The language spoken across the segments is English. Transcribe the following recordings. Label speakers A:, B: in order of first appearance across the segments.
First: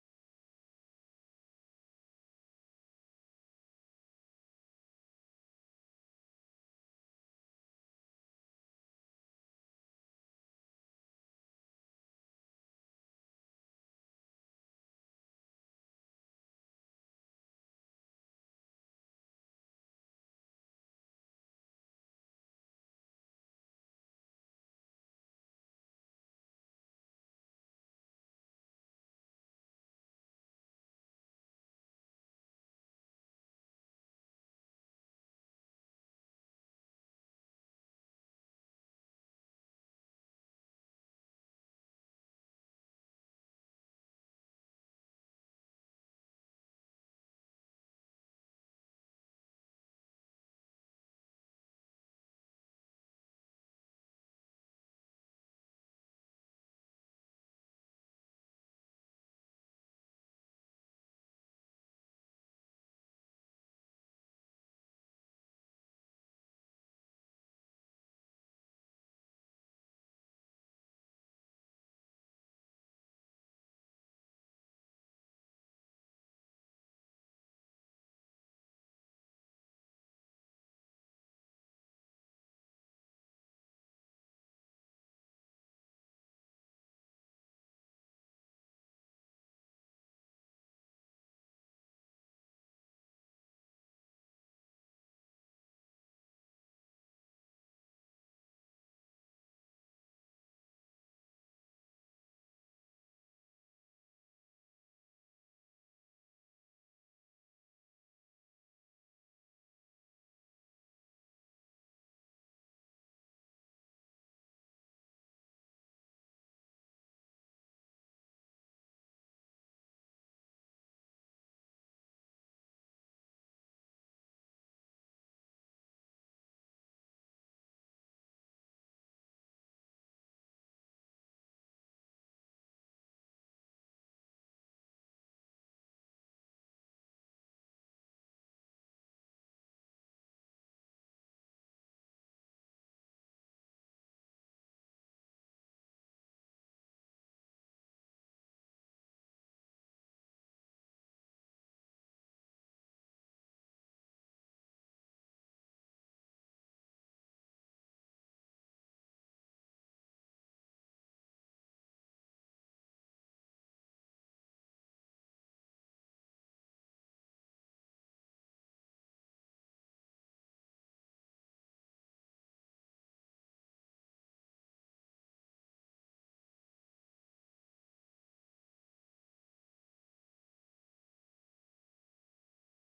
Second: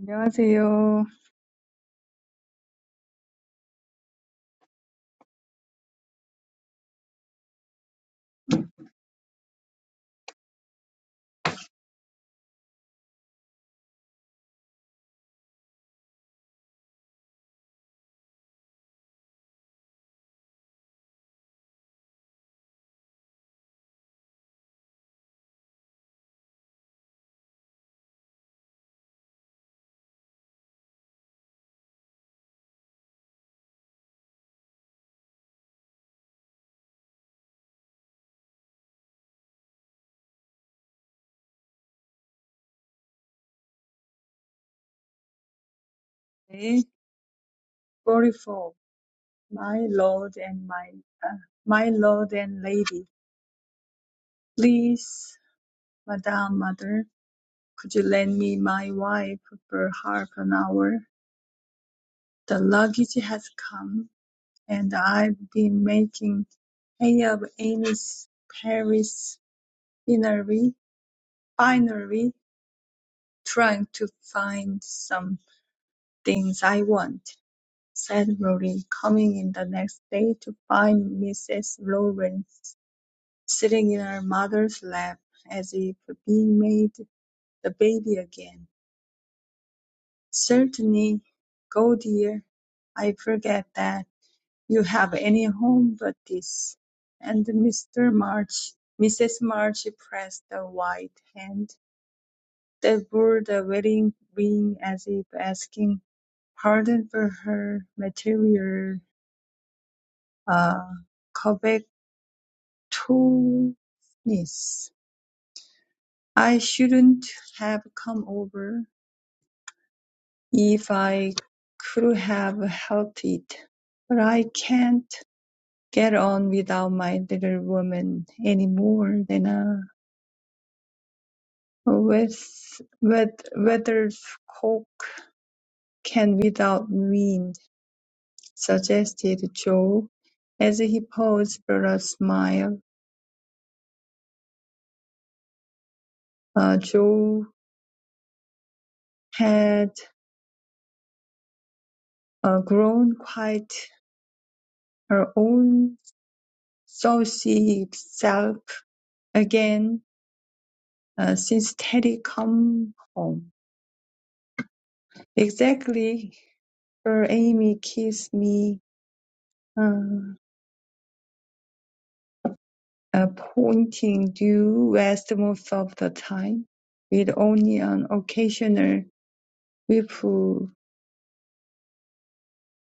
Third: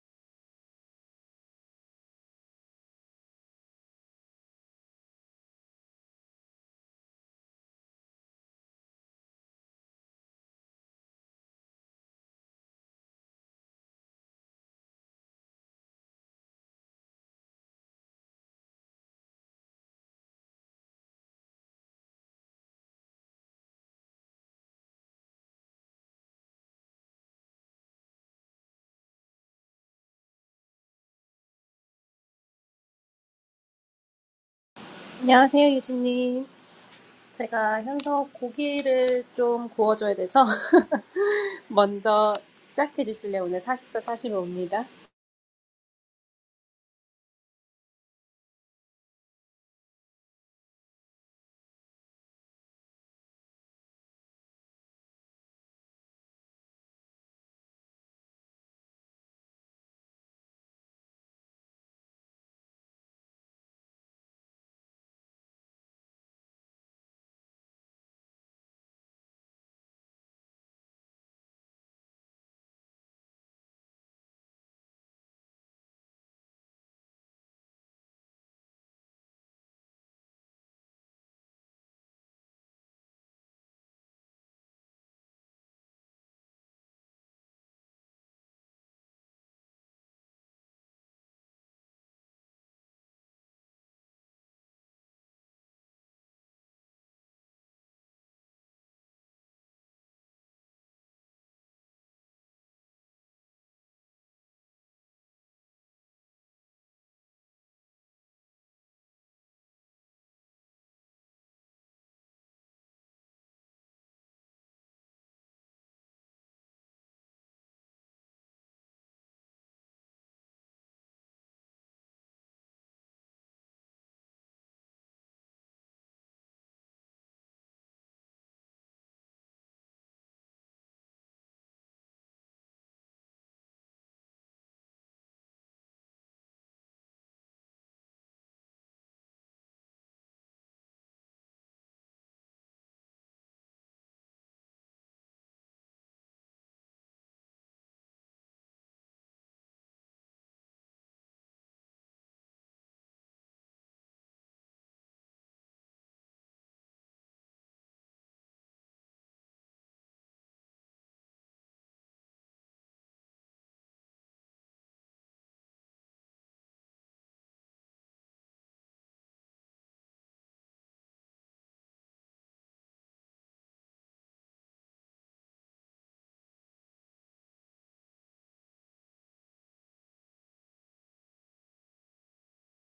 A: 안녕하세요.
B: 안녕하세요, 유진님. 제가 현서 고기를 좀 구워줘야 돼서 먼저 시작해 주실래요? 오늘 44, 45입니다.
A: 네, 44. My lord and my, uh, my lord and lady, please, madam, mother, could you lend me my wife for half an hour? The luggage has come, and I've been making hay of Amy's Paris finery, finery, trying to find some things I want. said Rory, coming in the next day to find Mrs. Lawrence sitting in her mother's lap, as if being made the baby again. "Certainly, go, dear. I forget that you have any home but this." And Mr. March, Mrs. March pressed the white hand that bore the wedding ring as if asking pardon for her material uh, covet Toonis. I shouldn't have come over if I could have helped it, but I can't get on without my little woman any more than a with with weth- weathercock can without wind, suggested Joe, as he paused for a smile. Uh, Joe had uh, grown quite her own So she exulted again, uh, since Teddy come home. Exactly, her Amy kissed me, uh, uh, pointing due west most of the time, with only an occasional ripple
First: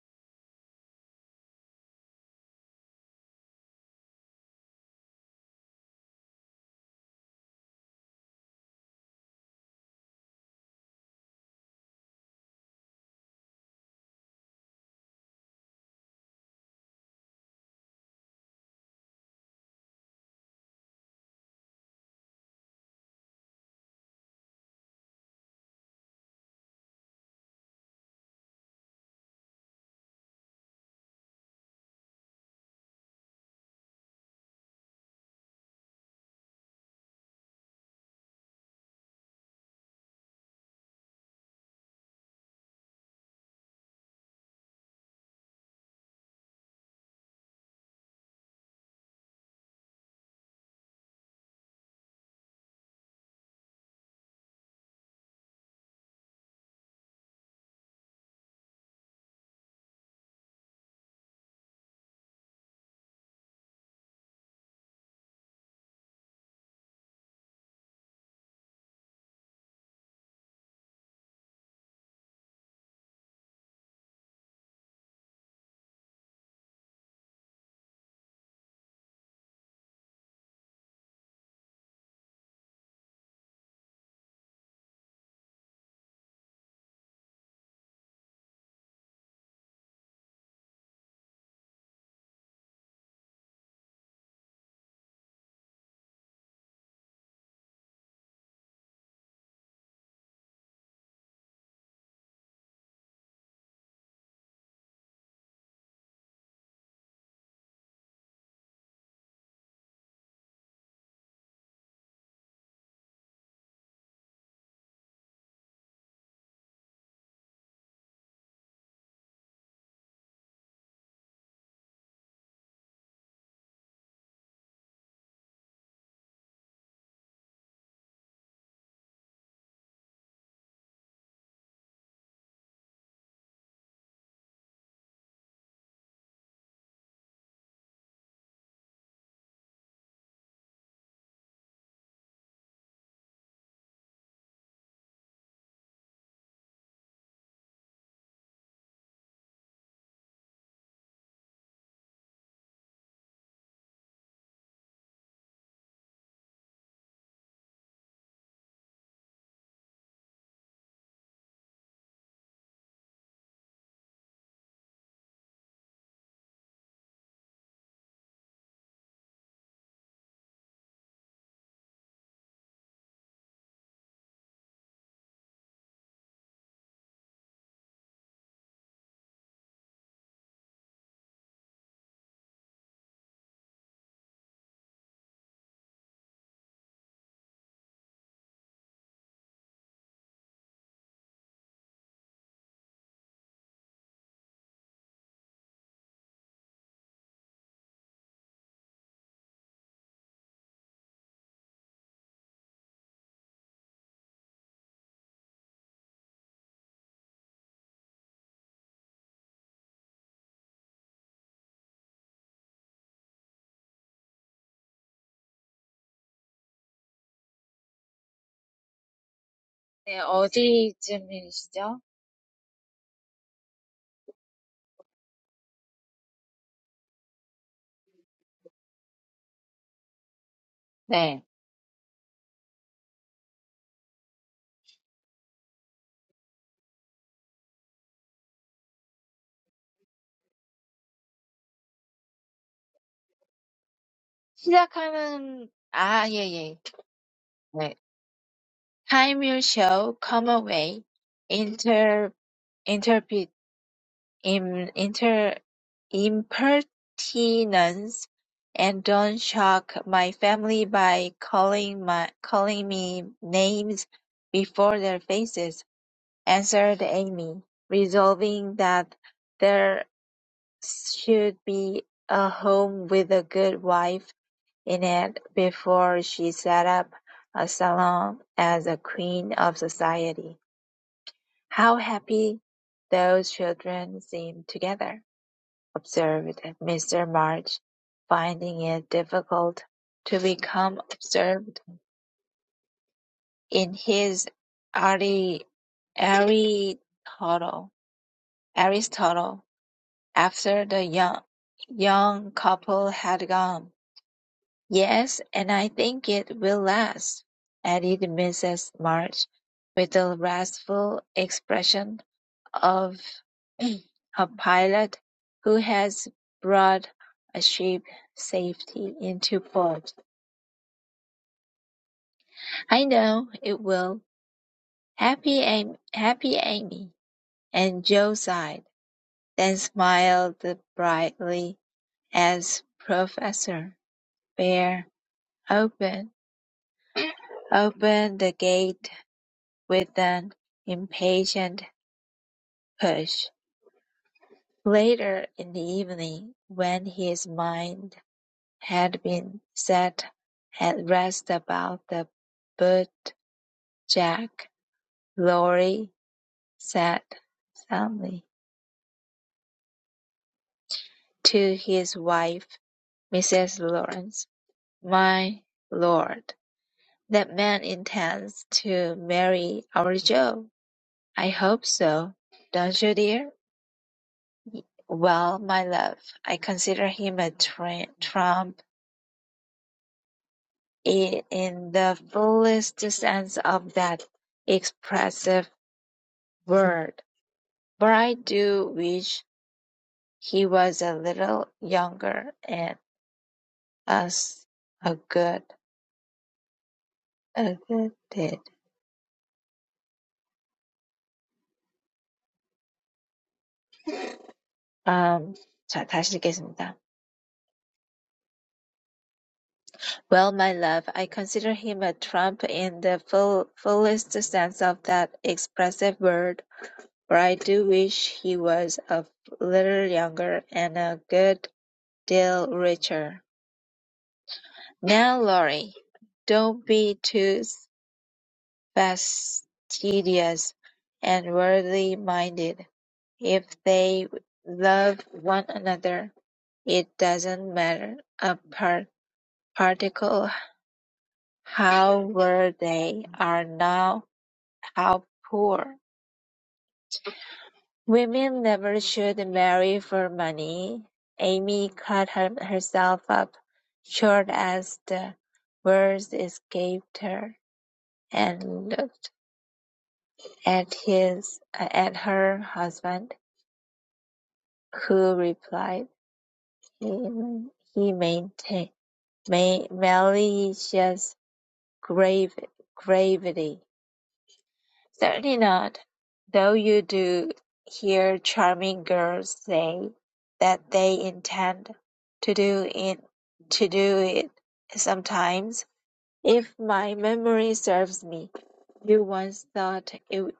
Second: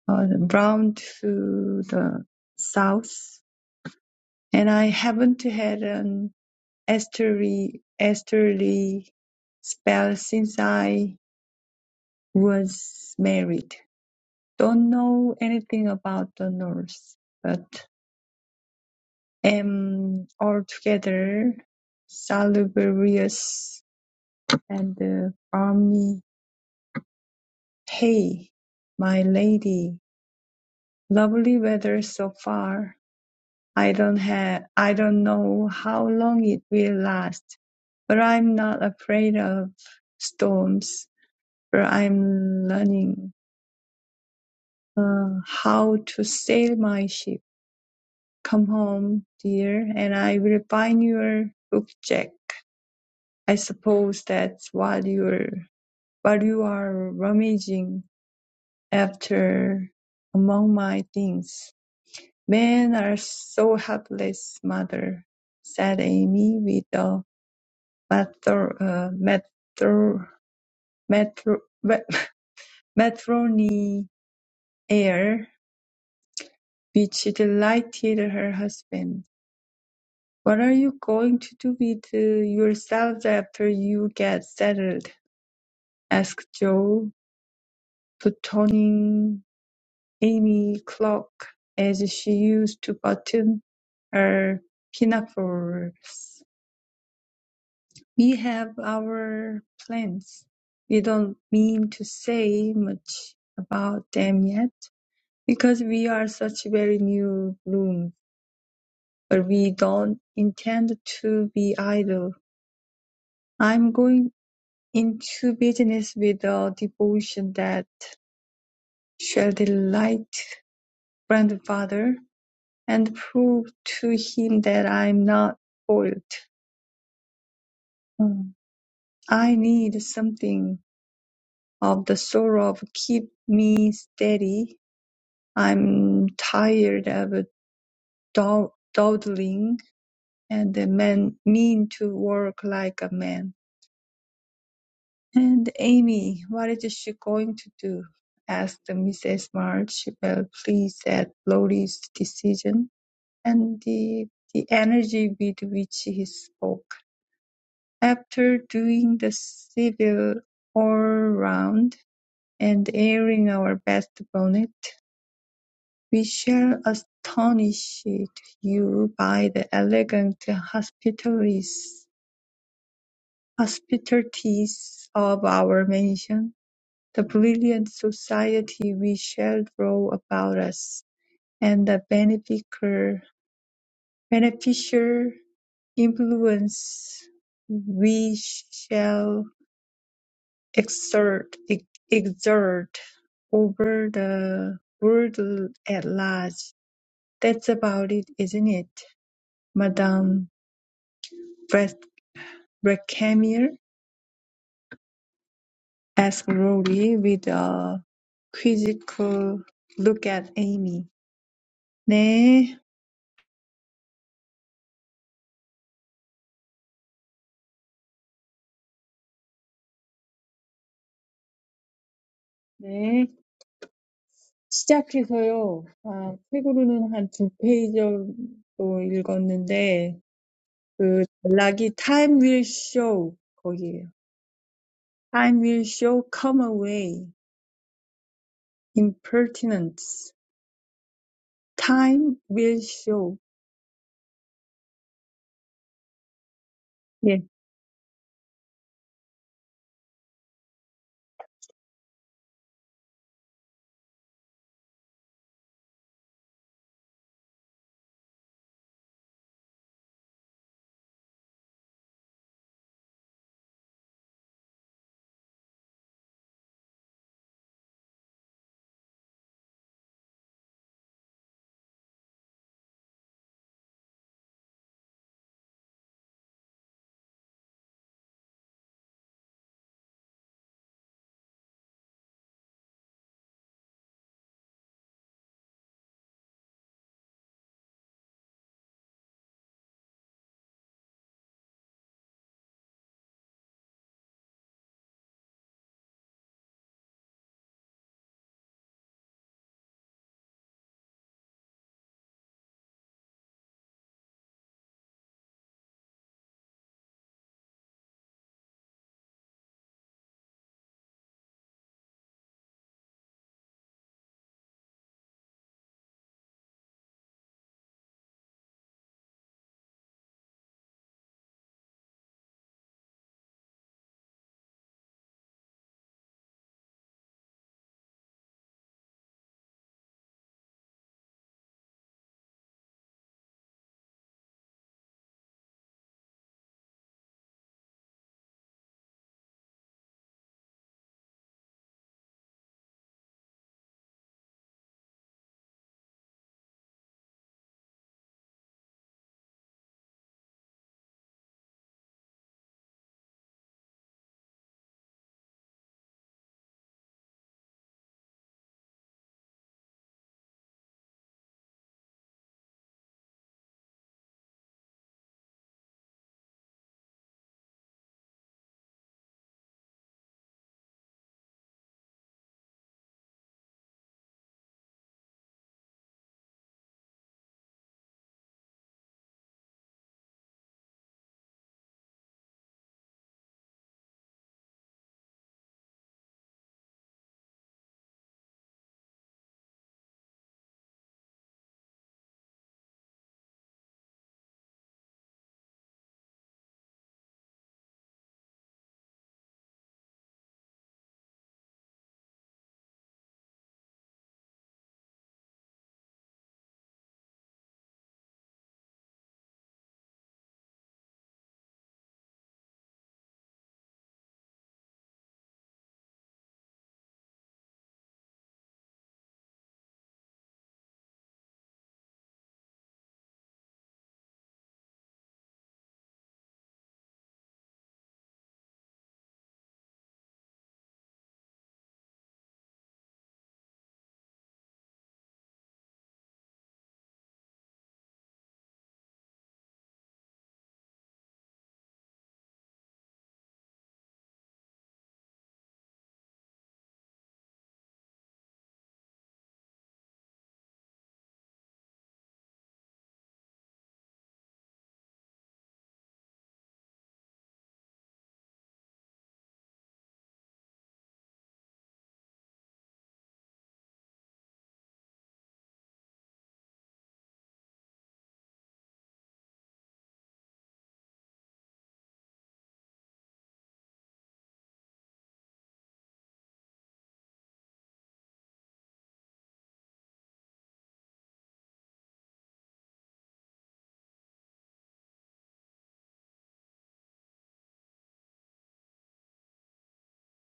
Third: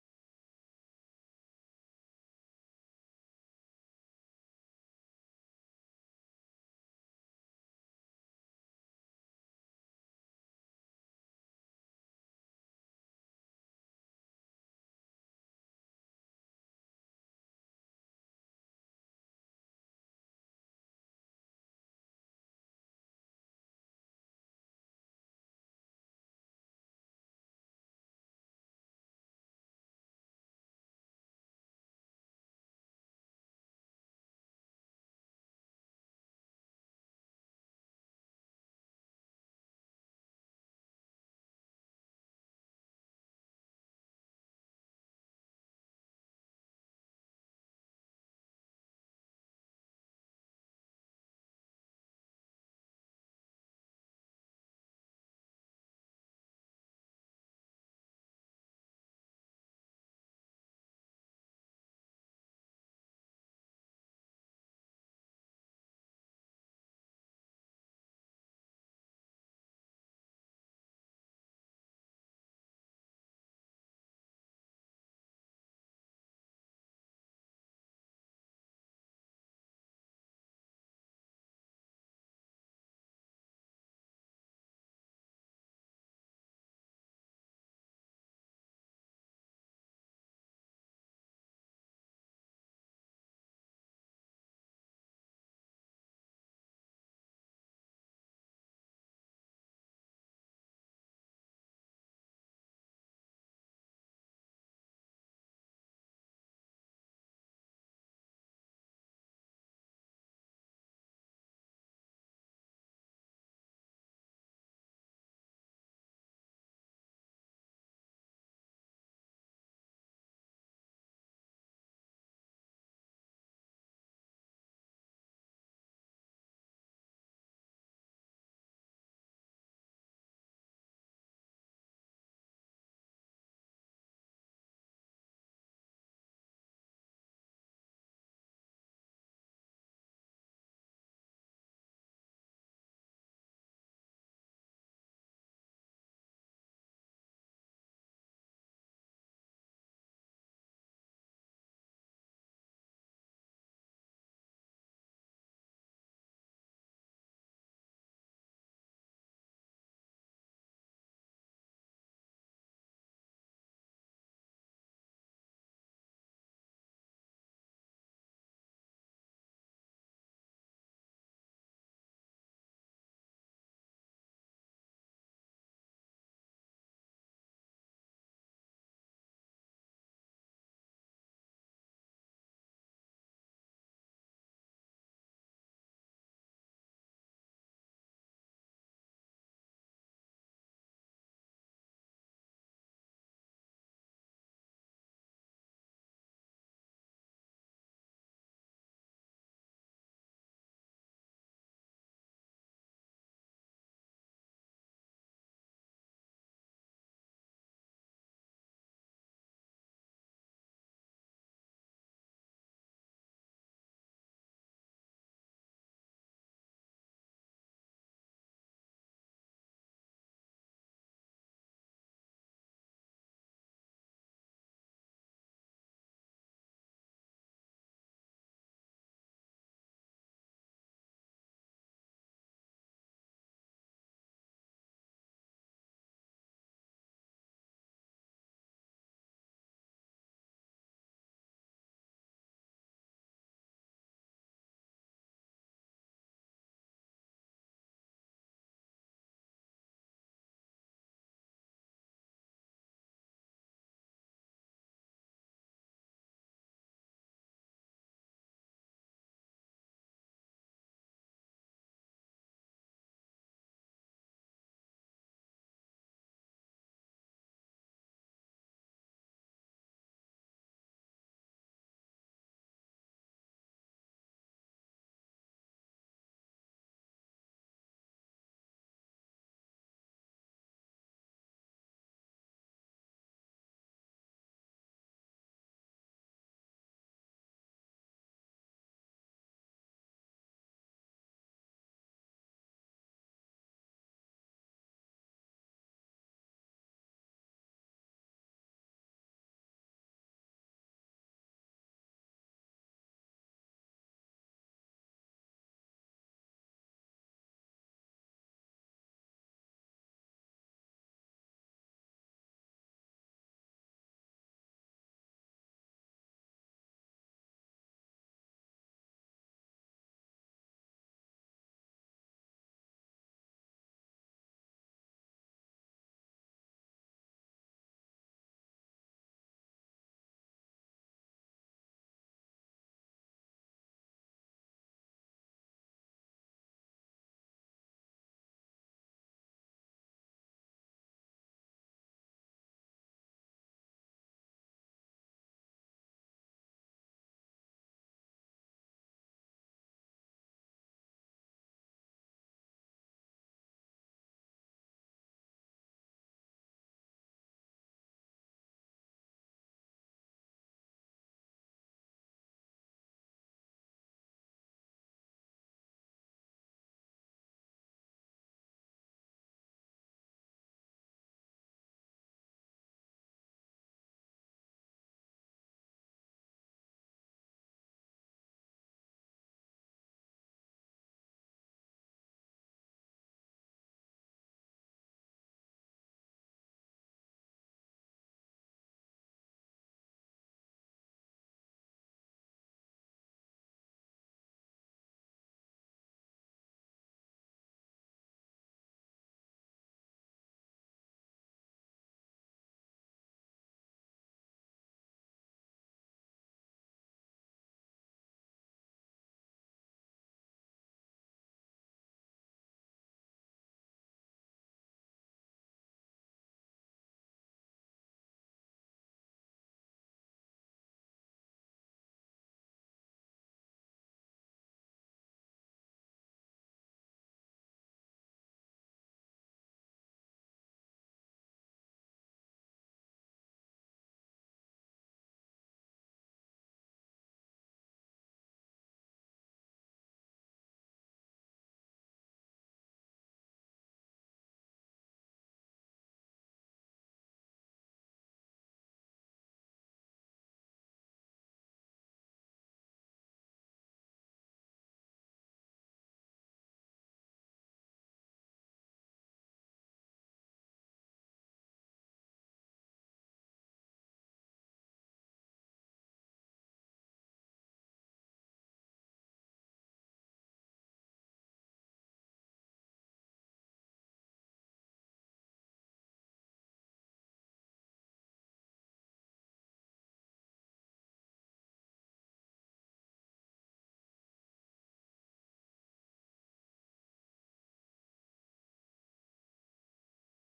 A: uh, round to the south. And I haven't had an easterly, easterly spell since I was married. don't know anything about the north, but am altogether salubrious and uh, balmy. Hey, my lady, lovely weather so far. I don't have, I don't know how long it will last, but I'm not afraid of storms. For I'm learning uh, how to sail my ship Come home, dear, and I will find your bookjack. I suppose that's what you're what you are rummaging after among my things. Men are so helpless, mother, said Amy with a matro, uh, matro, matro, matro, matrony air which delighted her husband. What are you going to do with uh, yourselves after you get settled? asked Joe, buttoning Amy cloak as she used to button her pinafores. We have our plans. We don't mean to say much about them yet, because we are such very new rooms, but we don't intend to be idle. I'm going into business with a devotion that shall delight grandfather and prove to him that I'm not spoiled. Mm. I need something of the sort of keep me steady. I'm tired of dawdling and the man mean to work like a man. And Amy, what is she going to do? asked Mrs. March, well pleased at Lot's decision and the, the energy with which he spoke. After doing the civil all round and airing our best bonnet, we shall astonish you by the elegant hospitalities hospitalities of our mansion The brilliant society we shall draw about us, and the beneficer- beneficial influence we shall exert, ex- exert over the world at large. That's about it, isn't it, Madame Brec- Recamier? asked Rory with a quizzical look at Amy. 네,
C: 네, 어디쯤이시죠?
A: 네. 시작해서요. 아, 책으로는 한두 페이지 정도 읽었는데 그
C: 네.
A: 전락이 Time will show 거기에요. Time will show come away impertinence. Time will show.
C: 시작하는, 아, 예, 예.
A: 예.
C: 네. Time will show, come away, inter, interpret, im, inter, impertinence, and don't shock my family by calling my, calling me names before their faces, answered Amy, resolving that there should be a home with a good wife In it, before she set up a salon as a queen of society. How happy those children seem together, observed Mr. March, finding it difficult to become absorbed in his Ari- Aristotle. Aristotle, after the young, young couple had gone. Yes, and I think it will last, added Mrs. March, with the wrathful expression of a pilot who has brought a ship safely into port. I know it will. Happy Amy, happy Amy. And Joe sighed, then smiled brightly as Professor Bear opened opened the gate with an impatient push, later in the evening, when his mind had been set at rest about the bootjack, Lorry said suddenly to his wife, Mrs. Lawrence, "My lord, that man intends to marry our Joe. I hope so, don't you, dear?" Well, my love, I consider him a tr- trump i- in the fullest sense of that expressive word, but I do wish he was a little younger and as a good, a good kid. Um, 자, 다시 읽겠습니다. Well, my love, I consider him a trump in the full, fullest sense of that expressive word, But I do wish he was a little younger and a good deal richer. Now, Laurie, don't be too fastidious and worldly minded. If they love one another, it doesn't matter a par- particle how well they are now, how poor. Women never should marry for money. Amy cut her- herself up short as the words escaped her, and looked at his uh, at her husband, who replied "He he maintained ma- malicious grave, gravity. Certainly not, though you do hear charming girls say that they intend to do it to do it sometimes. If my memory serves me, you once thought it,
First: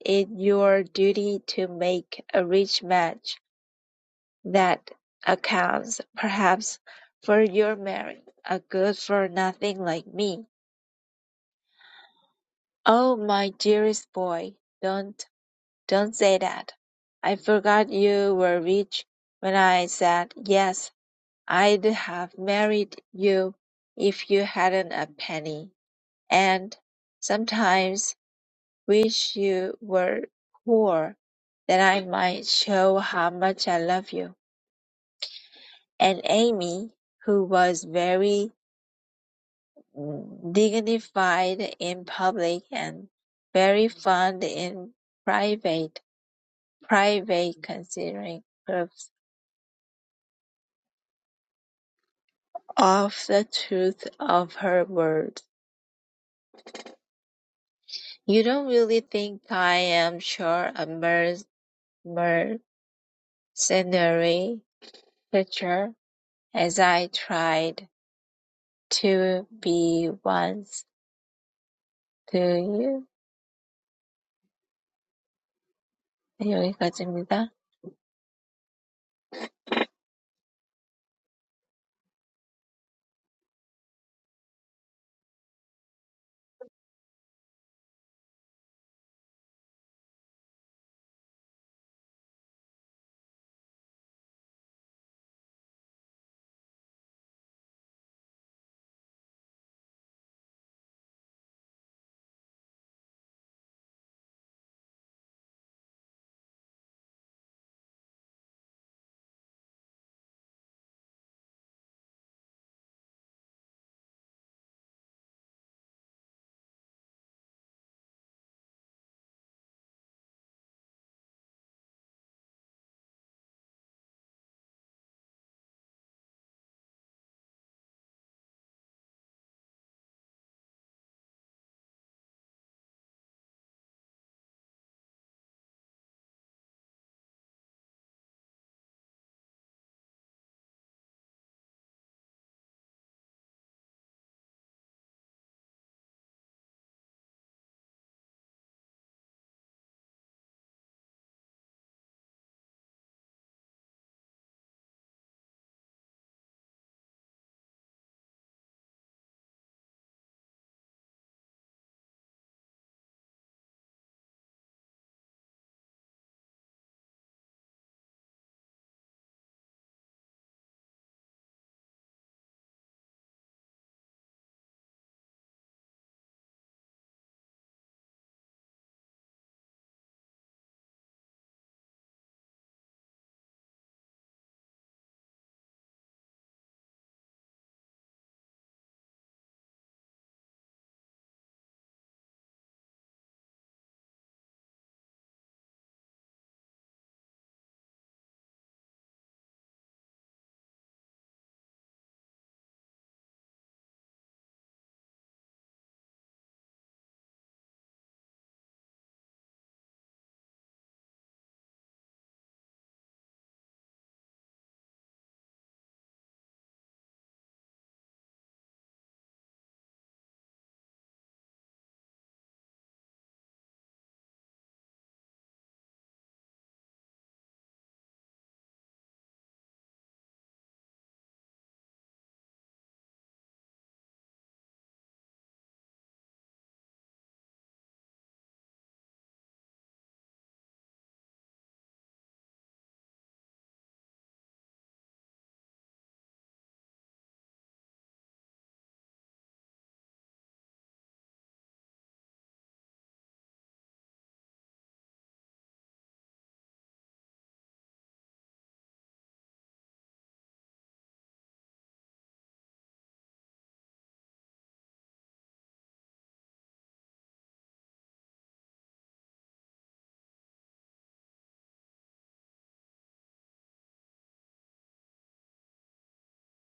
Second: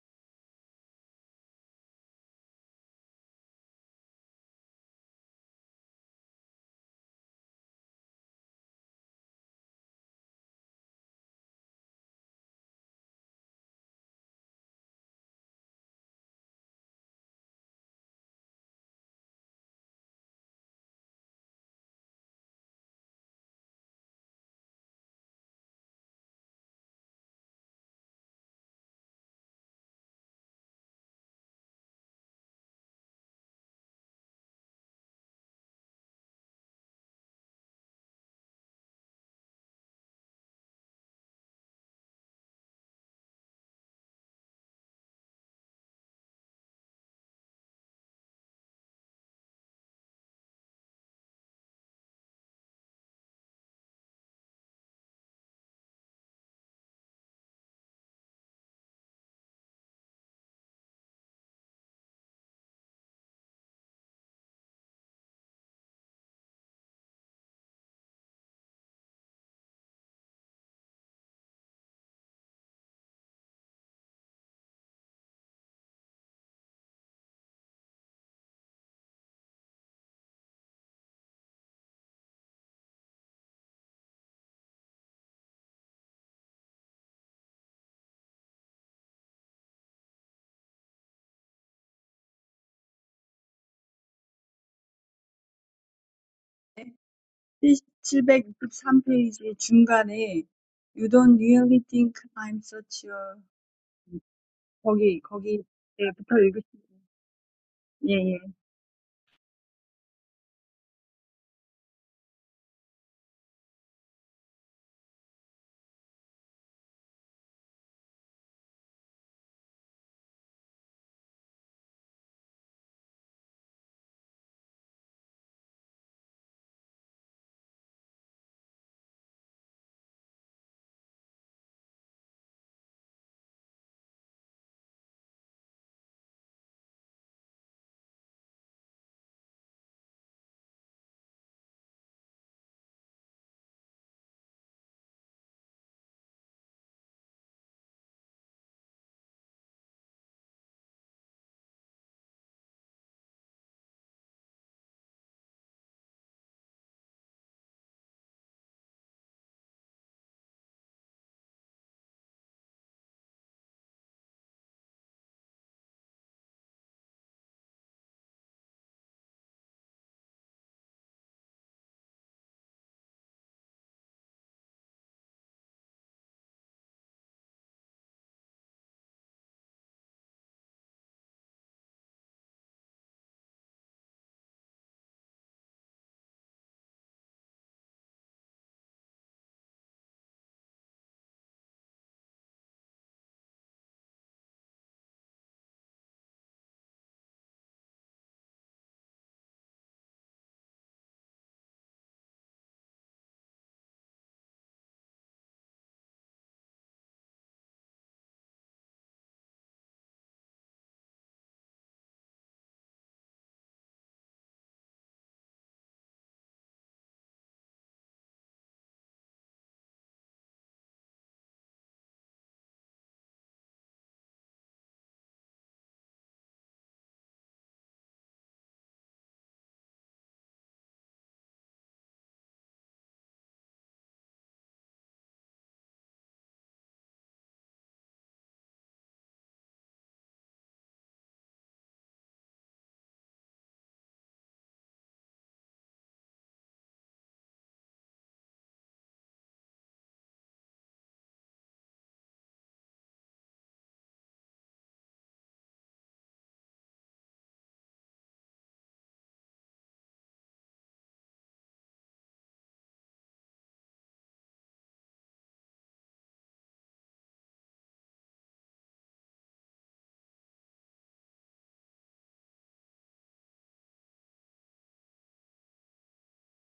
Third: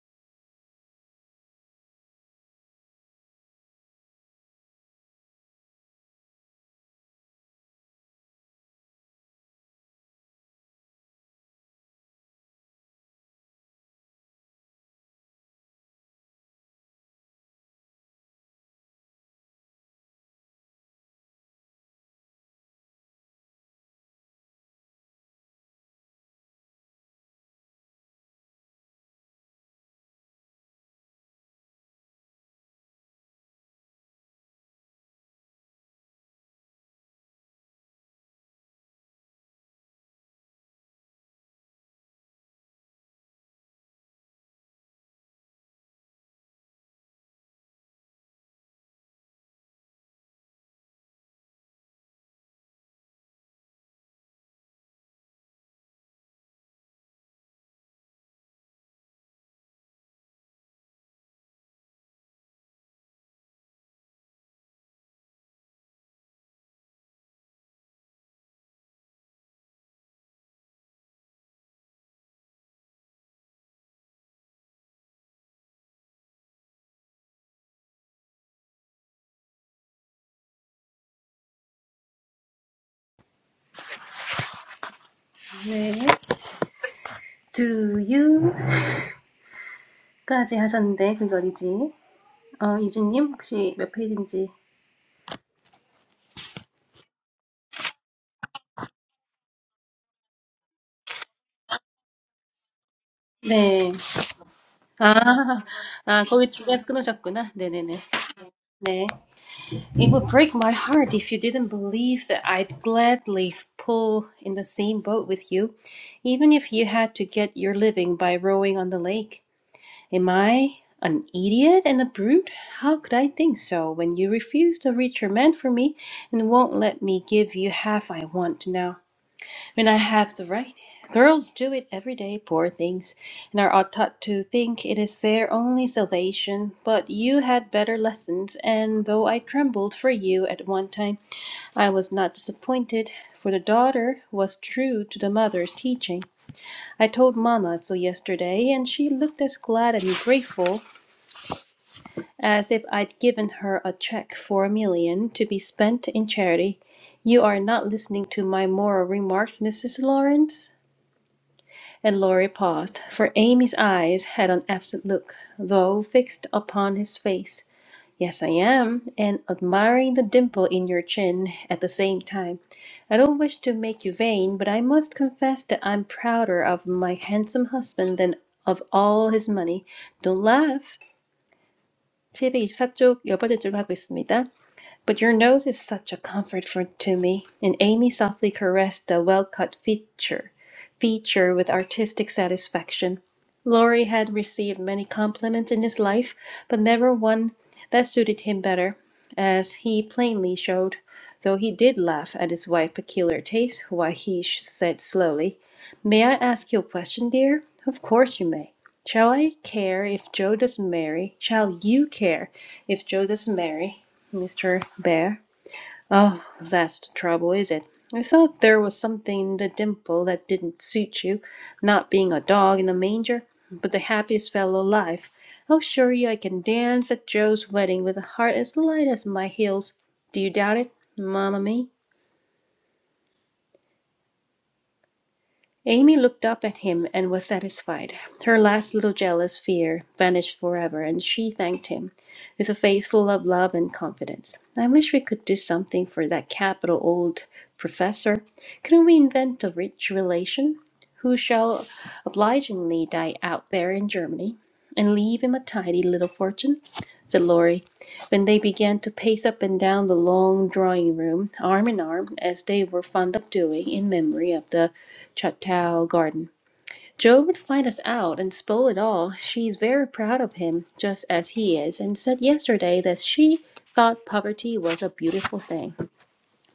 C: it your duty to make a rich match that accounts perhaps for your marrying a good for nothing like me. Oh, my dearest boy, don't Don't say that. I forgot you were rich when I said, yes, I'd have married you if you hadn't a penny, and sometimes wish you were poor, that I might show how much I love you. And Amy, who was very dignified in public and very fond in private, private considering curves of the truth of her words. You don't really think I am sure a mer- mercenary creature, as I tried to be once, do you? 네, 여기까지입니다.
B: 네. Do you까지 하셨는데 그게 어디지? 어, 유진님 혹시 몇 페이지인지?
A: 칠백육십삼 페이지 중간에 You don't really think I'm such a
B: 네. 아,
A: 거기 거기
B: 아
A: 때부터
B: 거기
A: 읽으시
B: 중간에서 끊으셨구나. 네네네.
A: 예예
B: 네. It would break my heart if you didn't believe that I'd gladly pull in the same boat with you, even if you had to get your living by rowing on the lake. Am I an idiot and a brute? How could I think so when you refuse to reach your man for me and won't let me give you half I want now when I have the right? Girls do it every day, poor things, and are taught to think it is their only salvation. But you had better lessons, and though I trembled for you at one time, I was not disappointed, for the daughter was true to the mother's teaching. I told Mamma so yesterday, and she looked as glad and grateful as if I'd given her a check for a million to be spent in charity. You are not listening to my moral remarks, Mrs. Lawrence? And Laurie paused, for Amy's eyes had an absent look, though fixed upon his face. Yes, I am, and admiring the dimple in your chin at the same time. I don't wish to make you vain, but I must confess that I'm prouder of my handsome husband than of all his money. Don't laugh. 724쪽 열 번째 줄을 하고 있습니다. But your nose is such a comfort for, to me. And Amy softly caressed the well cut feature, feature with artistic satisfaction. Laurie had received many compliments in his life, but never one that suited him better, as he plainly showed, though he did laugh at his wife's peculiar taste, while he sh- said slowly, May I ask you a question, dear? Of course you may. Shall I care if Joe doesn't marry? Shall you care if Joe doesn't marry? Mr. Bear. Oh, that's the trouble, is it? I thought there was something in the dimple that didn't suit you, not being a dog in a manger, but the happiest fellow alive. I'll show you I can dance at Joe's wedding with a heart as light as my heels. Do you doubt it, mamma mia? Amy looked up at him and was satisfied. Her last little jealous fear vanished forever, and she thanked him with a face full of love and confidence. I wish we could do something for that capital old professor. Couldn't we invent a rich relation who shall obligingly die out there in Germany and leave him a tidy little fortune? said Laurie, when they began to pace up and down the long drawing room, arm in arm, as they were fond of doing in memory of the Chuttow Garden. Joe would find us out and spoil it all. She is very proud of him, just as he is, and said yesterday that she thought poverty was a beautiful thing.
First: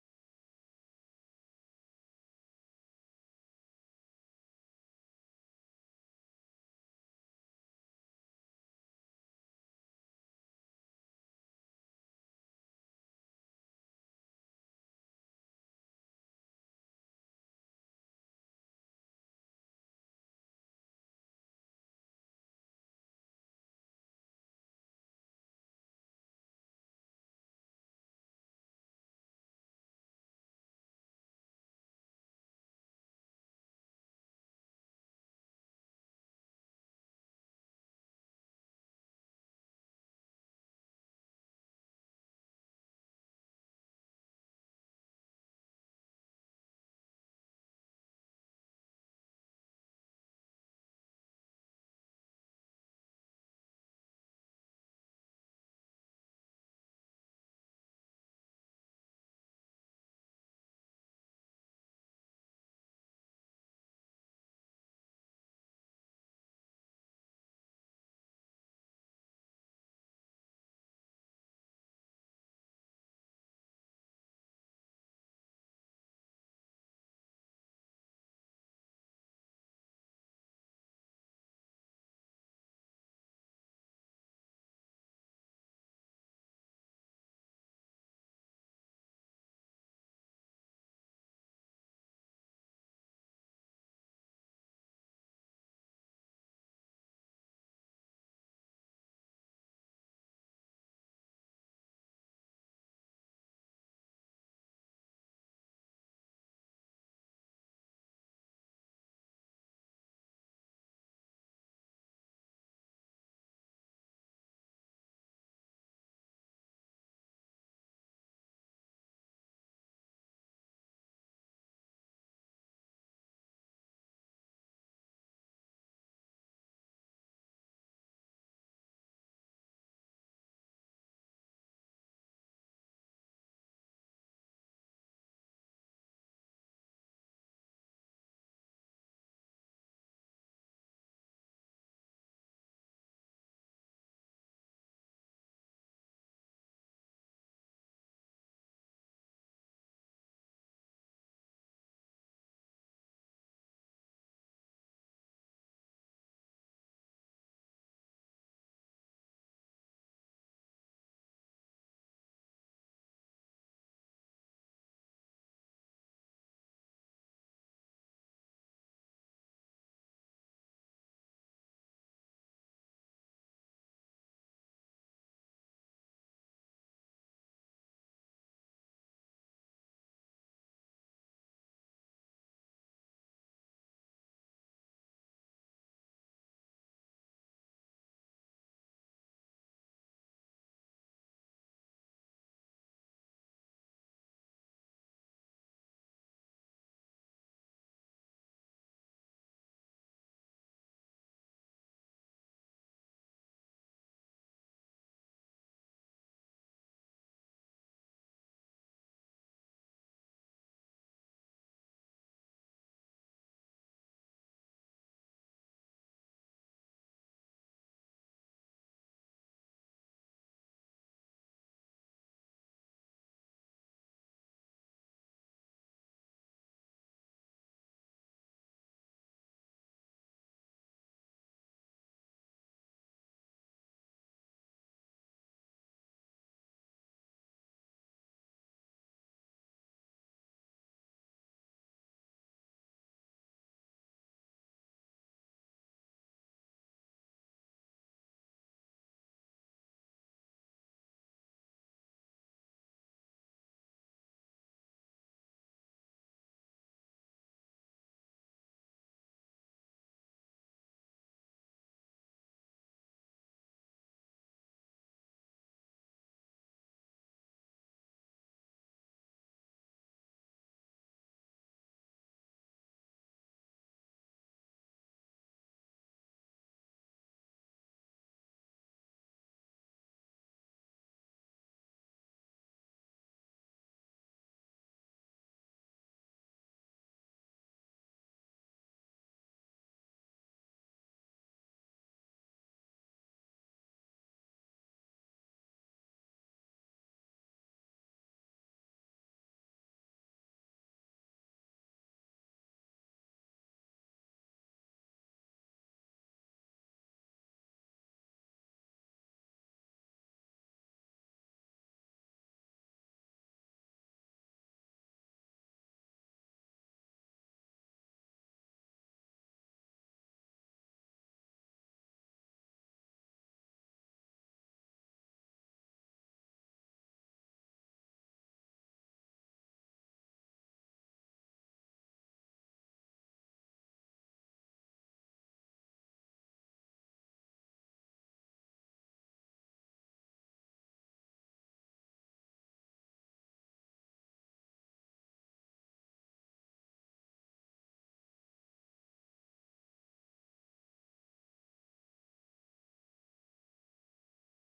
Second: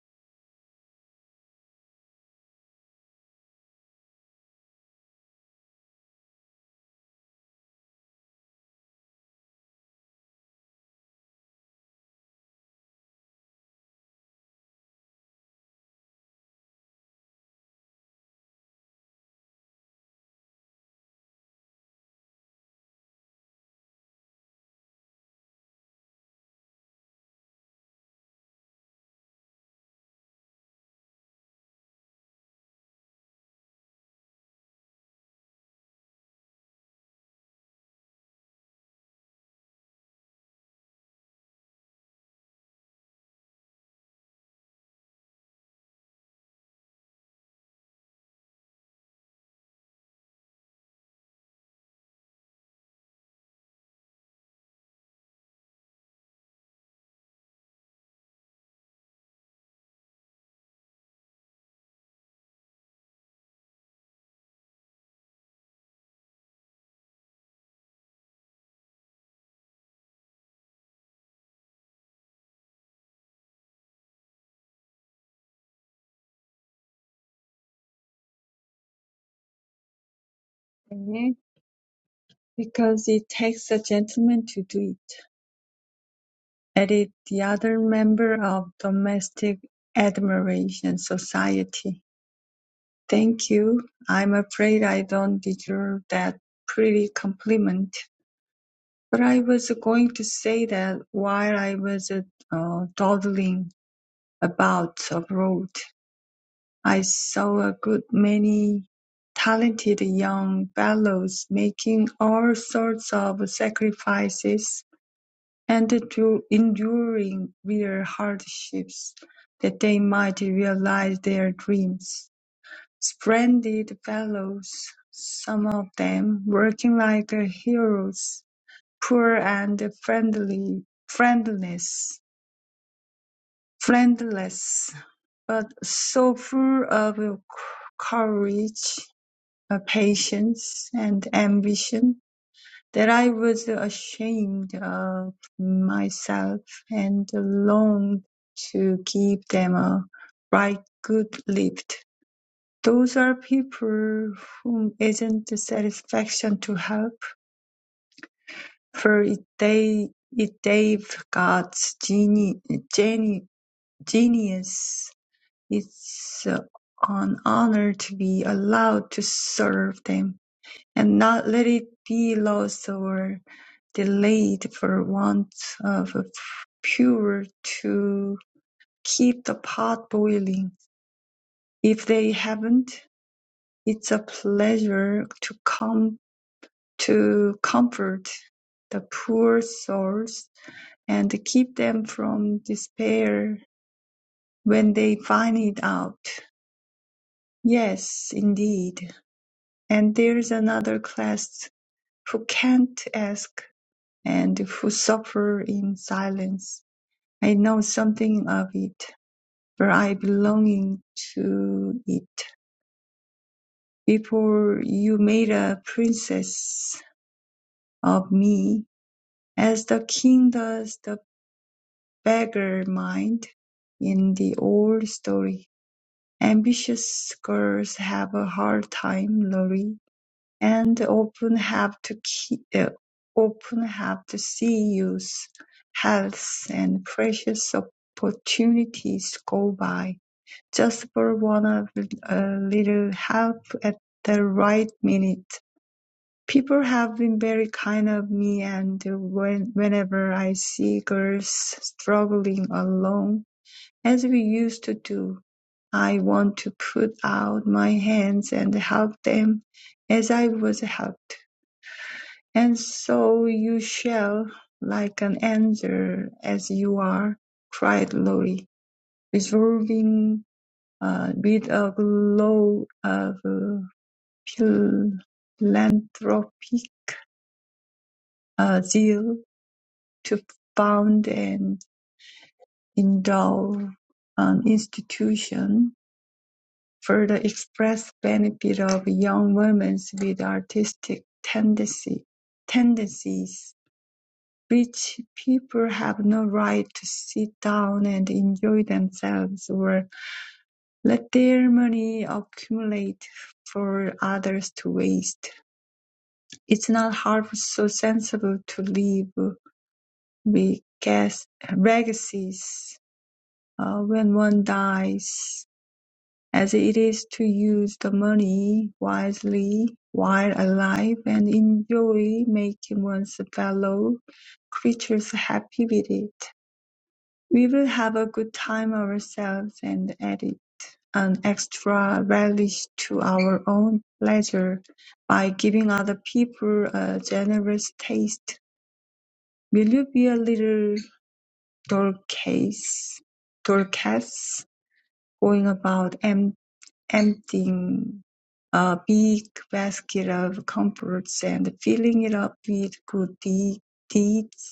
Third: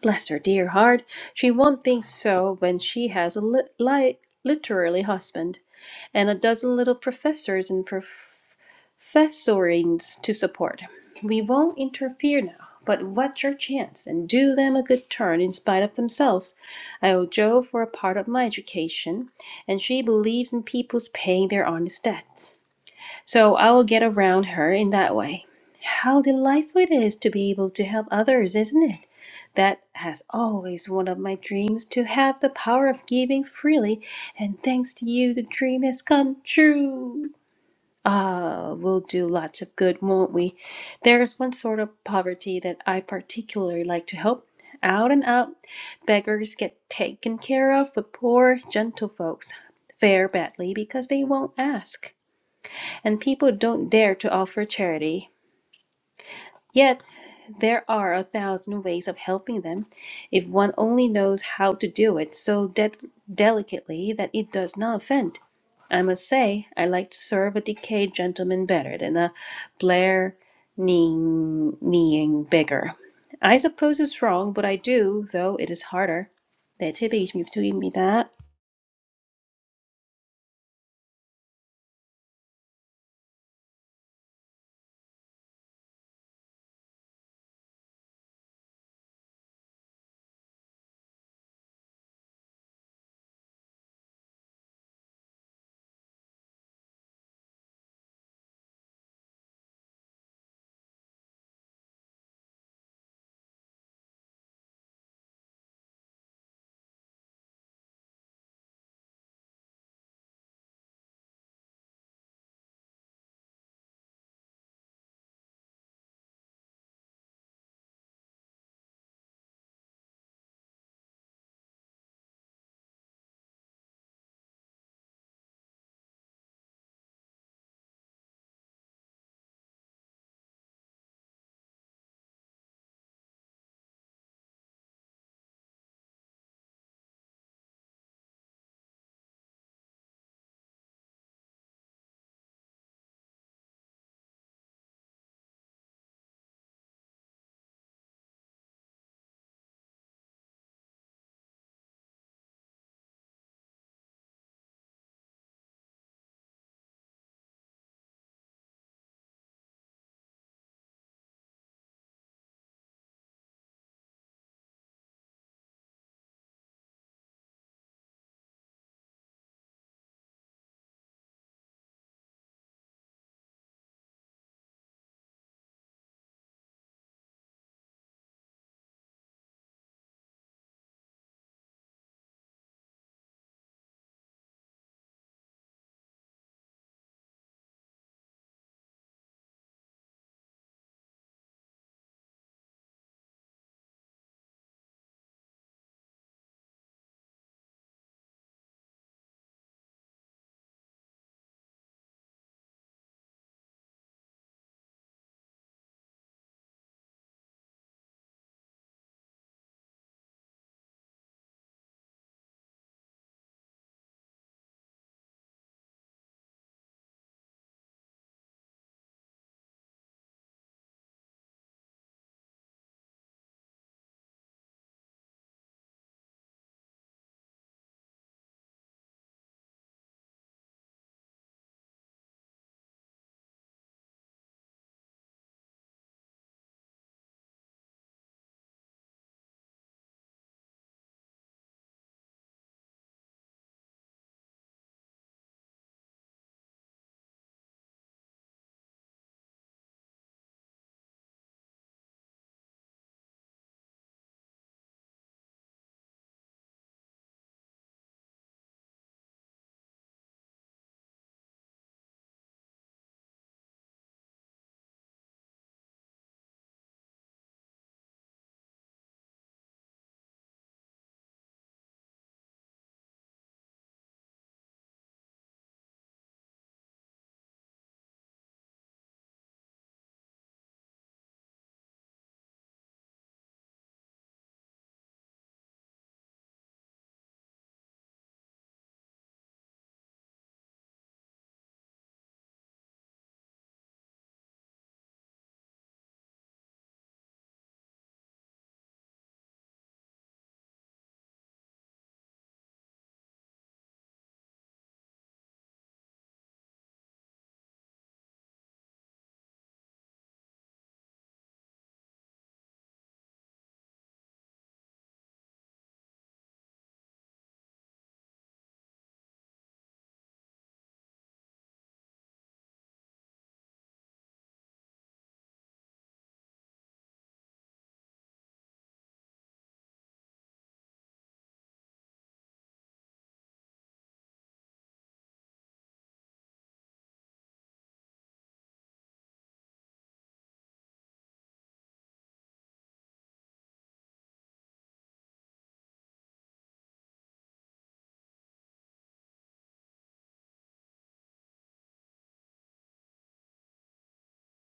B: Bless her dear heart, she won't think so when she has a li- li- literary husband and a dozen little professors and Festoorings to support. We won't interfere now, but watch your chance and do them a good turn in spite of themselves. I owe Jo for a part of my education, and she believes in people's paying their honest debts. So I will get around her in that way. How delightful it is to be able to help others, isn't it? That has always one of my dreams to have the power of giving freely, and thanks to you, the dream has come true. Ah, we'll do lots of good, won't we? There's one sort of poverty that I particularly like to help. Out and out, beggars get taken care of, but poor gentlefolks fare badly because they won't ask, and people don't dare to offer charity. Yet, there are a thousand ways of helping them if one only knows how to do it so de- delicately that it does not offend. I must say, I like to serve a decayed gentleman better than a Blair kneeing, kneeing beggar. I suppose it's wrong, but I do, though it is harder. 네, 726쪽입니다.
A: 네. Because it takes a gentleman to do it. Edit the other member of Domestic Admiration Society. Thank you. I'm afraid I don't deserve that pretty compliment. But I was going to say that while I was uh, dawdling about abroad, I saw a good many talented young fellows making all sorts of sacrifices and to enduring real hardships that they might realize their dreams. Splendid fellows, some of them working like heroes, poor and friendly, friendless, friendless, but so full of courage, uh, patience, and ambition that I was ashamed of myself and longed to give them a right good lift. Those are people whom isn't the satisfaction to help, for it they it gave God's geni- geni- genius. It's an honor to be allowed to serve them. and not let it be lost or delayed for want of a to keep the pot boiling. If they haven't, it's a pleasure to come to comfort the poor souls and keep them from despair when they find it out. Yes, indeed. And there's another class who can't ask and who suffer in silence. I know something of it, for I belong to it. Before you made a princess of me, as the king does the beggar mind in the old story. Ambitious girls have a hard time, Lorry and often have to ke- uh, often have to see youth, health, and precious opportunities go by just for one of a little help at the right minute. People have been very kind of me, and when, whenever I see girls struggling alone, as we used to do, I want to put out my hands and help them as I was helped. And so you shall, like an angel as you are, cried Lolly, resolving uh, with a glow of uh, philanthropic uh, zeal to found and endow an institution for the express benefit of young women with artistic tendency, tendencies Rich people have no right to sit down and enjoy themselves or let their money accumulate for others to waste. It's not half so sensible to leave big legacies uh, when one dies as it is to use the money wisely while alive and enjoy making one's fellow creatures happy with it. We will have a good time ourselves and add an extra relish to our own pleasure by giving other people a generous taste. Will you be a little Dorcas, Dorcas, going about em- emptying a big basket of comforts and filling it up with good de- deeds?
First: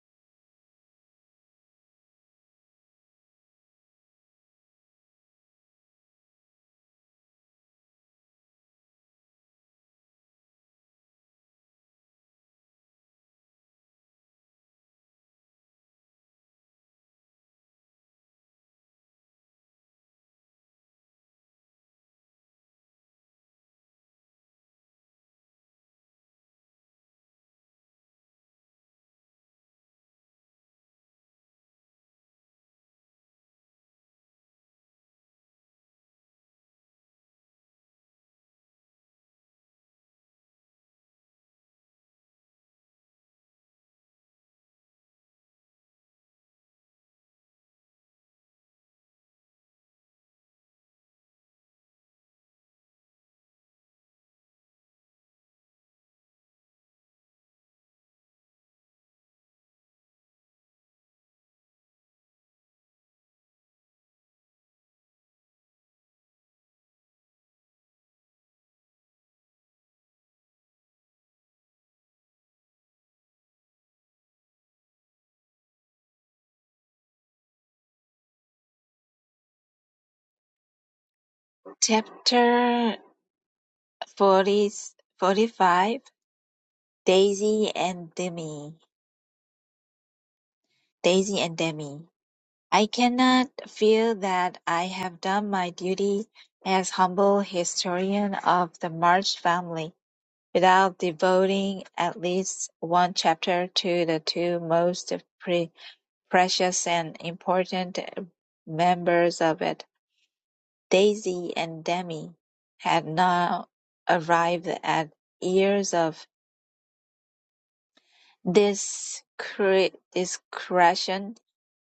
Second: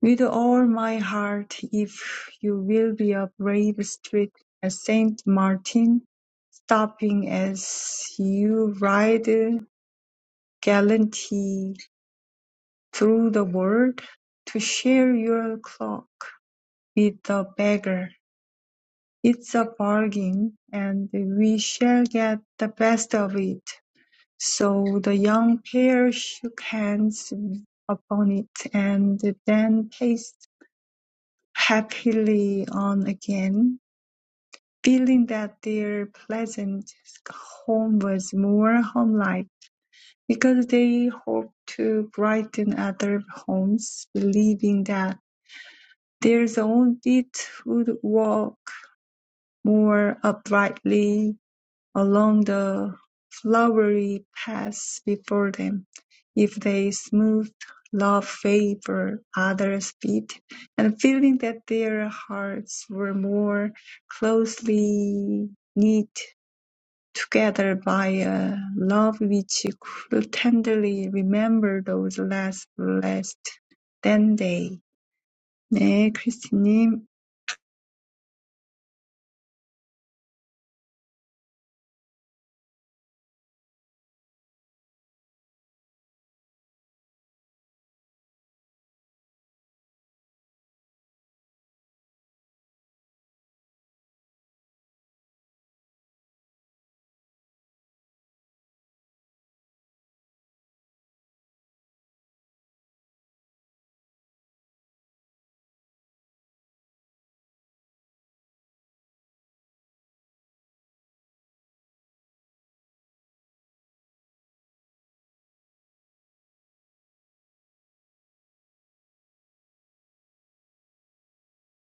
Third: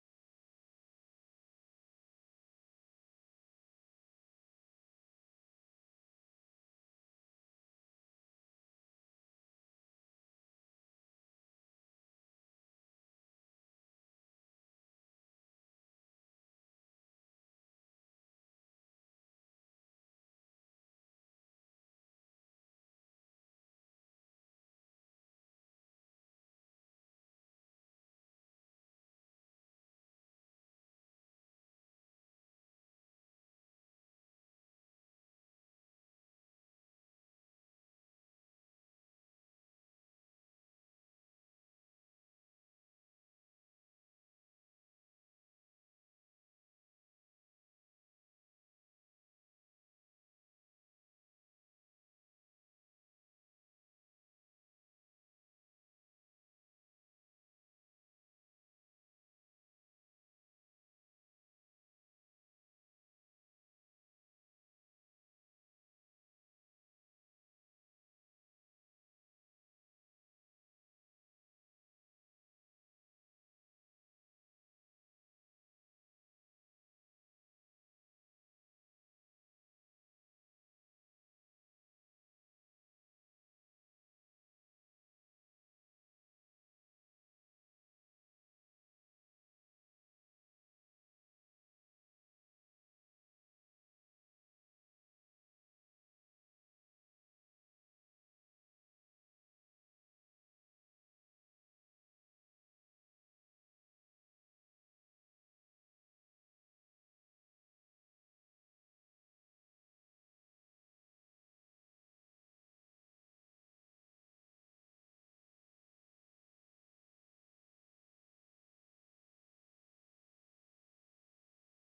A: With all my heart, if you will be a brave street at Saint Martin, stopping as you ride gallantly through the world, to share your cloak with the beggar. It's a bargain, and we shall get the best of it. So the young pair shook hands upon it, and then paced happily on again feeling that their pleasant home was more homelike, because they hoped to brighten other homes, believing that their own feet would walk more uprightly along the flowery paths before them, if they smoothed love favor others' feet, and feeling that their hearts were more closely knit Together by a love which could tenderly remember those last blessed then day. 네, 크리스님.
C: Chapter 40, 45 Daisy and Demi. Daisy and Demi. I cannot feel that I have done my duty as humble historian of the March family. without devoting at least one chapter to the two most pre- precious and important members of it. Daisy and Demi had now arrived at years of discre- discretion,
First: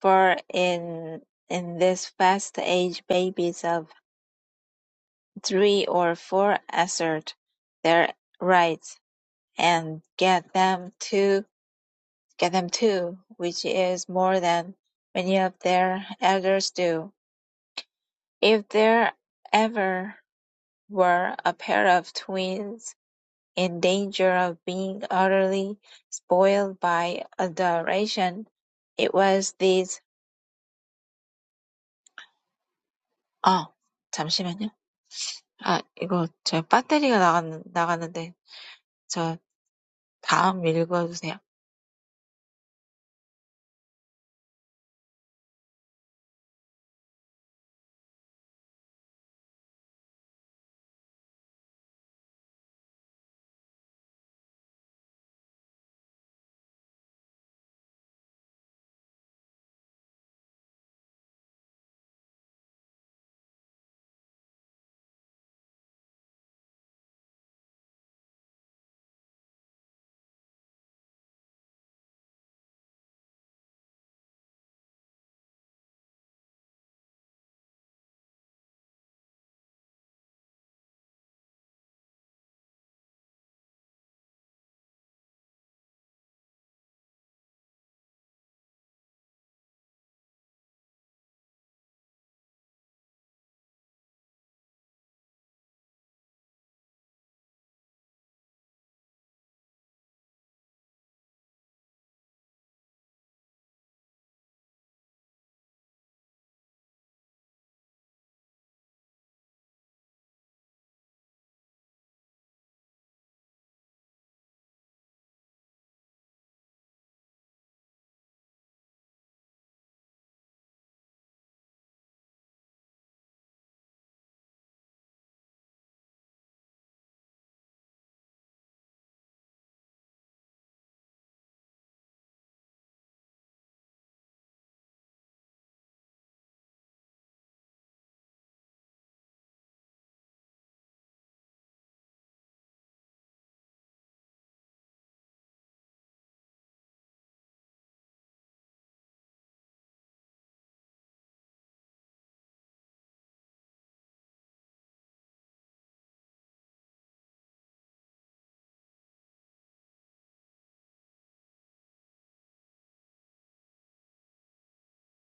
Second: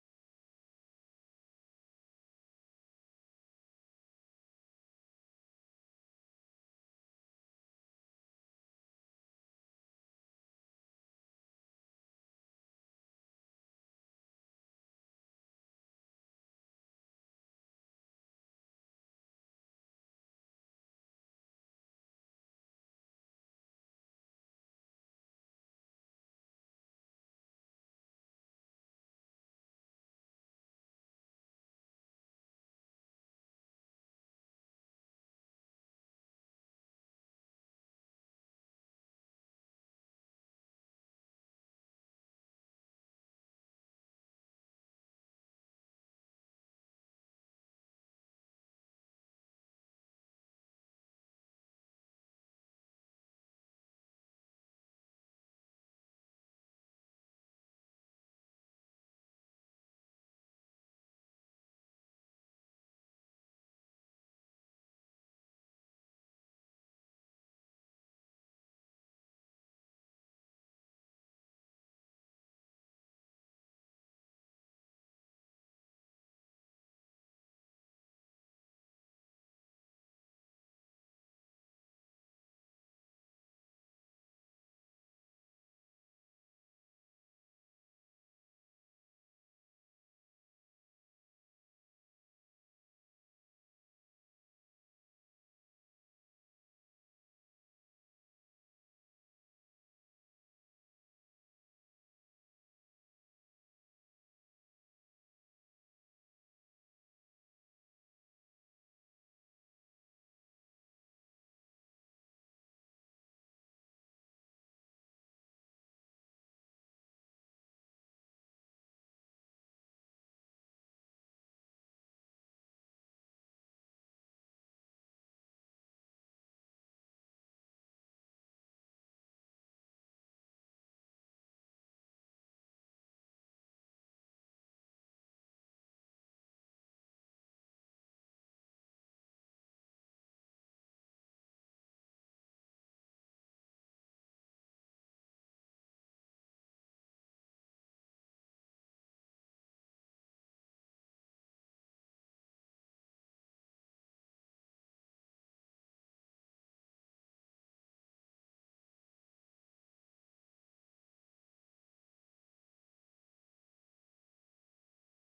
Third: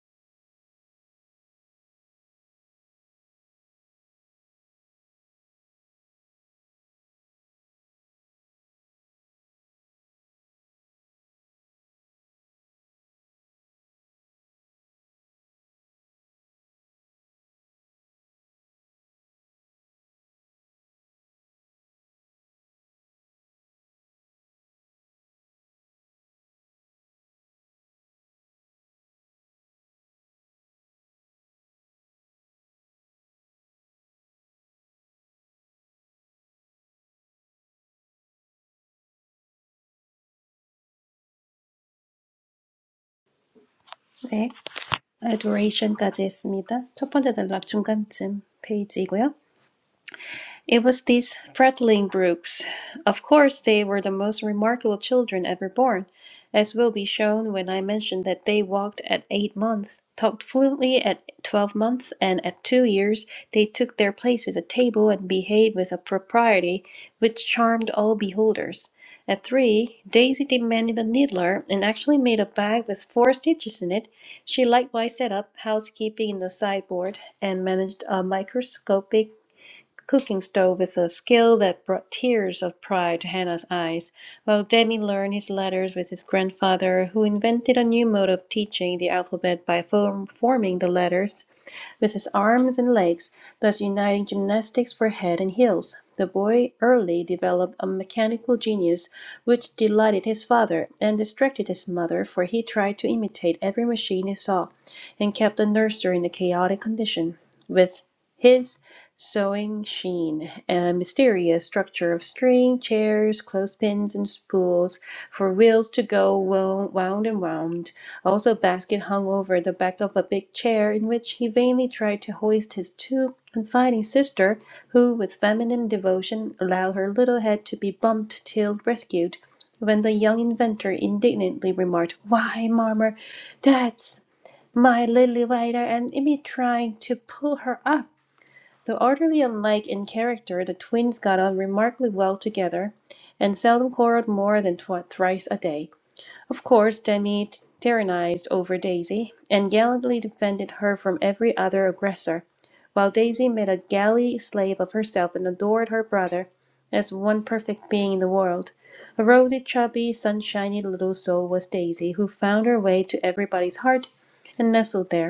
C: for in in this fast age, babies of three or four assert their rights and get them to. get them too, which is more than many of their elders do. If there ever were a pair of twins in danger of being utterly spoiled by adoration, it was these. 아, 잠시만요. 아, 이거 제 배터리가 나갔, 나갔는데 저 다음 읽어주세요.
B: 네, adoration까지 했습니다. 첫 번째 단락 중간쯤 페이지이고요. It was these prattling Brooks. Of course, they were the most remarkable children ever born, as will be shown when I mention that they walked at eight months, talked fluently at twelve months, and at two years they took their place at the table and behaved with a propriety which charmed all beholders. At three, Daisy demanded a needler and actually made a bag with four stitches in it. She likewise set up housekeeping in the sideboard and managed a microscopic cooking stove with a skill that brought tears of pride to Hannah's eyes, while Danny learned his letters with his grandfather, who invented a new mode of teaching the alphabet by form- forming the letters with his arms and legs, thus uniting gymnastics for head and heels. The boy early developed a mechanical genius which delighted his father and distracted his mother, for he tried to imitate every machine he saw, and kept the nursery in a chaotic condition. With his sewing sheen a mysterious structure of string, chairs, clothespins, and spools for wheels to go wound and wound. Also, basket hung over the back of a big chair in which he vainly tried to hoist his too confiding sister, who, with feminine devotion, allowed her little head to be bumped till rescued, when the young inventor indignantly remarked, Why, Marmer, that's my lily whiter, and it be trying to pull her up. Though utterly unlike in character, the twins got on remarkably well together, and seldom quarreled more than twi- thrice a day. Of course, Danny tyrannized over Daisy and gallantly defended her from every other aggressor, while Daisy made a galley slave of herself and adored her brother as one perfect being in the world. A rosy, chubby, sunshiny little soul was Daisy, who found her way to everybody's heart and nestled there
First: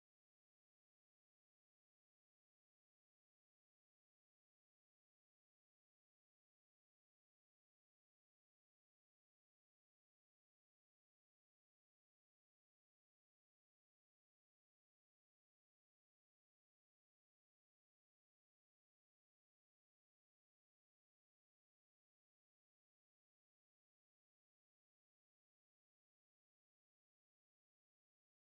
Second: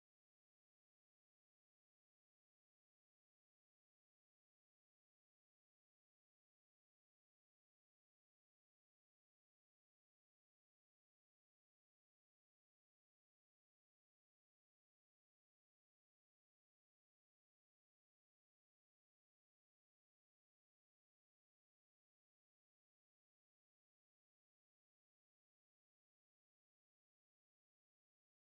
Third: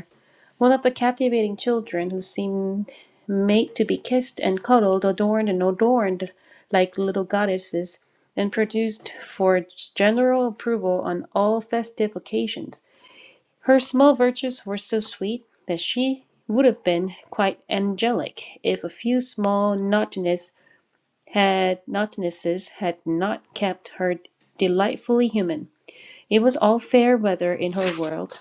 B: one of the captivating children who seemed made to be kissed and cuddled, adorned and adorned like little goddesses, and produced for general approval on all festive occasions. Her small virtues were so sweet that she would have been quite angelic if a few small naughtinesses had naughtinesses had not kept her delightfully human. It was all fair weather in her world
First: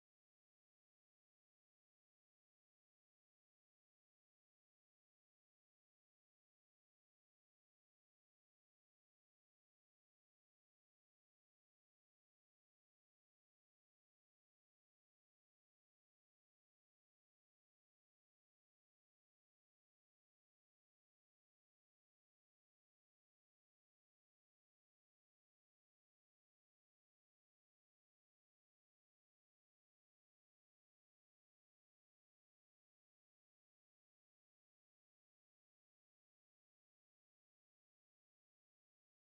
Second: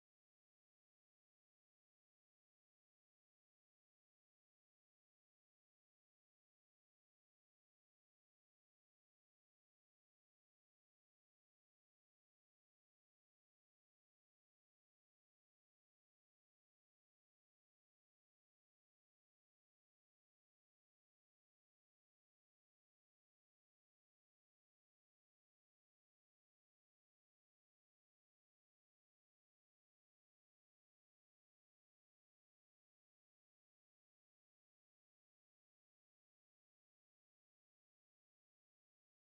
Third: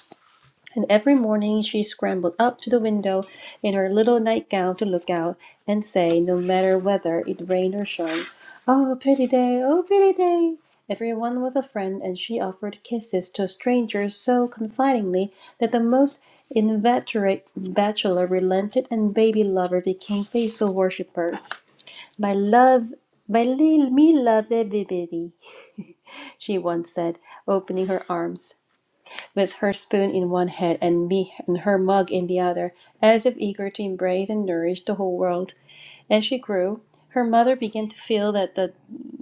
B: and every morning she scrambled up to the window in her little nightgown to look out and say, no matter whether it rained or shone, Oh, pretty day, oh, pretty day. Everyone was a friend, and she offered kisses to strangers so confidingly that the most inveterate bachelor relented and baby lover became faithful worshippers. My love, my little me loves everybody, she once said, opening her arms with her spoon in one hand and me and her mug in the other, as if eager to embrace and nourish the whole world. As she grew, her mother began to feel that the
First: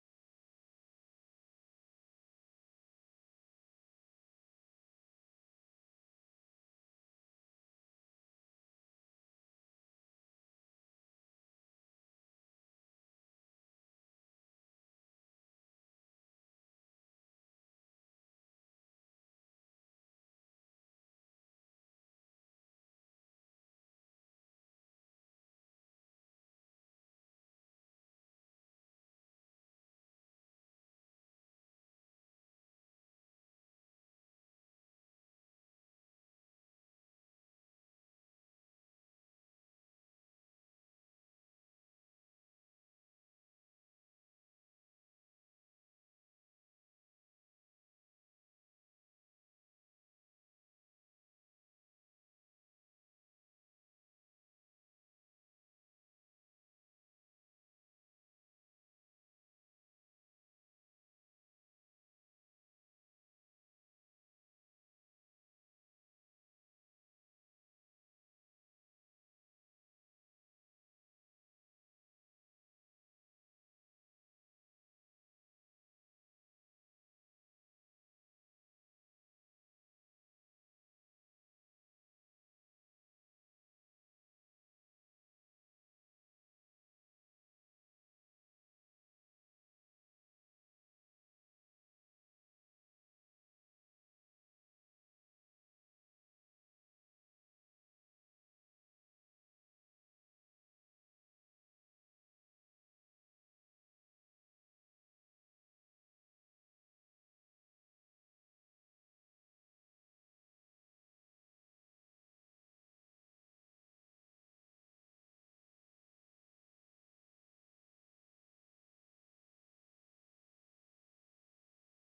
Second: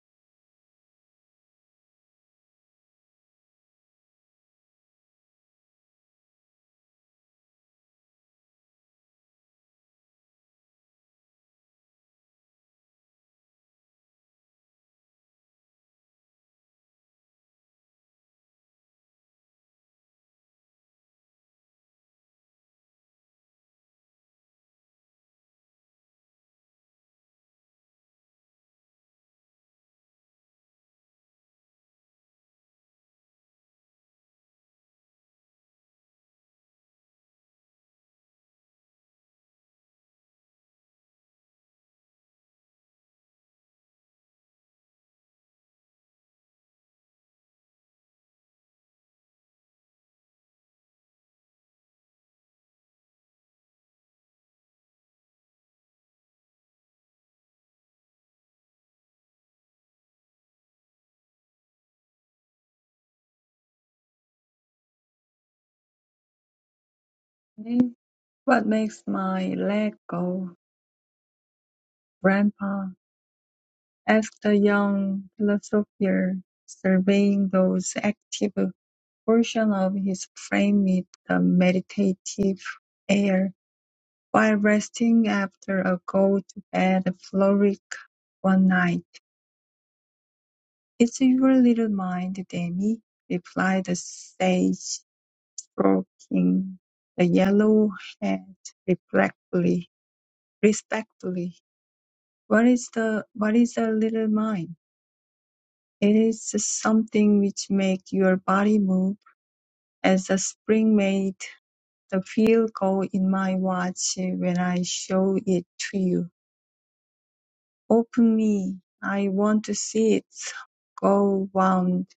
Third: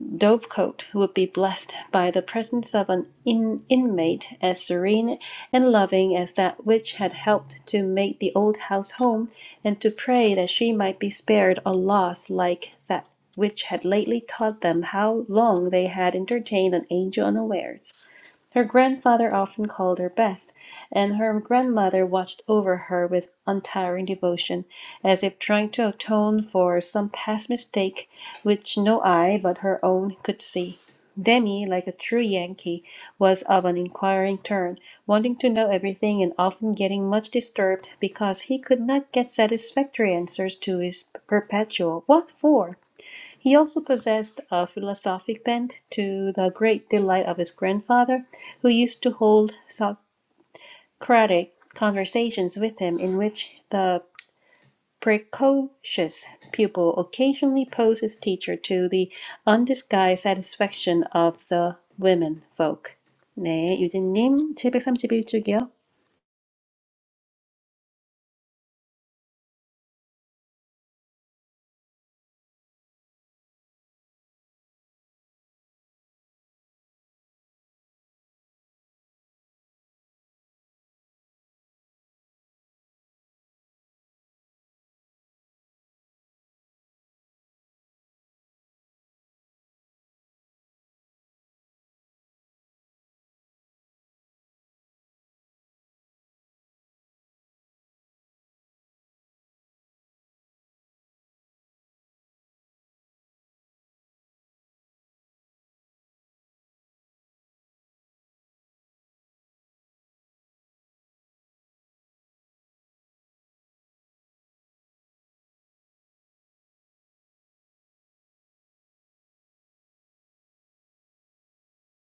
B: dovecote would be blessed by the presence of an in- inmate as serene and loving as that which had helped to make the old house home, and to pray that she might be spared a loss like that which had lately taught them how long they had entertained an angel unawares. Her grandfather often called her Beth, and her grandmother watched over her with untiring devotion, as if trying to atone for some past mistake which no eye but her own could see. Demi, like a true Yankee, was of an inquiring turn, wanting to know everything and often getting much disturbed because he could not get satisfactory answers to his perpetual "What for?" He also possessed a philosophic bent, to the great delight of his grandfather, who used to hold Socratic conversations with him, in which the precocious pupil occasionally posed his teacher to the undisguised satisfaction of the women folk. 네, 유진님 칠백삼십일 쪽이요.
A: 네. What makes my leg go, Grandpa? asked the young philosopher, surveying those active portion of his frame with a meditative air, while resting after a go-to-bed frolic one night. "It's your little mind, Demi," replied the sage, stroking the yellow head reflectively. respectfully. "What is the what is a little mind? It is something which makes your body move, as the spring made the wheel go in my watch when I show it to you. Open me. I want to see it go round.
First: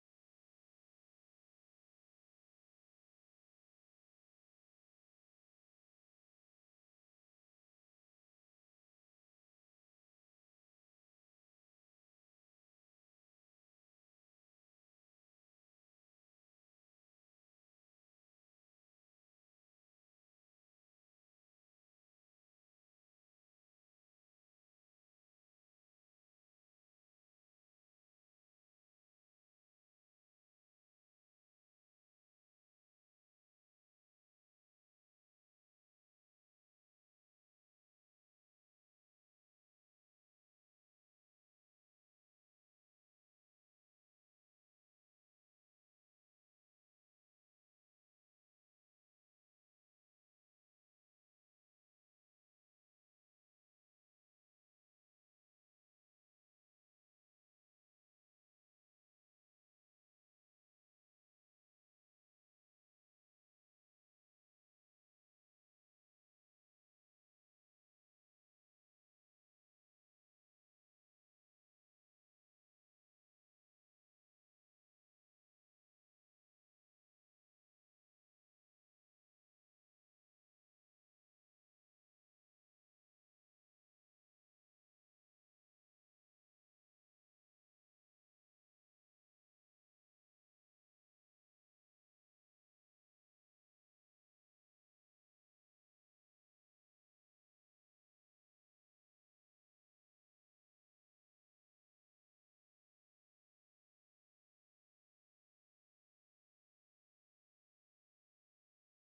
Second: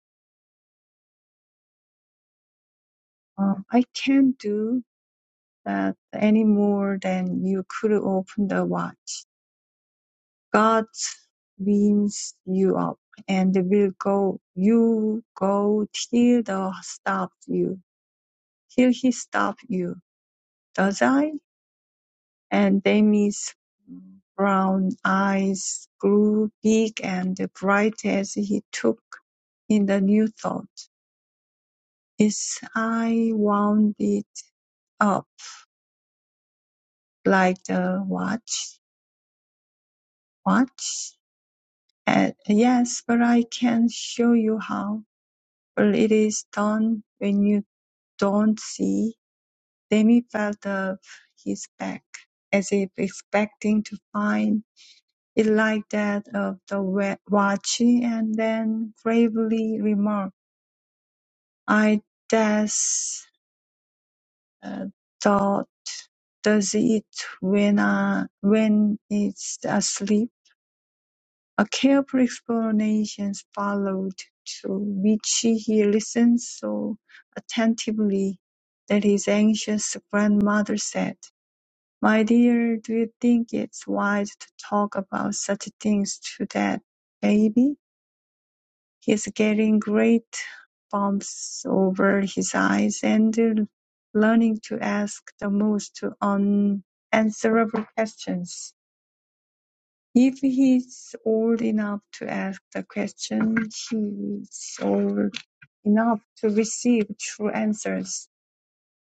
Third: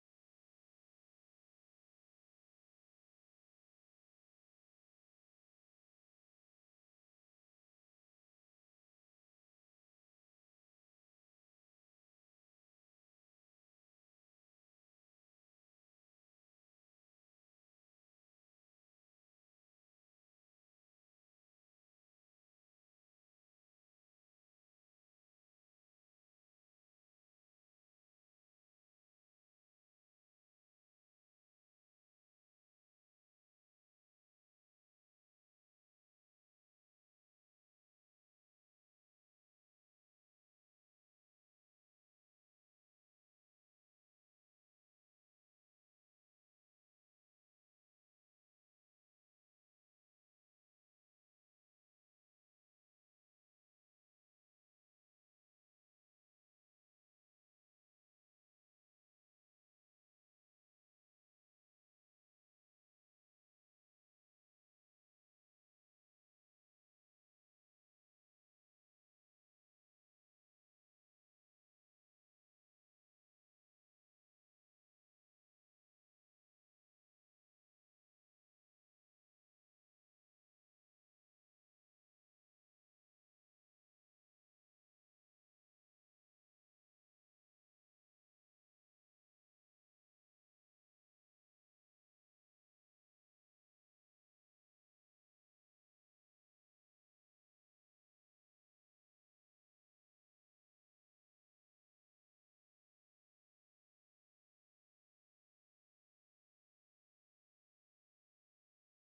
A: Uh, I can't do. that any more than you could open the watch. God winds you up and will go, you go till the stop you, till he stop you. Does I? And Demi's brown eyes grew big and bright as he took in the new thought. Is I wound it up like the watch, watch. Uh, yes, but I can show you how. Well, it is done when you don't see. Demi felt of his back, as if expecting to find it like that of the wa- watch, and then gravely remarked, I just uh, thought does it when, uh, when it's asleep. A careful explanation followed, to which he listened so attentively that his anxious grandmother said, "My dear, do you think it's wise to talk about such things to that baby? He's getting great bumps over his eyes and learning to ask the most unanswerable questions." If he's old enough to ask the question, he's old enough to receive true answers.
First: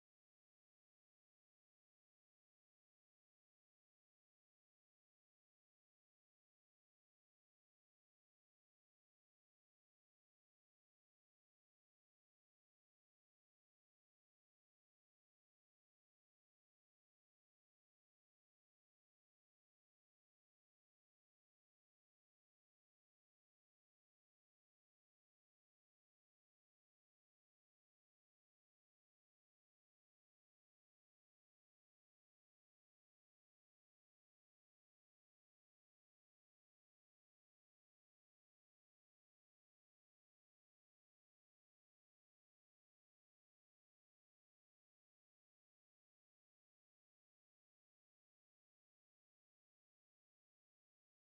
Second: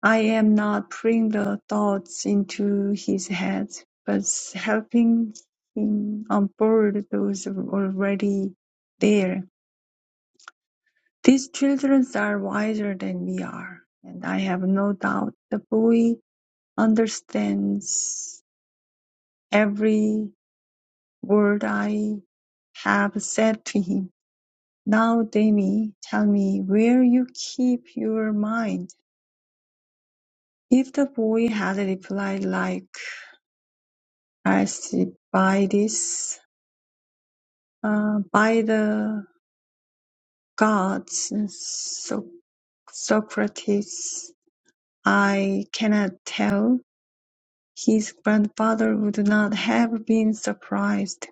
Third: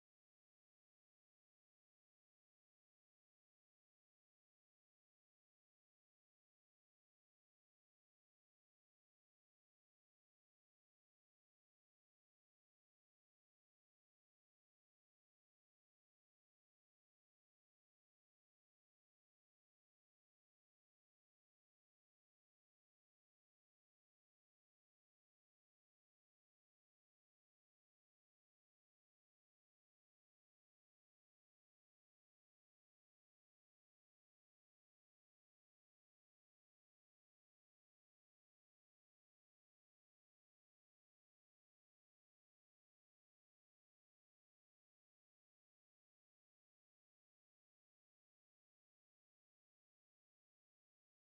A: I am not putting the thoughts into his head, but helping him onboard those already there. These children are wiser than we are, and I have no doubt the boy understands every word I have said to him. Now, Demi, tell me where you keep your mind. If the boy had replied like Alcibiades, uh, by the gods, so- Socrates, I cannot tell, his grandfather would not have been surprised.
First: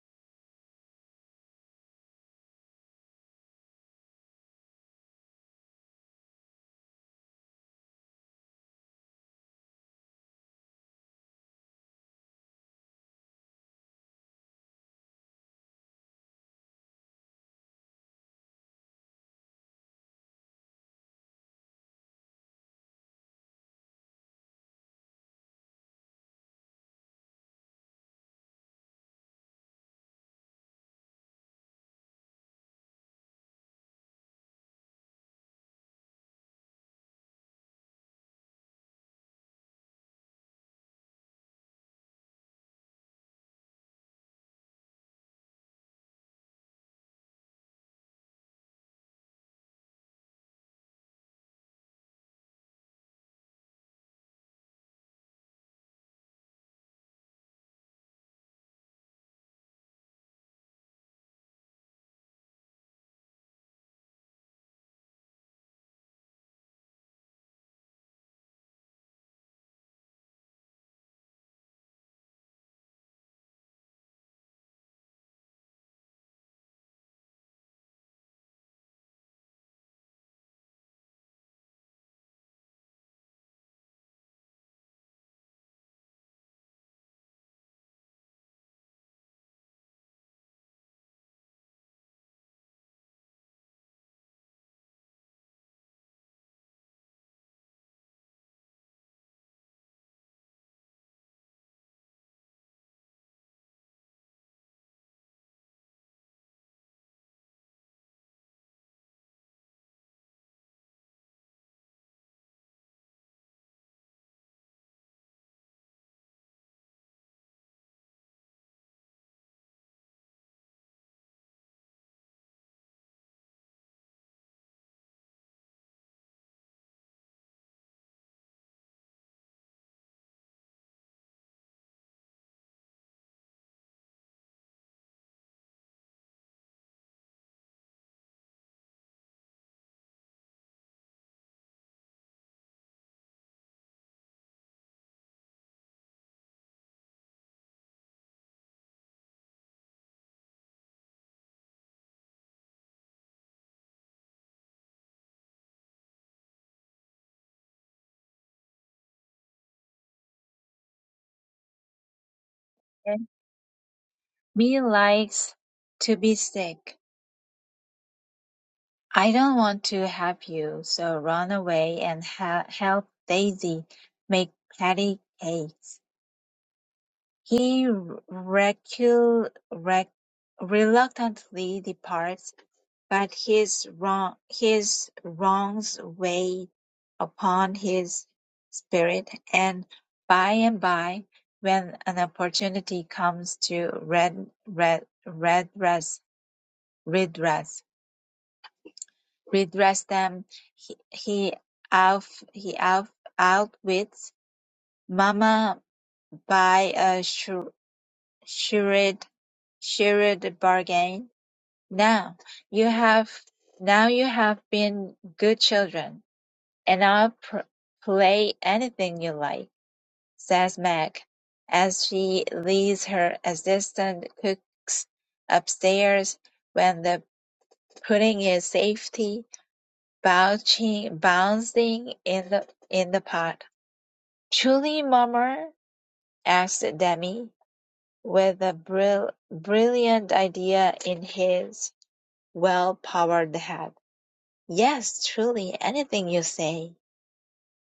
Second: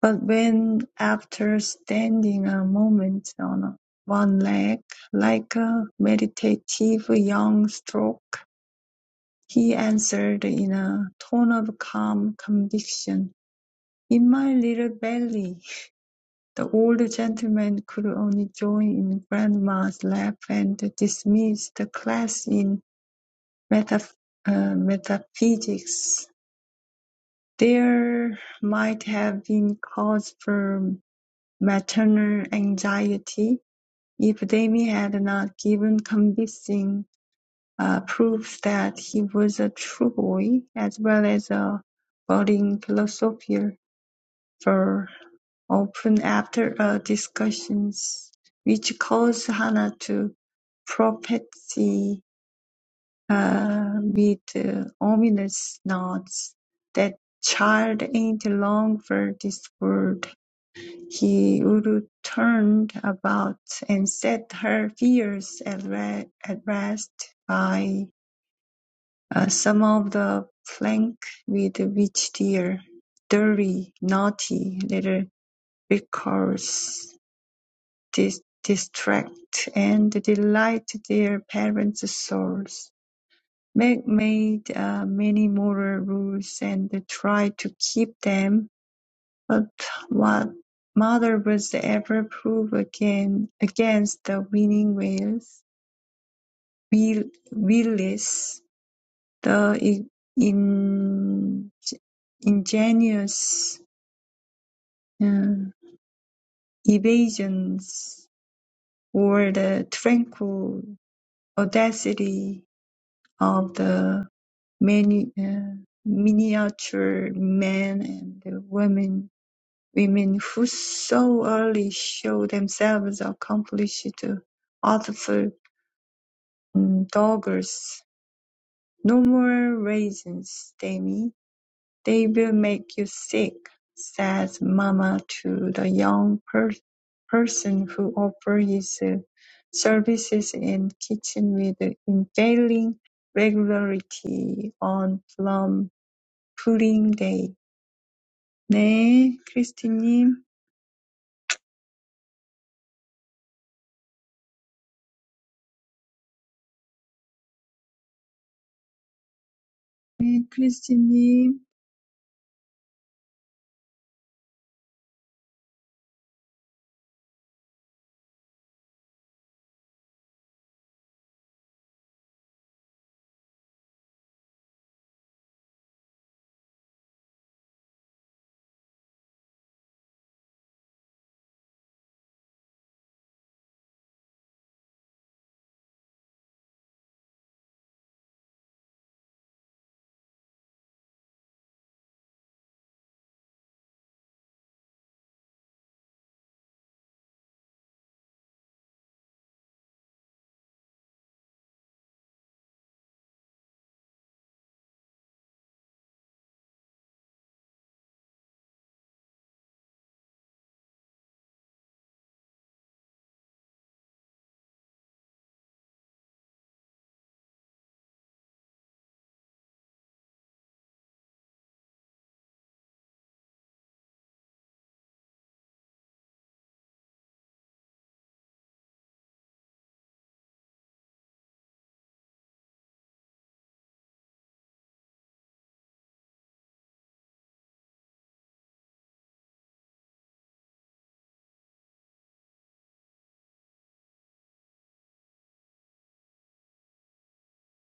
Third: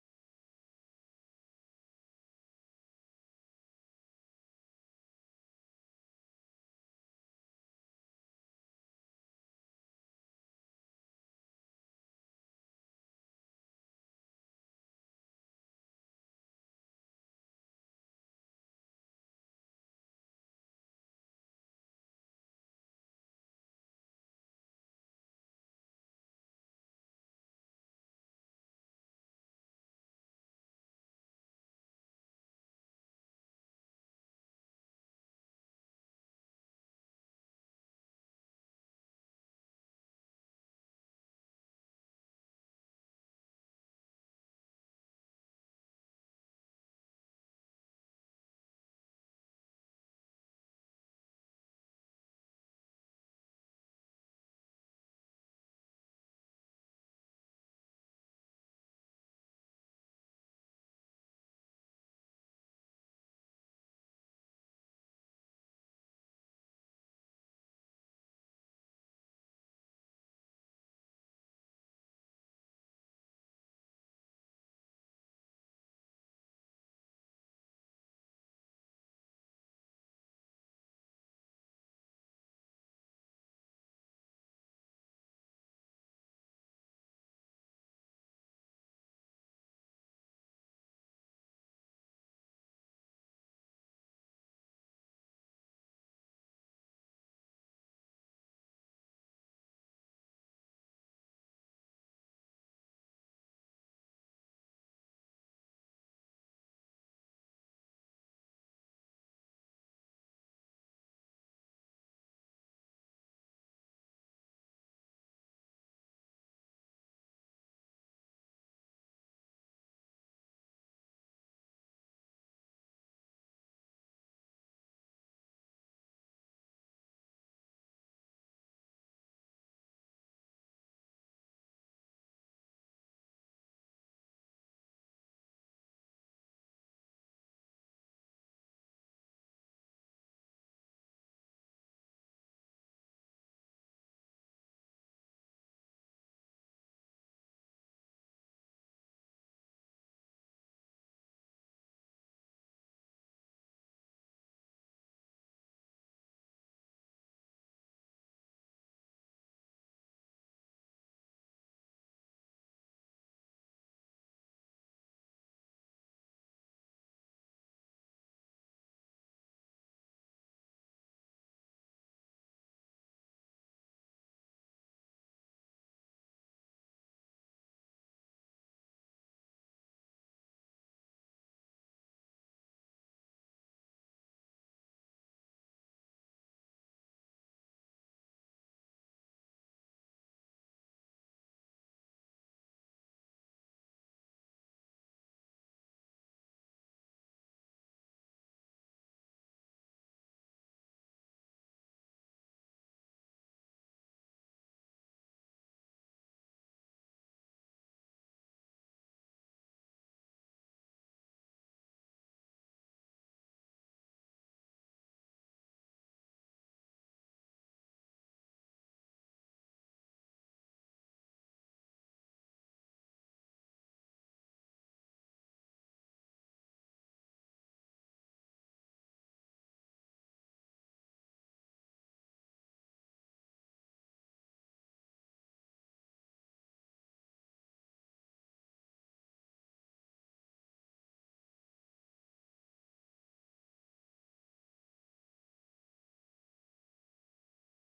A: But when, after standing a moment on one leg, like a meditative young stork, He answered in a tone of calm conviction, "In my little belly." The old gentleman could only join in Grandma's laugh and dismiss the class in metaph- uh, metaphysics. There might have been cause for maternal anxiety if Jamie had not given convincing uh, proves that he was a true boy, as well as a budding philosopher, for often after uh, discussions which caused Hannah to prophesy uh, with uh, ominous nods that child ain't long for this world. He would turn about and set her fears at, re- at rest by Uh, some of the plank with which their dirty, naughty little rickers dis- distract and delight their parents' souls. Meg made uh, many moral rules and tried to keep them, but what mother was ever proof again against the winning wills, will, willis The in, ingenious uh, evasions or the tranquil audacity of the many uh, miniature men and women women who so early show themselves accomplished author mm, doggers. No more raisins, Demi "They will make you sick," says Mama to the young per- person who offers his uh, services in kitchen with unfailing regularity on plum pudding day. 네, 크리스티님. 네, 크리스티님.
C: Me likes to be sick. I don't want to help you, so run away and hel- help Daisy make patty cakes. He recu- rec- reluctantly departs, but his wrong his wrongs weigh upon his spirit, and by and by, when an opportunity comes to red red redress redress redress them. He he out he out outwits Mama by a shr- shrewd shrewd bargain. Now you have now you have been good children, and I'll pr- play anything you like," says Meg, as she leads her assistant cooks upstairs when the pudding is safety Bouncing bouncing in the in the pot. "Truly, Mummer asked Demi, with a brill brilliant idea in his well-powered head. "Yes, truly, anything you say,"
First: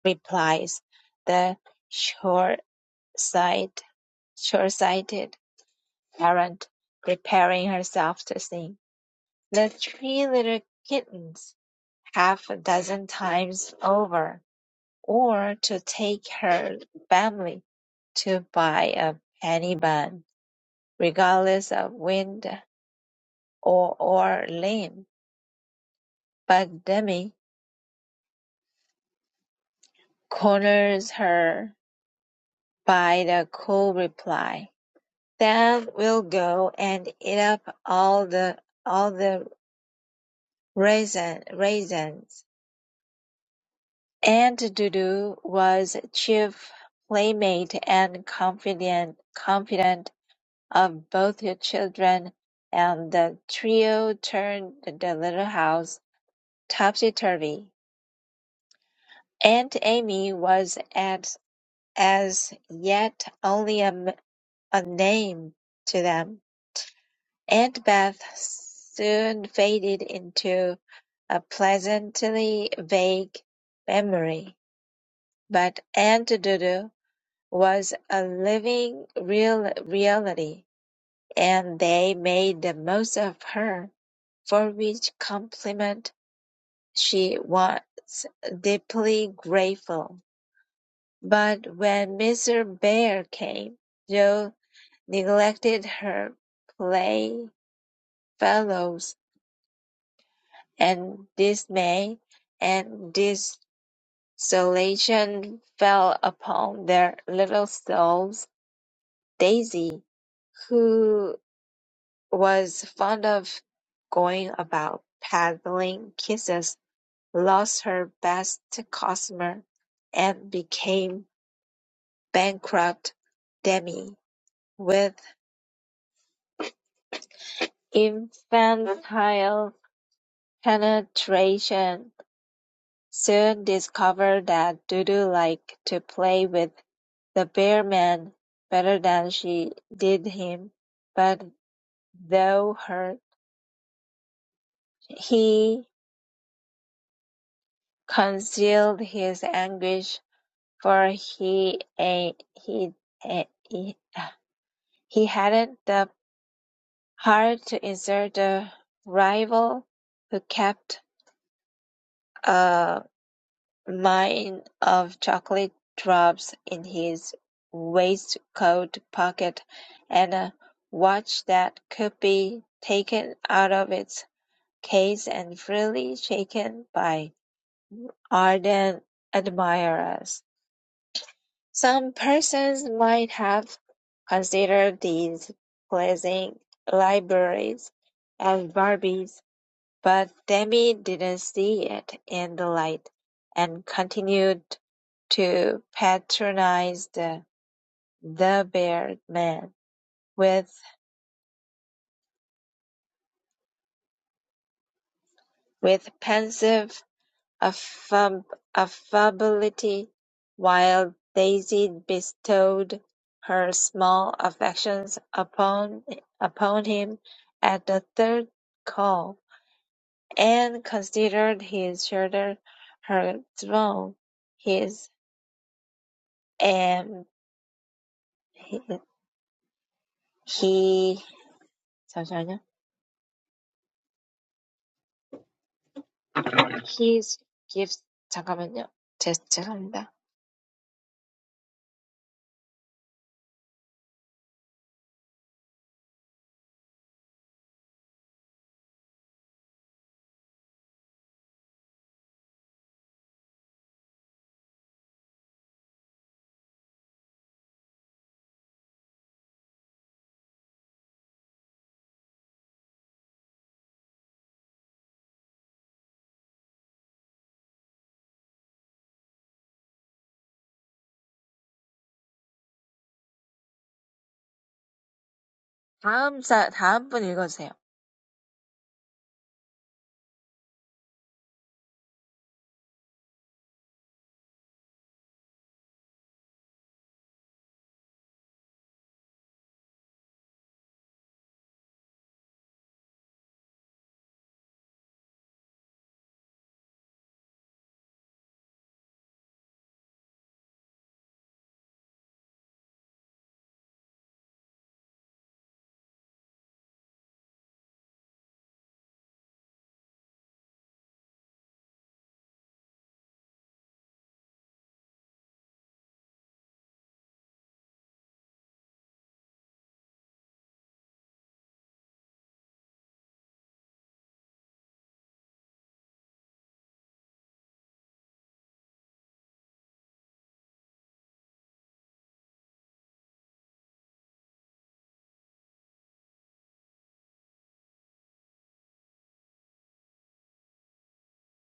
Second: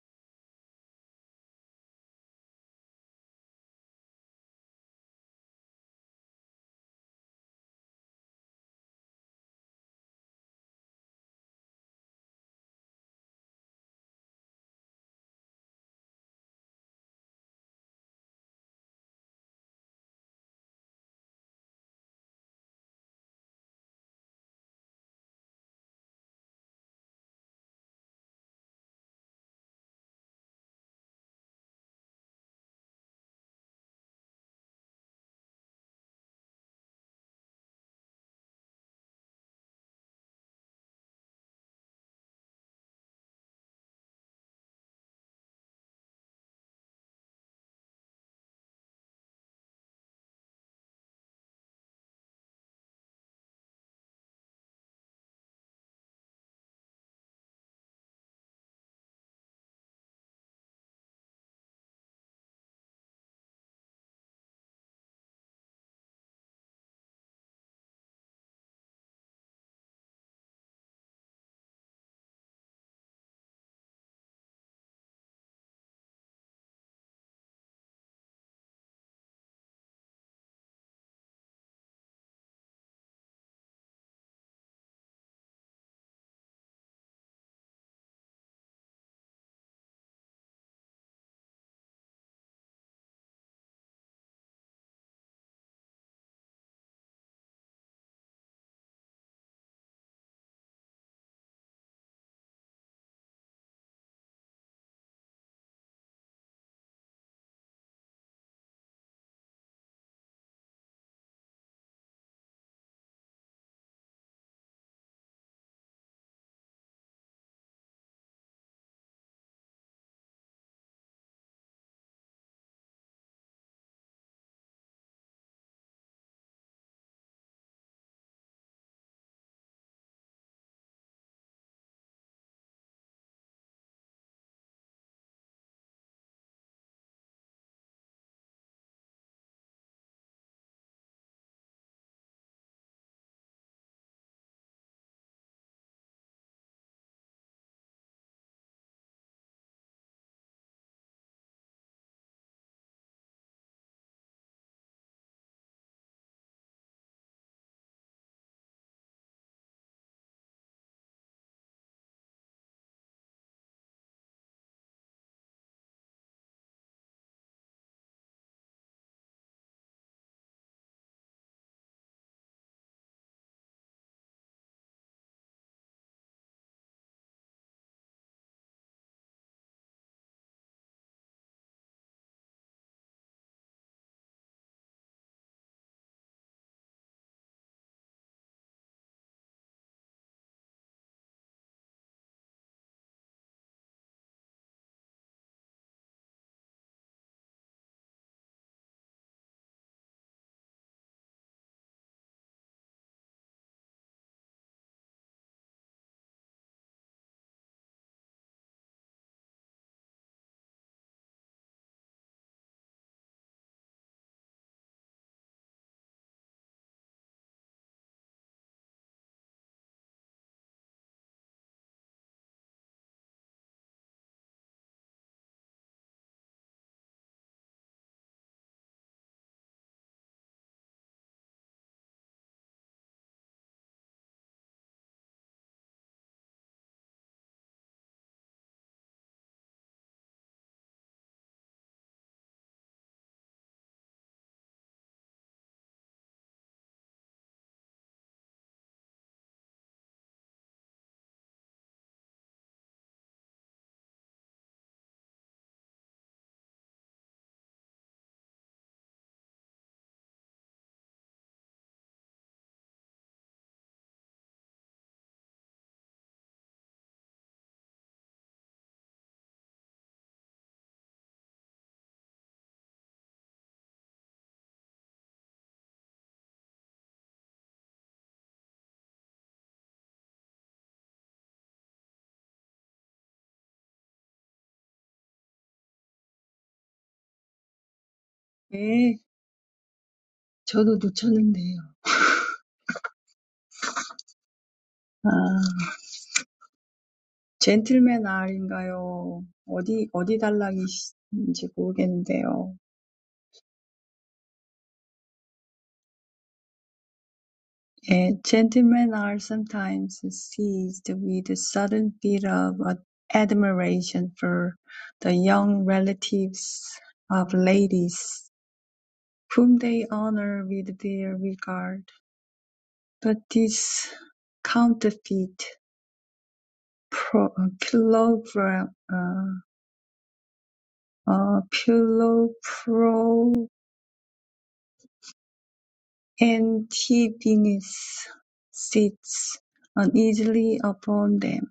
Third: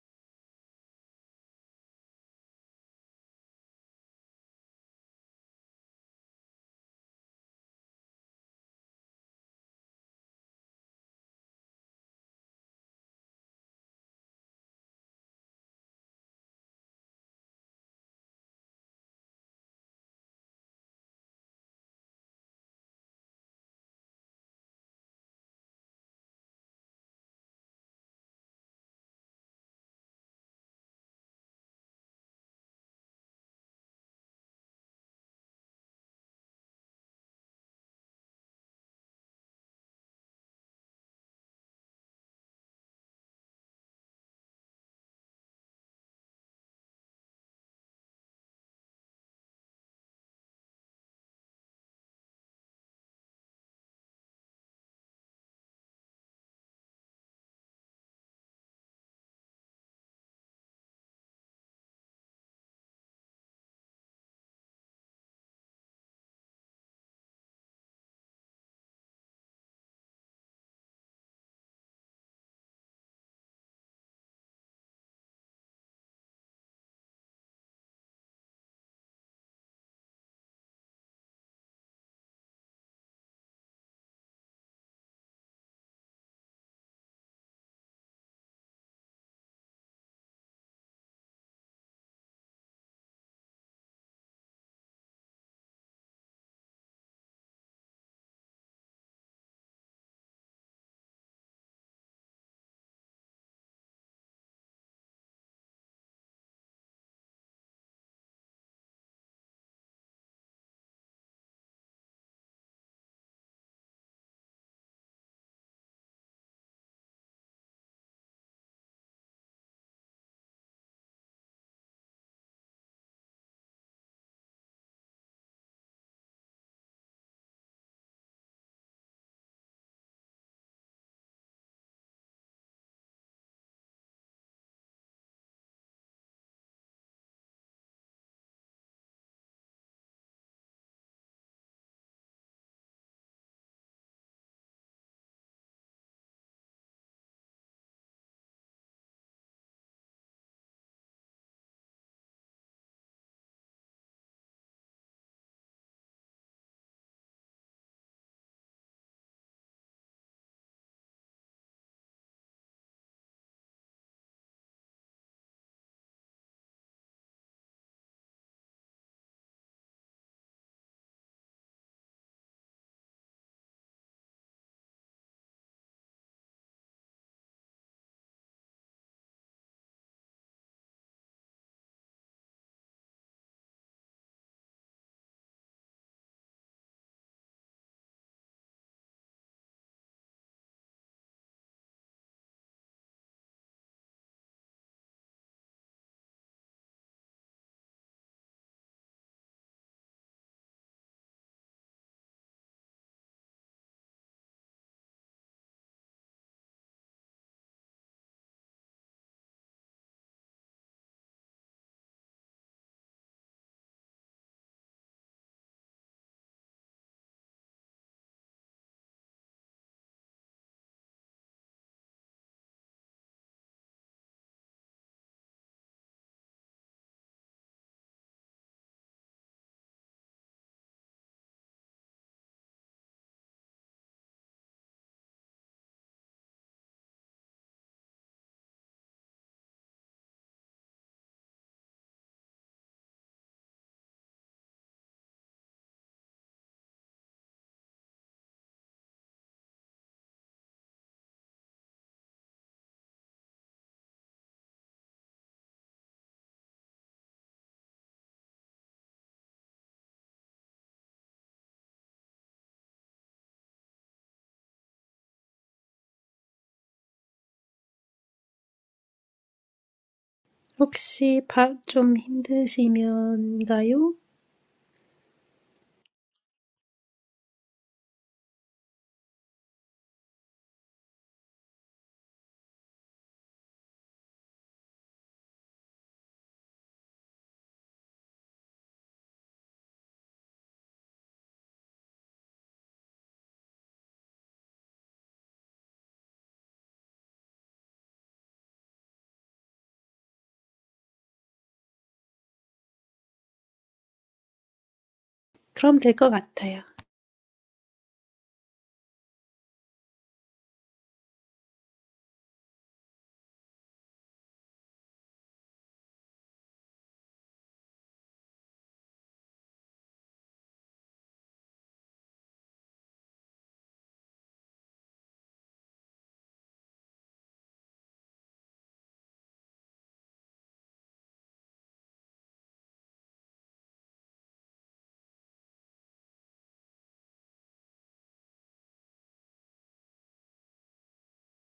C: replies the short-sight, short-sighted parent, preparing herself to sing. "The three little kittens" half a dozen times over. or to take her family to buy a penny bun, regardless of wind or, or limb. But Demi corners her by the cool reply. Then we'll go and eat up all the all the raisin, raisins. Aunt Dudu was chief playmate and confident confidant of both her children, and the trio turned the little house topsy-turvy. Aunt Amy was at as yet only a a name to them. Aunt Beth soon faded into a pleasantly vague memory, but Aunt Dodo was a living real reality. And they made the most of her, for which compliment she was deeply grateful. But when Mr. Bear came, Joe neglected her playfellows, and dismay and desolation fell upon their little souls. Daisy, who was fond of going about peddling kisses, lost her best customer, and became bankrupt Demi with infantile penetration soon discovered that Dudu liked to play with the bear man better than she did him, but though her he concealed his anguish For he eh, he eh, he uh, he hadn't the heart to insult a rival who kept a mine of chocolate drops in his waistcoat pocket and a watch that could be taken out of its case and freely shaken by ardent admirers. Some persons might have considered these pleasing libraries as Barbies, but Demi didn't see it in the light, and continued to patronize the the bearded man with with pensive affab- affability, while Daisy bestowed her small affections upon upon him at the third call, and considered his shoulder her throne. His and he 잠시만요. His gifts 잠깐만요. 제, 죄송합니다.
B: 혹시 밥 좀 힘드시면가요?
C: 다음 사 다음 분 읽어주세요.
A: 네, 저도 놓쳤는데요. 아, 젠틀맨 R인가요? 어디, 어디 달락이신지 모르겠는데요.
B: 그럼 될 것 같아요.
A: Uh, gentlemen are sometimes seized with a sudden fit of admiration for the young relatives of ladies, whom they honor with their regard. But this counterfeit pro- pilofra- uh, uh, pilofroentibinus sits uneasily upon them.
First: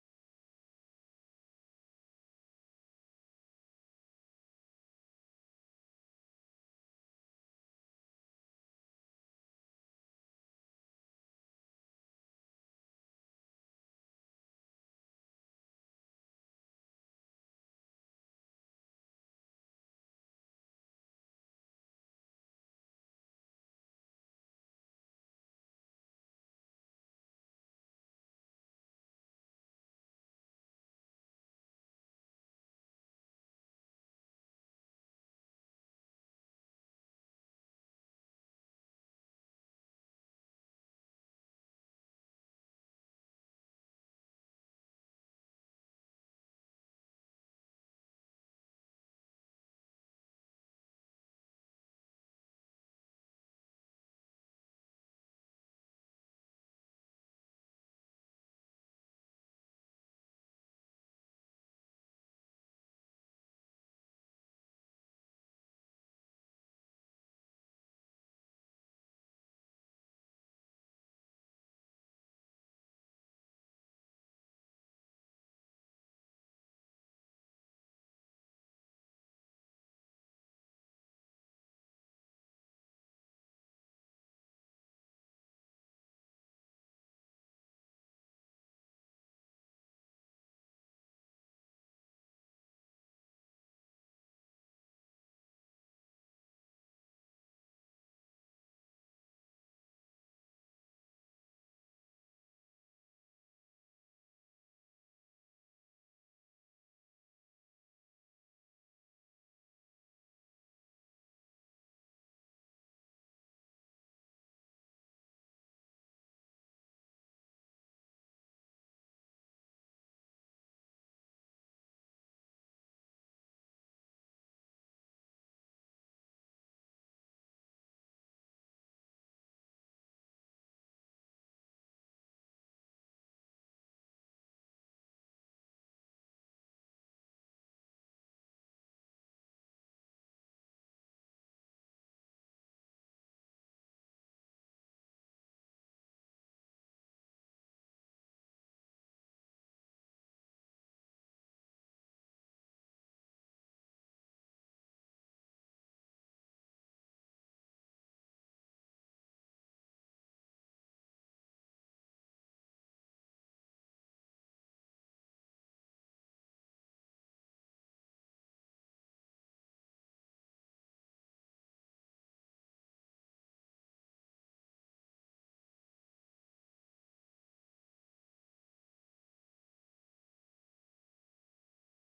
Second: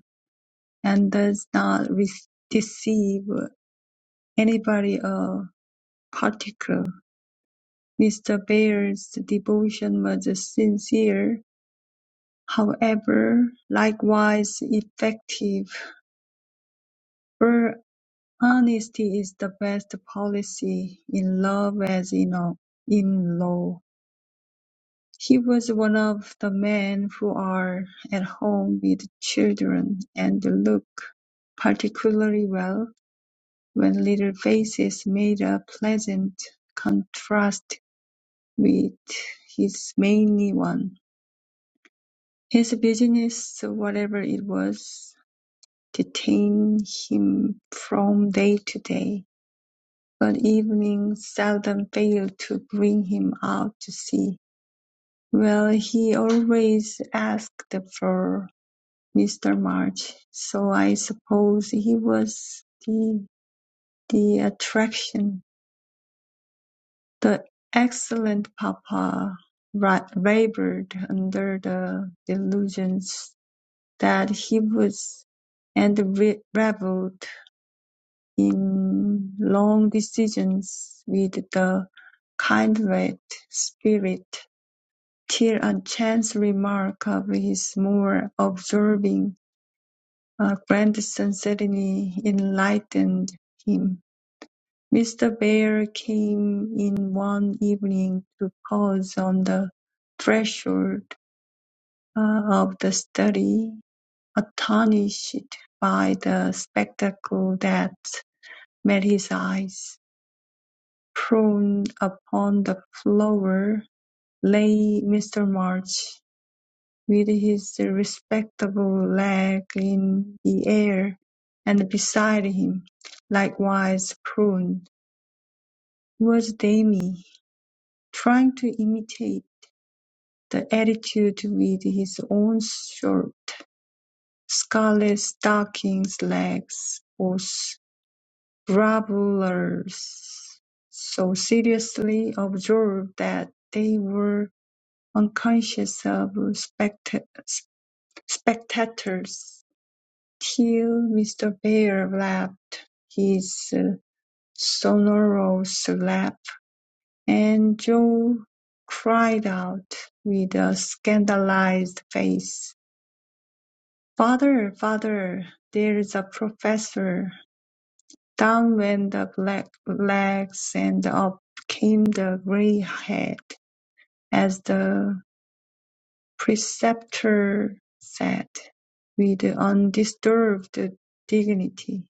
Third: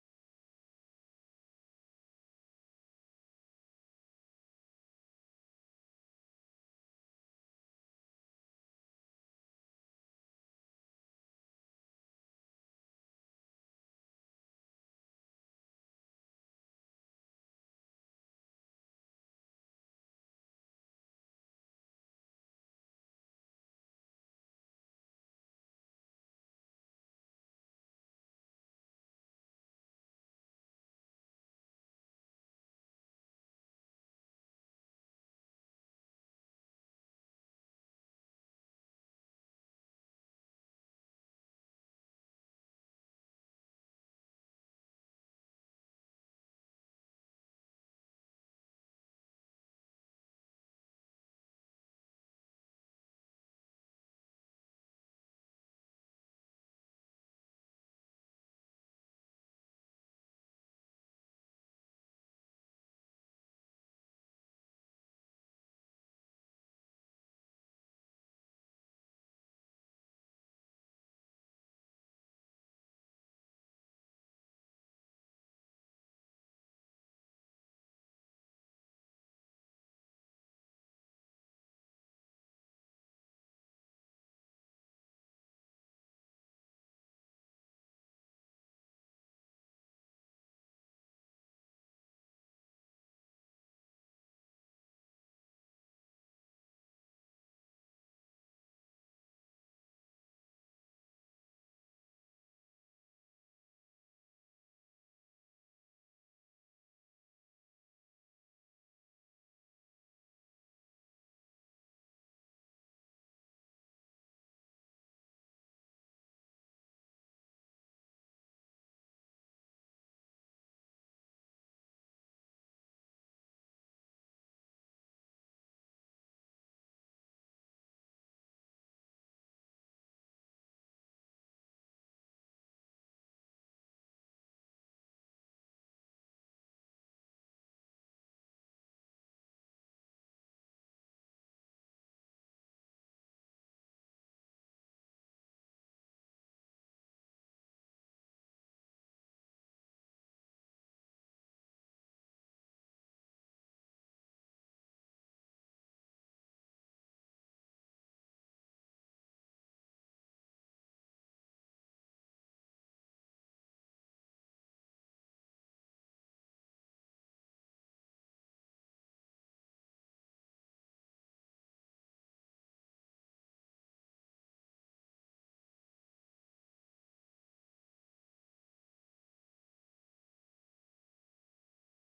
A: and does not re- deceive anybody or particular. Mr. Bear's devotion was sincere, however, likewise effective. For honesty is the best policy in love as in all- in law. He was one of the men who are at home with children and look particularly well When little faces made a pleasant contrast with his manly one, his business, whatever it was, detained him from day to day, but evening seldom failed to bring him out to sea, where he always asked for Mr. March, so I suppose he was the, the attraction. The excellent papa wavered under the delusions that he was, and revelled in long decisions with the kindred spirit, till a chance remark of his more observing uh, grandson suddenly enlightened him. Mr. Bear came in one evening to pause on the threshold uh, of the study, astonished by the spectacle that met his eyes. Prone upon the floor lay Mr. March, with his respectable leg in the air, and beside him, likewise prone, was Dammy. trying to imitate the attitude with his own short, scarlet stockings legs was grovellers so seriously observed that they were unconscious of spect- spectators till Mr. Bear laughed his uh, sonorous laugh And Joe cried out with a scandalized face, "Father, father, there's a professor!" Down went the black legs and up came the gray head, as the preceptor said, with undisturbed dignity,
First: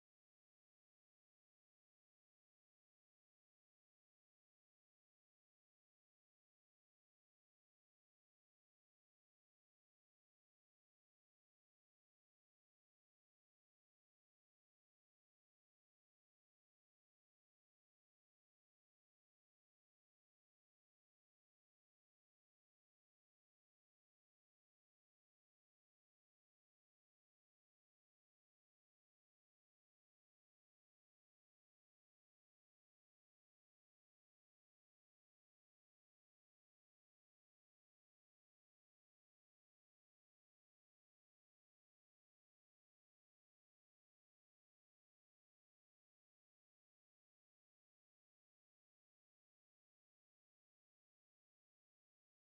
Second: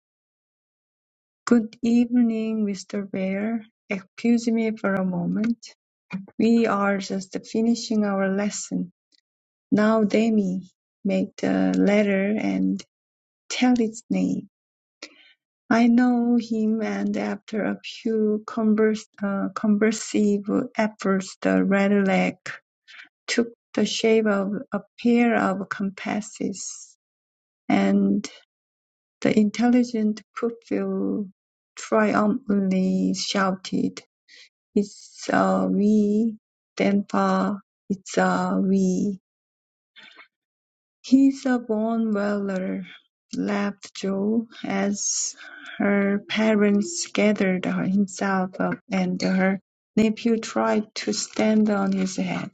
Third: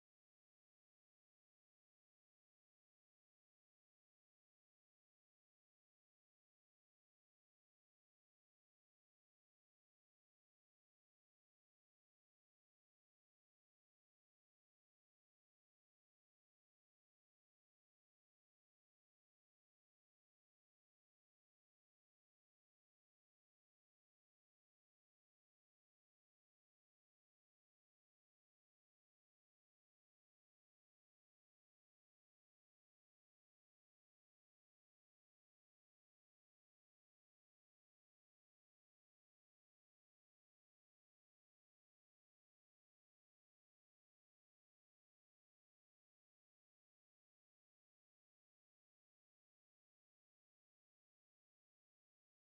A: "Good evening, Mr. Ware. Excuse me for a moment. We are just finishing our lesson. Now Demi, make the letter and tell its name. I know him and after a few converse, uh, conversive efforts the red leg took the shape of a pair of compasses and the intelligent pupil triumphantly shouted, It's a we, Denpa, it's a we. "He's a born welder," laughed Jo, as her parents gathered himself up and her nephew tried to stand on his head,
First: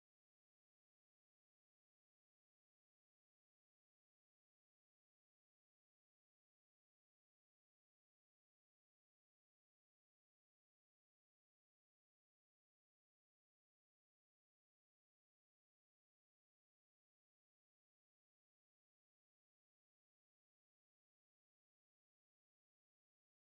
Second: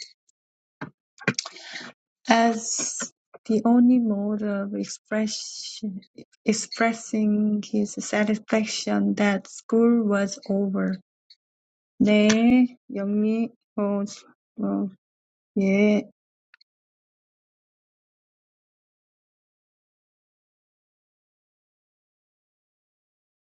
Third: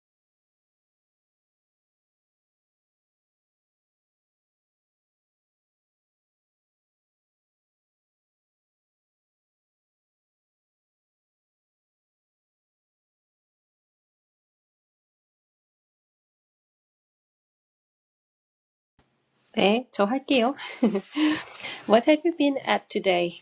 A: as the only mode of express- expressing his satisfaction that school was over. 네, 영미, 어, 어, 예,
B: 네, 저 할게요. What have you been at today?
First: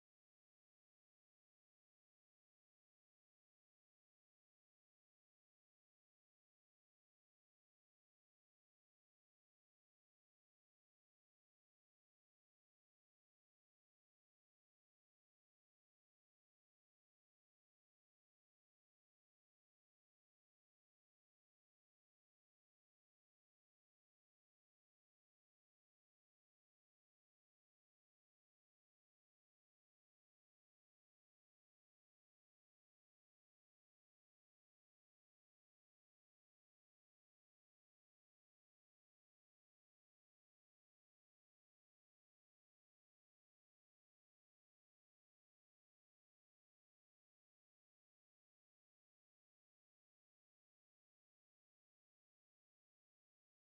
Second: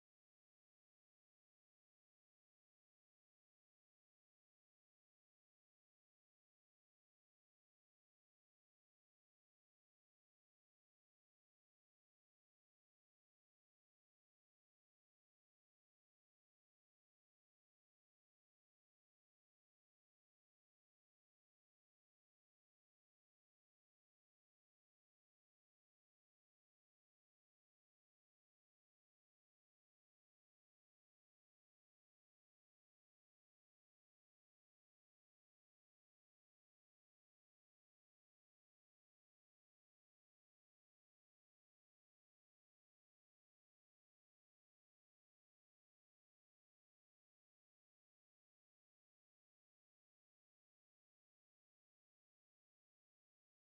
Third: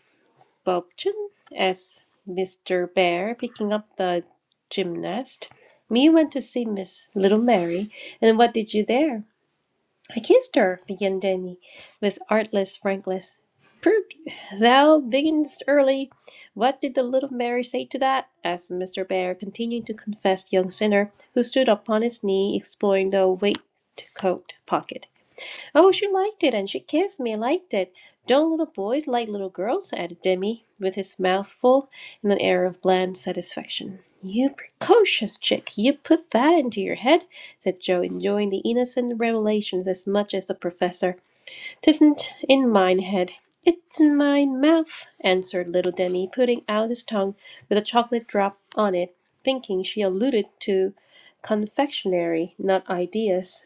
B: Bobchen asked Mr. Bear picking up the gymnast. Me went to see Miss Little Mary, and what did you there? I kissed her, began Danny, with artless frankness. Prut, thou beginnest early. What did the little Mary say to that? asked Mr. Bear, continuing to confess young sinner, who stood upon his knee, exploring the waistcoat pocket. Oh, she liked it, and she kissed me, liked it. Don't little boys like little girls? added Demi, with his mouth full and an air of bland satisfaction. You precocious chick, you put that into your head, said Joe, enjoying the innocent revelations as much as the professor. Tisn't in mine head. It's in my mouth, answered little Demi, putting out his tongue with a chocolate drop on it, thinking she alluded to confectionery, not ideas.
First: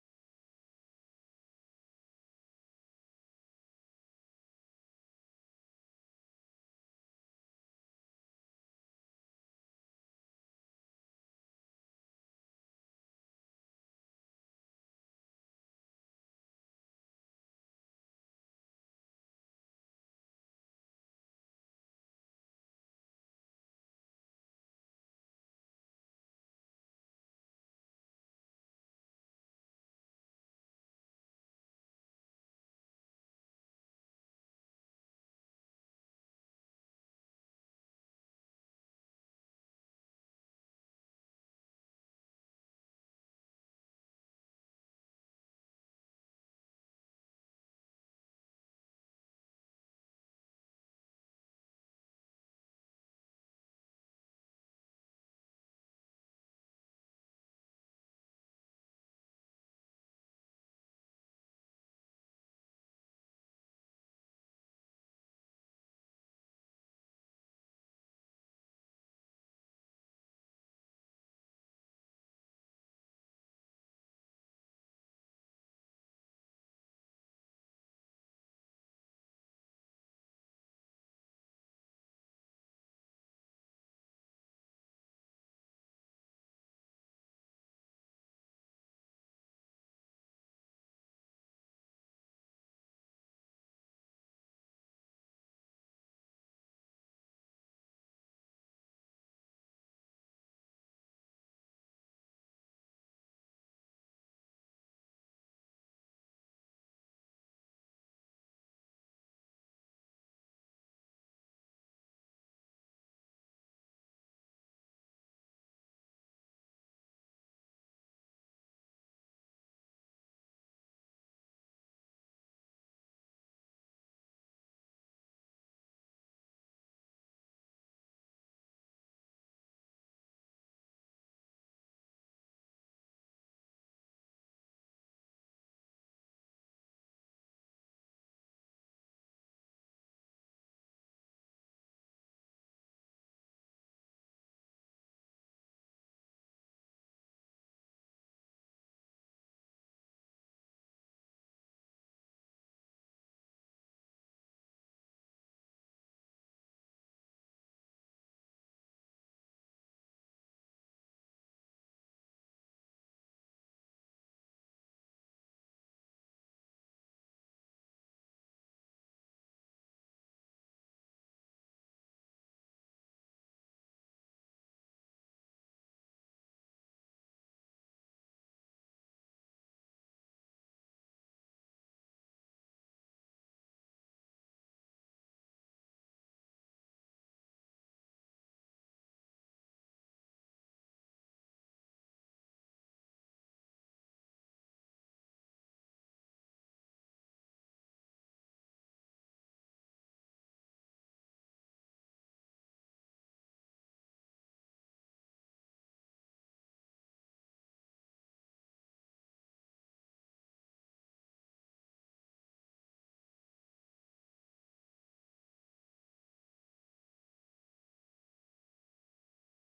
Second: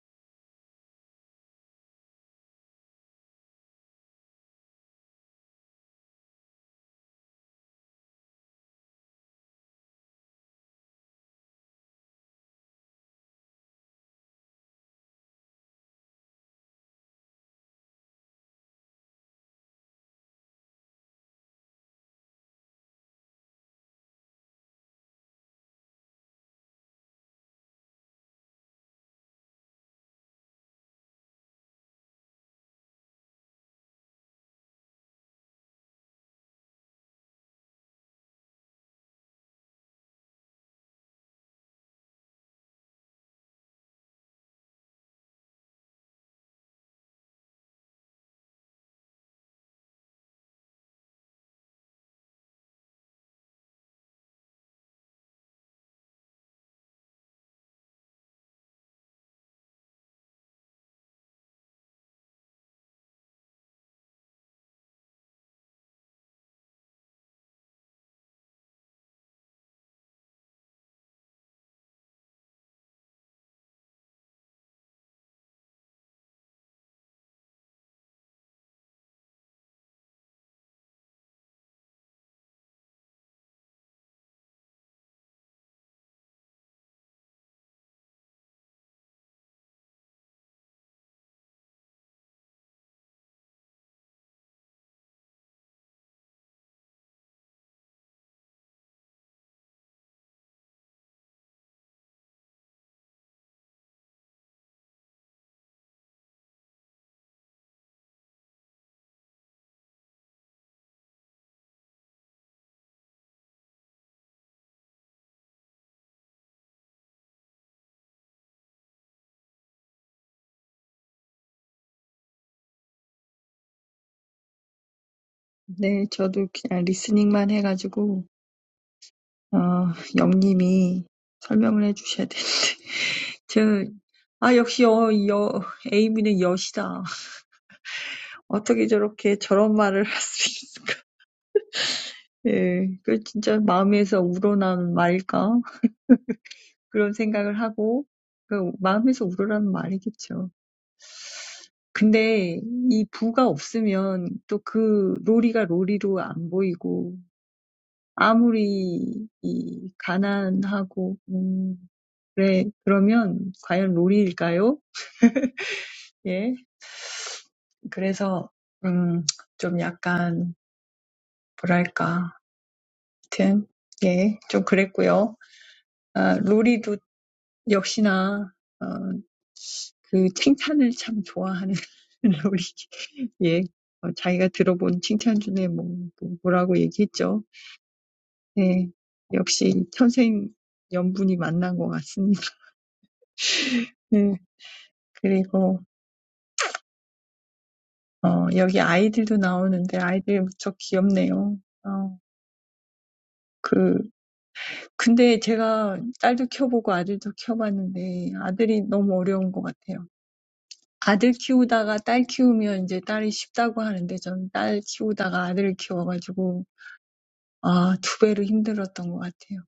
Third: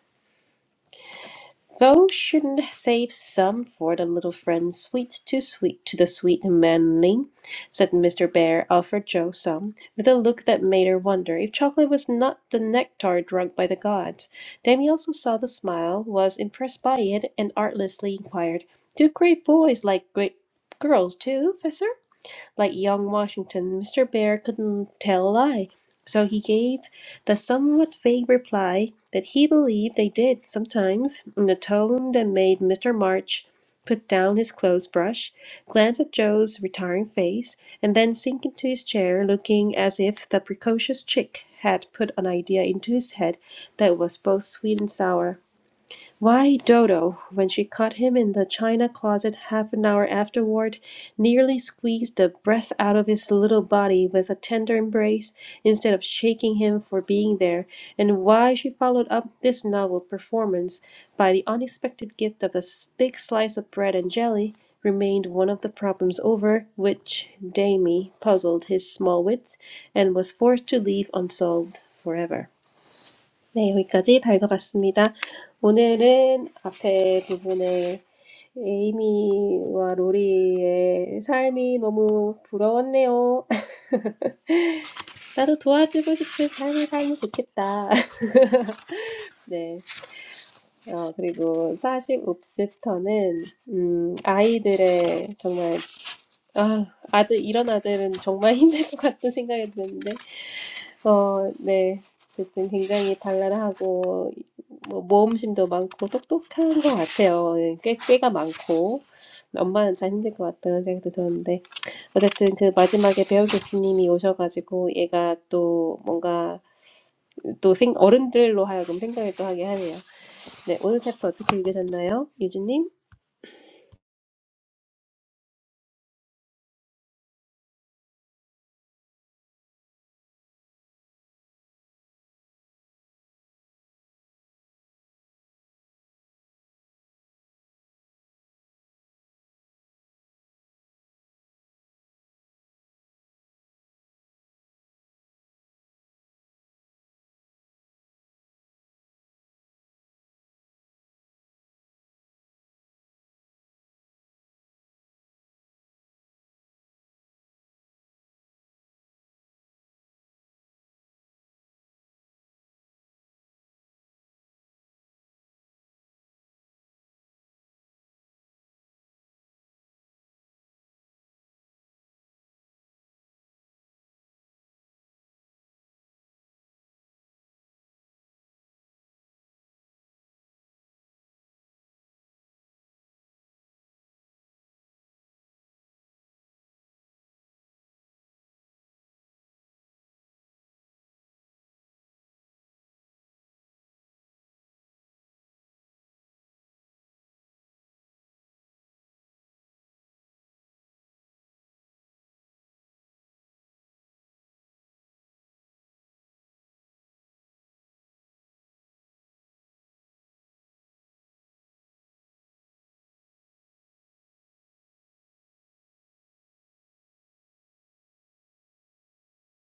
B: Thou shouldn't save some for the little friend sweet to sweet to the sweet manling, said Mr. Bear, offered Joe some, with a look that made her wonder if chocolate was not the nectar drunk by the gods. Dammy also saw the smile, was impressed by it, and artlessly inquired, Do great boys like great girls too, Fessor? Like young Washington, Mr. Bear couldn't tell a lie, so he gave the somewhat vague reply that he believed they did sometimes, in a tone that made Mr. March put down his clothes brush, glance at Joe's retiring face, and then sink into his chair, looking as if the precocious chick had put an idea into his head that was both sweet and sour. Why Dodo, when she caught him in the china closet half an hour afterward, nearly squeezed the breath out of his little body with a tender embrace instead of shaking him for being there, and why she followed up this novel performance by the unexpected gift of the s- big slice of bread and jelly, remained one of the problems over which Damie puzzled his small wits and was forced to leave unsolved forever. 네, 여기까지 읽어봤습니다. 오늘은 앞에 부분에 에이미와 로리의 삶이 너무 부러웠네요. 나도 도와주고 싶은 삶이 살면 좋겠다. 네. 어, 그리고 45부터는, 음, 아이들의 정말, 아, 아들, 이런 아들은 정말 힘들 것 같은 생각이 드는데, 어, 네. 어쨌든 굉장히 발랄하고 뭐 모험심도 많고 똑똑한 것 같아요. 예, 꽤 꾀가 많고 엄마는 참 힘들 것 같다는 생각도 들었는데 어쨌든 그 마지막에 배우 교수님이 오셔가지고 얘가 또 뭔가 또 생, 어른들로 하여금 생각을 또 하게 하네요. 네, 오늘 챕터 어떻게 읽으셨나요, 유진님?
A: 네, 저도 그냥 리스닝만 해가지고 어, 영님이 설명을 해주셔야 되는데. 저는, 아, 역시 여, 여, 에이미는 여시다. 어떻게 저렇게 저런 말을 할 수 있을까? 예, 그 진짜 마음에서 우러난 말일까? 그런 생각을 하고, 그 마음에서 우러난 말이겠죠. 근데 이 부가 없으면 또 그 로리가 로리로 안 보이고, 아무리 이 가난하고, 음, 그래, 그러면 과연 로리일까요? 예. 그래서 음, 좀 약간 뭐랄까 하여튼 예, 좀 그랬고요. 아, 로리도 역시나 어, 그 칭찬을 참 좋아하는 로리 예, 어, 자기가 들어본 칭찬 중에 뭐, 뭐- 뭐라고 얘기했죠. 예, 역시 천생 연분이 만난 것 같습니다. 예, 그리고 어, 여기 아이들도 나오는데 아이들 무척 귀엽네요. 어, 근데 제가 딸도 키워보고 아들도 키워봤는데 아들이 너무 어려운 것 같아요. 아들 키우다가 딸 키우면 이제 딸이 쉽다고 하는데 저는 딸 키우다가 아들을 키워가지고 아, 두 배로 힘들었던 것 같아요.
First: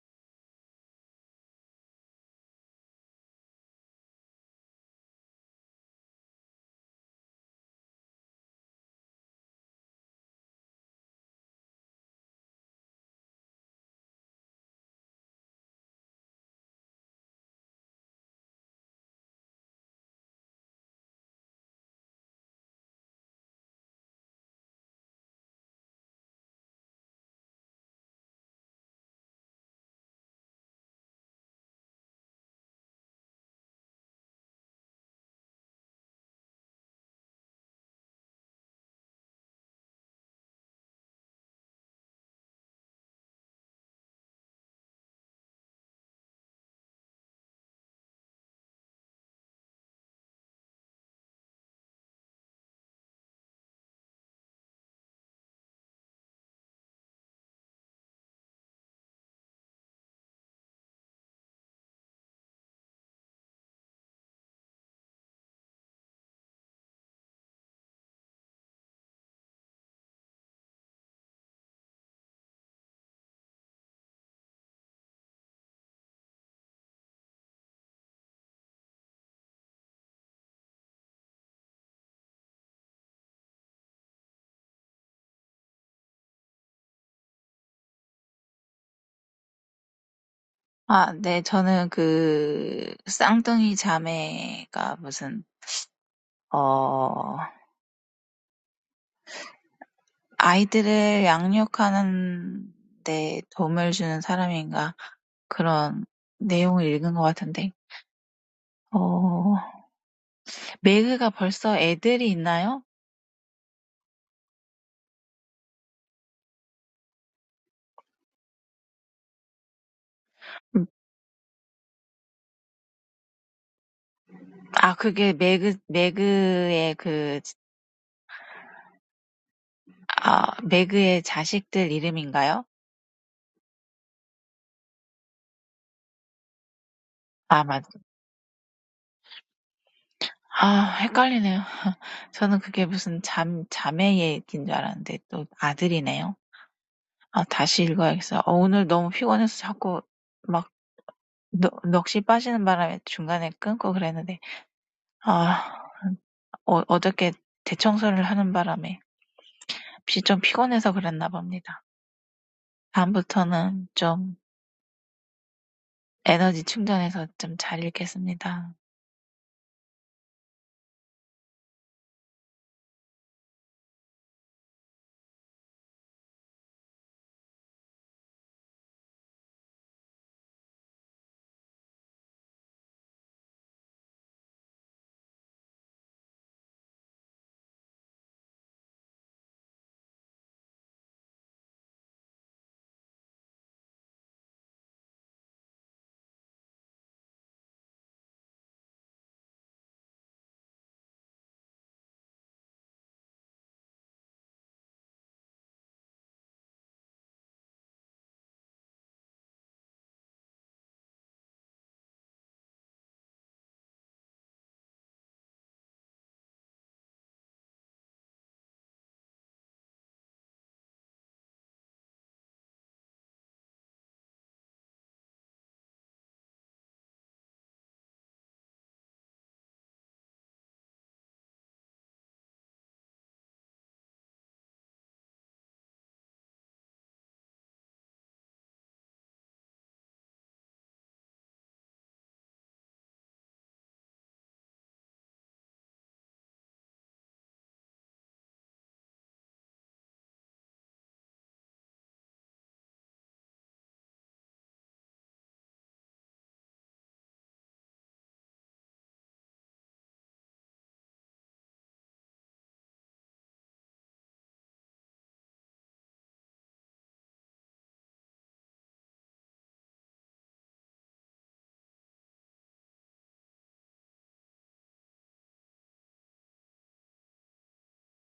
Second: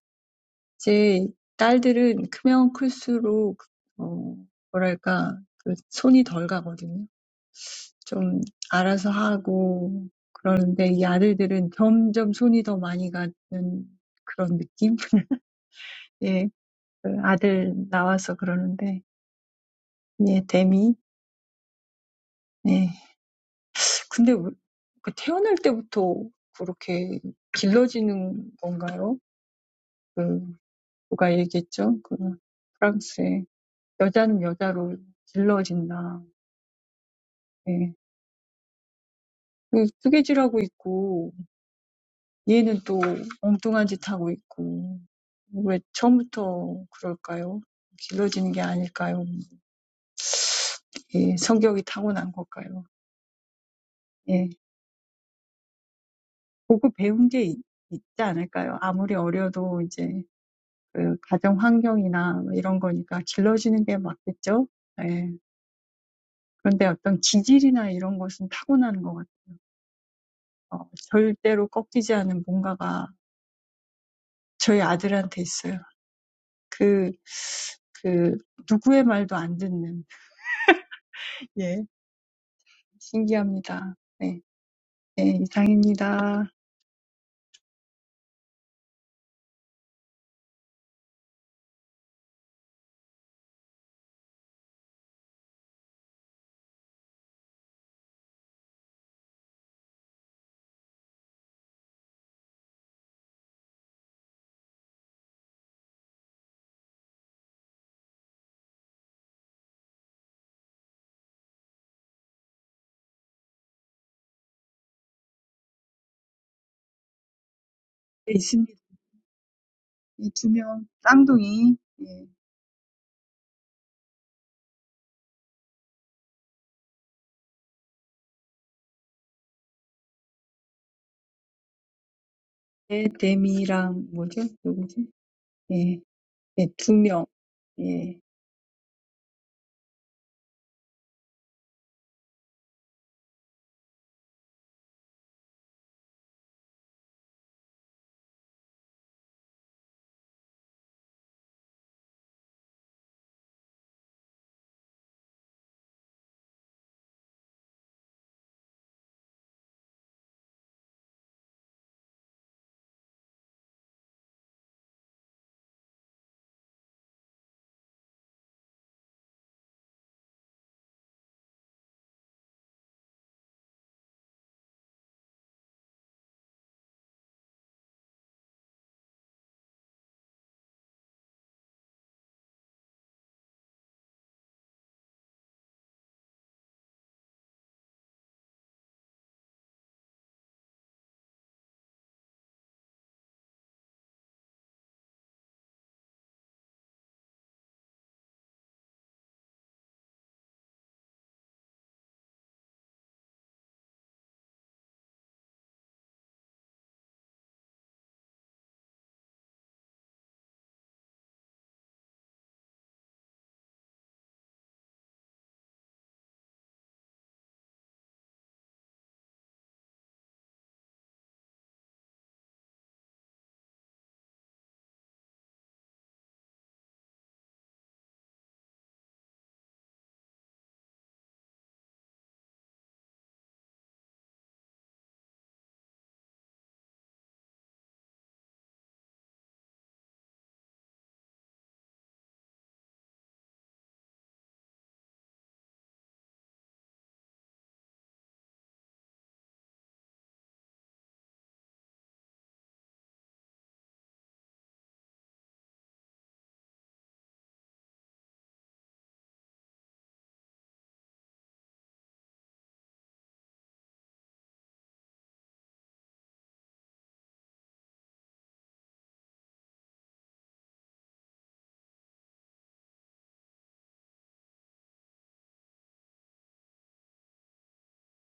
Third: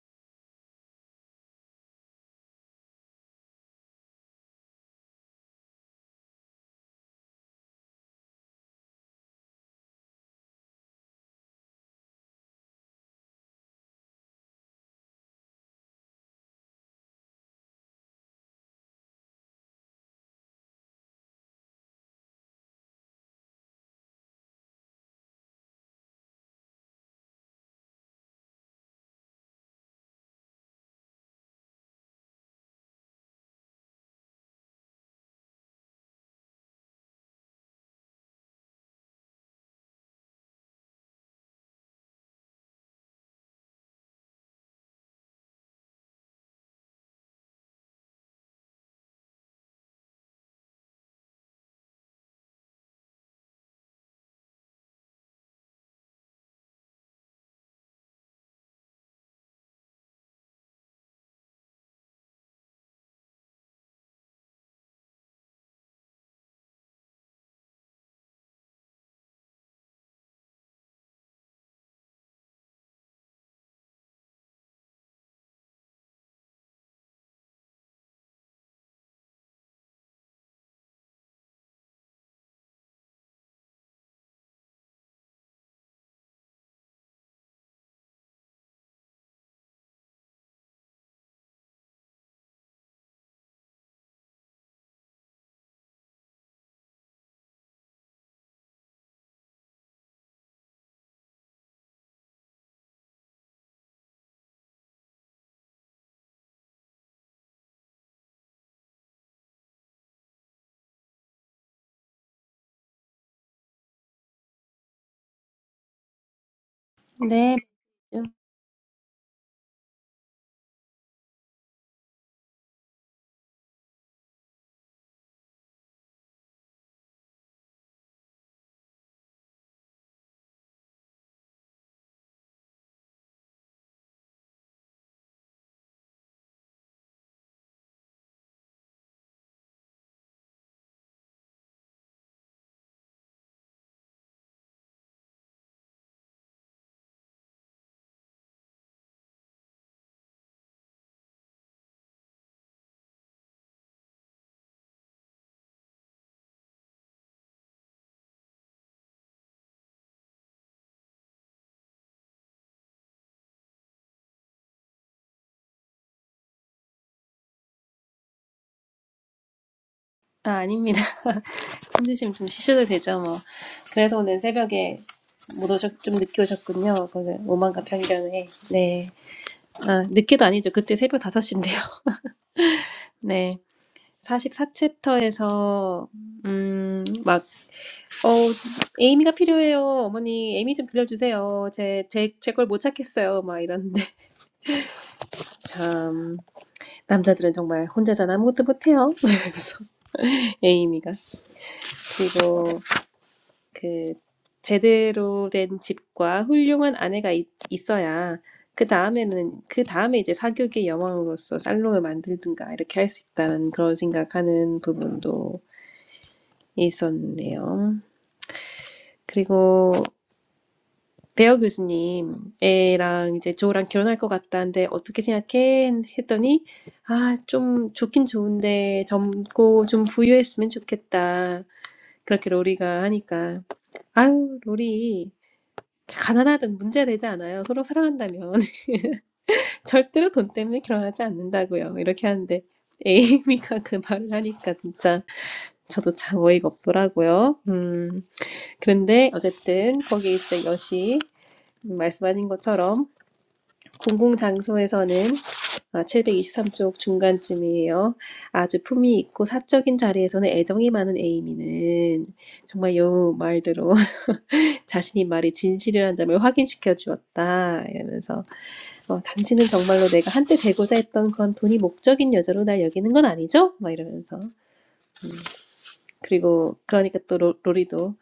A: 제 딸들은 크면 클수록 어, 뭐랄까 그 손이 덜 가거든요. 좀 알아서 하고 그러는데 이 아들들은 점점 손이 더 많이 가는 그런 느낌? 예, 그 아들 나와서 그러는데 예, 데미. 예. 근데 왜- 그 태어날 때부터 그렇게 길러지는 건가요? 그 누가 얘기했죠? 그 프랑스에 여자는 여자로 길러진다. 예. 그 뜨개질하고 있고 얘는 또 엉뚱한 짓 하고 있고 왜 처음부터 그럴까요? 길러지는 게 아닐까요? 예, 성격이 타고난 걸까요? 예. 보고 배운 게 있, 있지 않을까요? 아무리 어려도 이제 그 가정 환경이나 이런 거니까 길러지는 게 맞겠죠? 예. 그런데 어떤 기질이나 이런 것은 타고나는 것 같아요. 절대로 꺾이지 않은 뭔가가 저희 아들한테 있어요. 그, 그, 누구의 말도 안 듣는. 예. 신기합니다. 네. 예, 이상입니다.
C: 아 네. 저는 그 쌍둥이 자매가 무슨 어 아이들을 양육하는 데 도움을 주는 사람인가 그런 내용을 읽은 것 같은데 어 매그가 벌써 애들이 있나요?
B: 네,
A: 네, 있습니다. 이두
C: 음.
A: 명, 쌍둥이. 예.
C: 아 그게 매그 매그의 그 아 매그의 자식들 이름인가요?
A: 예, 데미랑 뭐죠? 누구지? 예. 예, 두 명.
C: 아 맞.
A: 예.
C: 아 헷갈리네요. 저는 그게 무슨 잠 자매 얘기인 줄 알았는데 또 아들이네요. 아 다시 읽어야겠어. 어 오늘 너무 피곤해서 자꾸 막넋 넋이 빠지는 바람에 중간에 끊고 그랬는데 아 어 어저께 대청소를 하는 바람에 피좀 피곤해서 그랬나 봅니다. 다음부터는 좀 에너지 충전해서 좀 잘 읽겠습니다.
B: 아, 아닙니다. 힘드시면 좀 쉬셔도 되죠, 뭐. 그래서 오늘 새벽에 못 오셨, 좀 늦게 오셨군요. 그거는 오만과 편견에. 네. 아, 늦게도 아니죠. 그때 새벽 5시인데요. 네. 44챕터에서, 음, 막, 어, 에이미가 필요해요. 어머니, 에이미 좀 빌려주세요. 제, 제, 제 걸 못 찾겠어요. 막 이러는데. 참, 남자들은 정말 혼자잖아. 아무것도 못해요. 막 이러면서. 에이미가. 그리고 그 제대로 된 집과 훌륭한 아내가 있, 있어야 그 다음에는 그 다음에 이제 사교육의 여왕으로서 살롱을 만들든가 이렇게 할 수 있다는 그런 생각하는 부분도 있었네요. 그리고 배어 교수님 애랑 이제 조랑 결혼할 것 같다는데 어떻게 생각해? 했더니 아 좀 좋긴 좋은데 젊고 좀 부유했으면 좋겠다. 그렇게 로리가 하니까 아유 로리 가난하든 문제되지 않아요. 서로 사랑한다면 절대로 돈 때문에 결혼하지 않는다고요. 이렇게 하는데 에이미가 그 말을 하니까 진짜 저도 참 어이가 없더라고요. 음, 그런데 어쨌든 거기 이제 여시 말씀하신 것처럼 공공장소에서는 723쪽 중간쯤이에요. 아주 품위 있고 사적인 자리에서는 애정이 많은 에이미는 정말 여우 말대로 자신이 말이 진실이라는 점을 확인시켜 주었다. 이러면서 어, 당신은 정말로 내가 한때 되고자 했던 그런 돈이 목적인 여자로 날 여기는 건 아니죠? 막 이러면서. 그리고 그러니까 또 로, 로리도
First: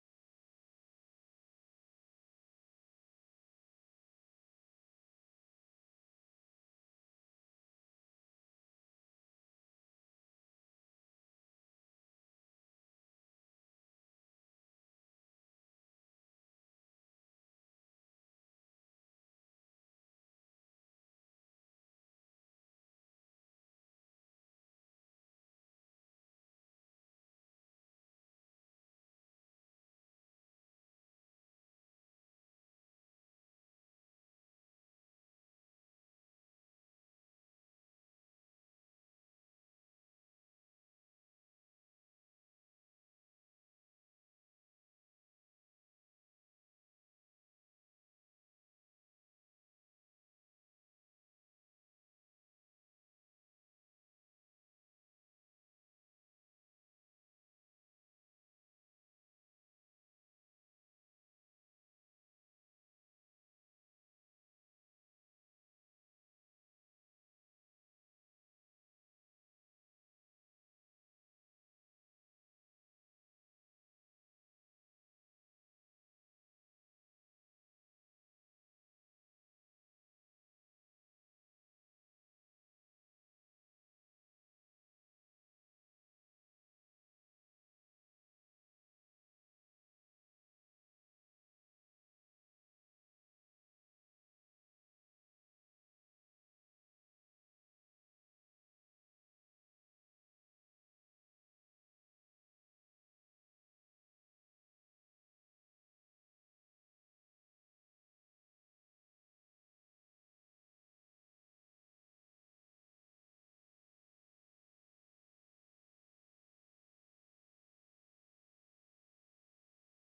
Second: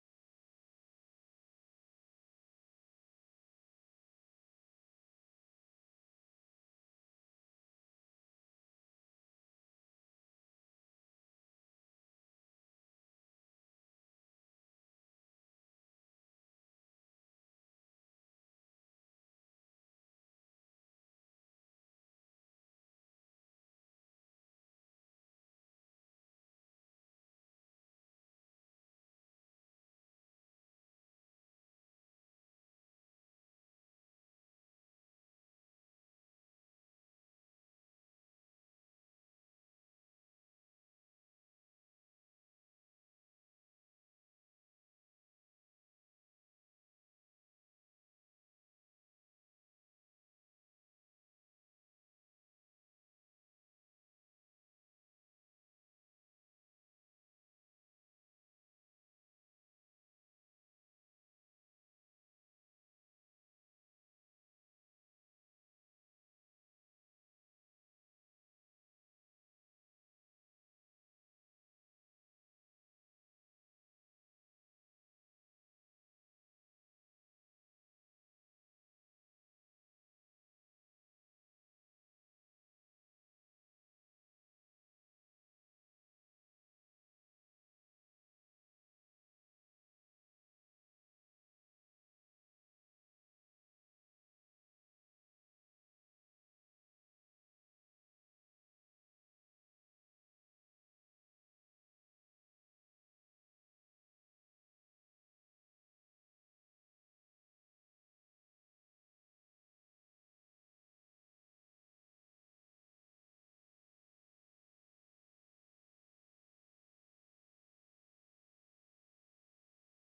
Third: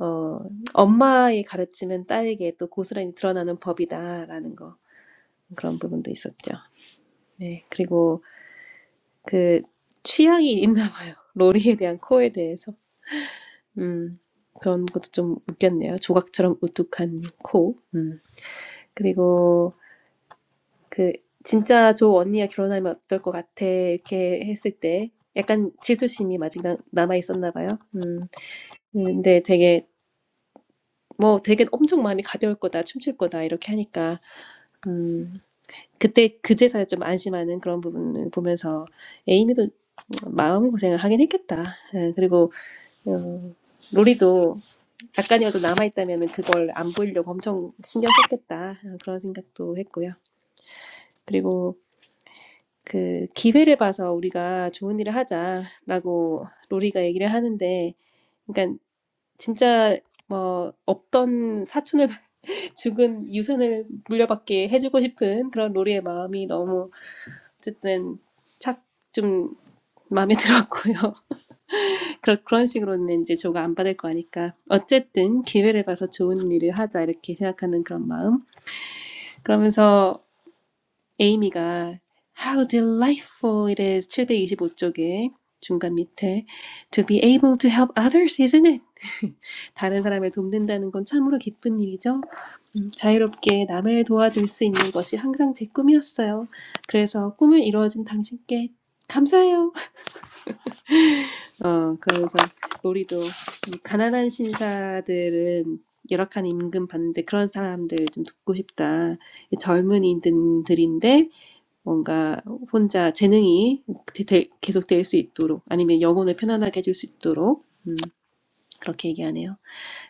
B: 어, 엄마의 가르침은 딸에게 또 고스란히 드러나는 법이다라는 거 그런 부분도 있었죠. 네, 그리고 그 취향이 있나 봐요. 로리에 대한 코에 대해서. 음, 그런 것도 좀 웃겼네요. 조각처럼 우뚝한 코. 음. 그리고 그 진짜 저 언니가 결혼하면 어떨 것 같아 이렇게 했을 때 약간 질투심이 아직 나, 남아 있었나 봐요. 음. 근데 되게 뭐 되게 엄청 마음이 가벼울 거다 춤출 거다 이렇게 하니까 음. 그때 그제서야 좀 안심하는 그런 부분을 보면서 에이미도 마음 고생을 하긴 했겠다. 예, 그리고 어, 로리도 약간이라도 남아 있다면 그걸 안 보이려고 엄청 신경 썼겠다 어, 그런 생각도 했고요. 그리고 그 기회를 봐서 우리가 좋은 일을 하자라고 로리가 얘기를 하는데, 그러니까 진짜 뭐 없던 사촌을 죽은 유산을 물려받게 해주고 싶은 그런 로리의 마음이 너무 어쨌든 착좀 마음에 들었고요. 그런 그런 식으로는 이제 조가 안 받을 거니까 어쨌든 기회를 봐서 좋은 일을 하자 이렇게 생각하는 그런 마음. 그러면서 에이미가 How delightful it is 725쪽에 중간 밑에 To be able to help others, isn't it? 다른 사람을 돕는다는 건 참으로 기쁜 일이죠. 음, 자유롭게 남을 도와줄 수 있는 것이 항상 제 꿈이었어요. 그래서 꿈을 이루어진 당신께 감사해요. 어, 그러면서 로리도 이 가난한 신사들은 열악한 임금 받는데 그런 사람들 좀 돕고 싶다. 이 젊은이들인데 뭔가 혼자 재능이 계속 될 수 있도록 아니면 영혼을 편안하게 해줄 수 있도록 그렇게 얘기하네요.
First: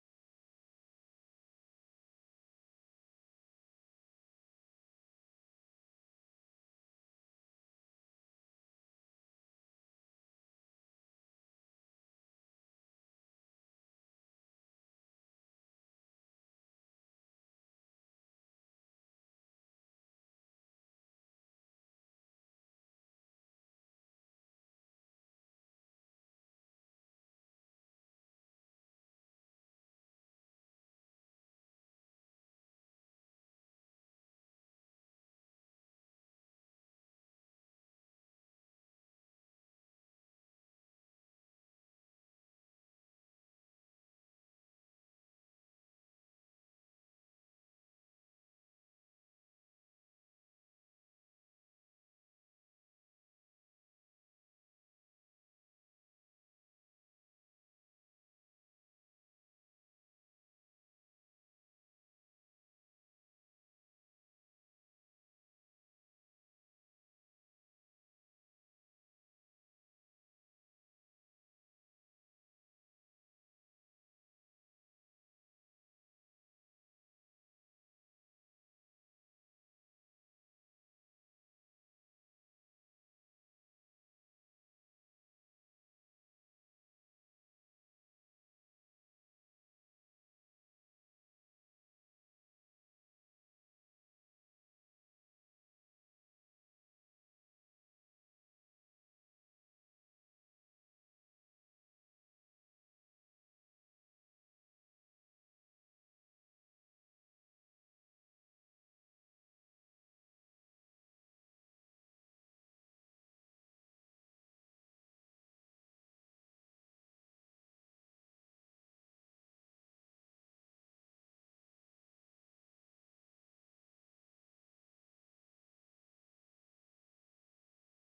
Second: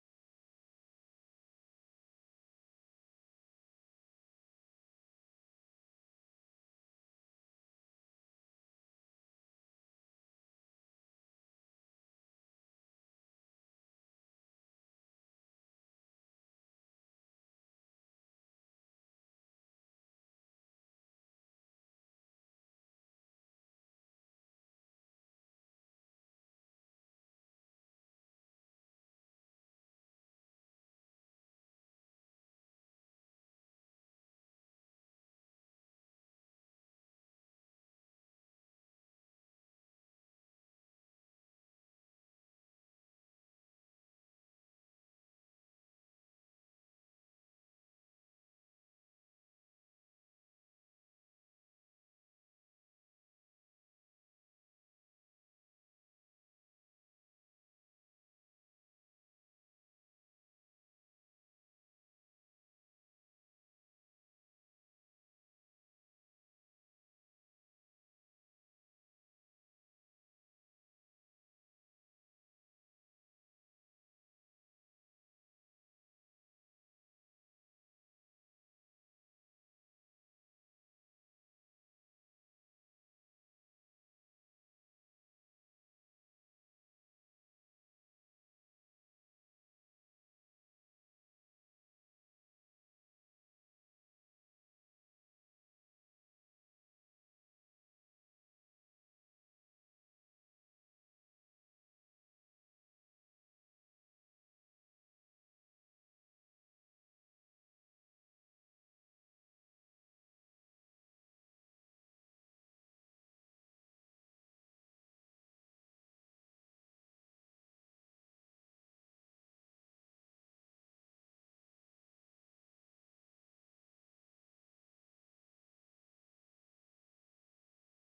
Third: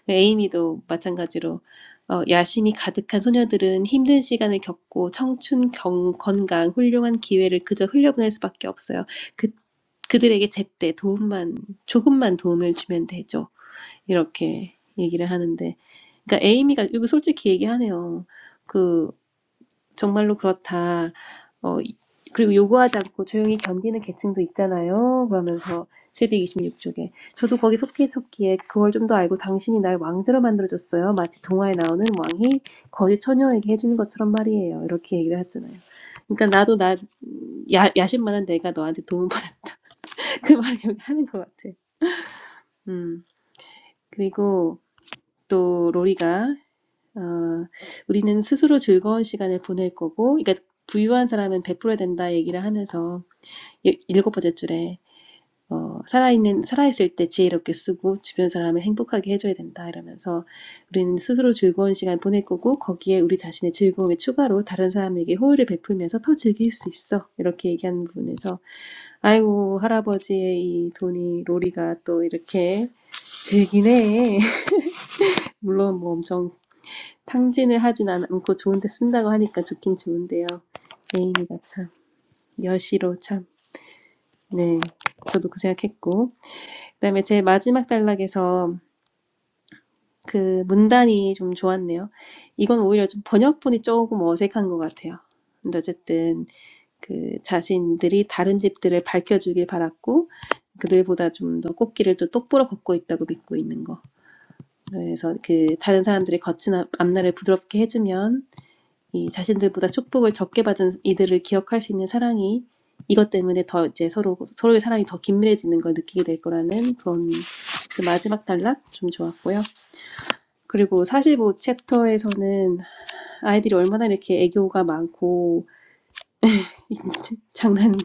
B: 에이미도 마찬가지로 어, 야심이 가득한 소녀들은 힘든 시간을 겪고 청춘, 경, 건강, 훌륭한 기회를 그저 흘려보낼 수밖에 없어요. 그, 그들에게 제때 도움만, 조금만 도움을 주면 되죠. 이렇게 얘기를 하는데. 그러니까 에이미가, 이거 솔직히 얘기하네요. 그, 정말로 그렇다. 어, 그리고 요구하지 않고 조용히 견디는 계층도 있잖아요. 그러면서 이2 6쪽에 저도 거기 속기 속기에 그걸 좀 더 알고 당신이 날 왕자로 만들어줬어요. 마치 동화에 나오는 왕이 거지 처녀에게 해주는 것처럼 말이에요. 이렇게 얘기를 했잖아요. 그러니까 나도 나 야, 야심만한 내가 너한테 도움받아 그 말을 여기 하는 것 같아. 음 그리고 또 로리가 어, 우리는 스스로 즐거운 시간을 보낼 거고, 그러니까 부유한 사람은 베풀어야 된다 얘기를 하면서 일- 일곱 번째 줄에 어, 살아있는 살아있을 때 지혜롭게 쓰고 주변 사람을 행복하게 해줘야 된다 이러면서 우리는 스스로 즐거운 시간 보낼 거고 거기에 우리 자신의 즐거움에 추가로 다른 사람에게 호의를 베풀면서 더 즐길 수 있어 이렇게 얘기하는 부분에서 아이고 할아버지의 이 돈이 로리가 또 이렇게 즐기네 물론 뭐 엄청 탕진을 하진 않- 고 좋은데 쓴다고 하니까 좋긴 좋은데요. 예인이가 참 여시로 참. 네, 저도 그 생각했고. 그다음에 제 마지막 단락에서 그 문단이 좀 좋았네요. 이건 오히려 좀 번역본이 조금 어색한 것 같아요. 근데 어쨌든 그 자신들이 다른 집들을 밝혀주길 바랐고 그들보다 좀 더 꽃길을 또 똑바로 걷고 있다고 믿고 있는 거. 그래서 그 다른 사람들이 거친 앞날을 부드럽게 해주면 이 자신들보다 축복을 적게 받은 이들을 기억할 수 있는 사랑이 이것 때문에 더 이제 서로 서로의 사랑이 더 긴밀해지는 걸 느끼게 될 거라는 그런 그 마지막 단락 좀 좋았고요. 그리고 45 챕터에서는 아이들이 얼마나 이렇게 애교가 많고 장난이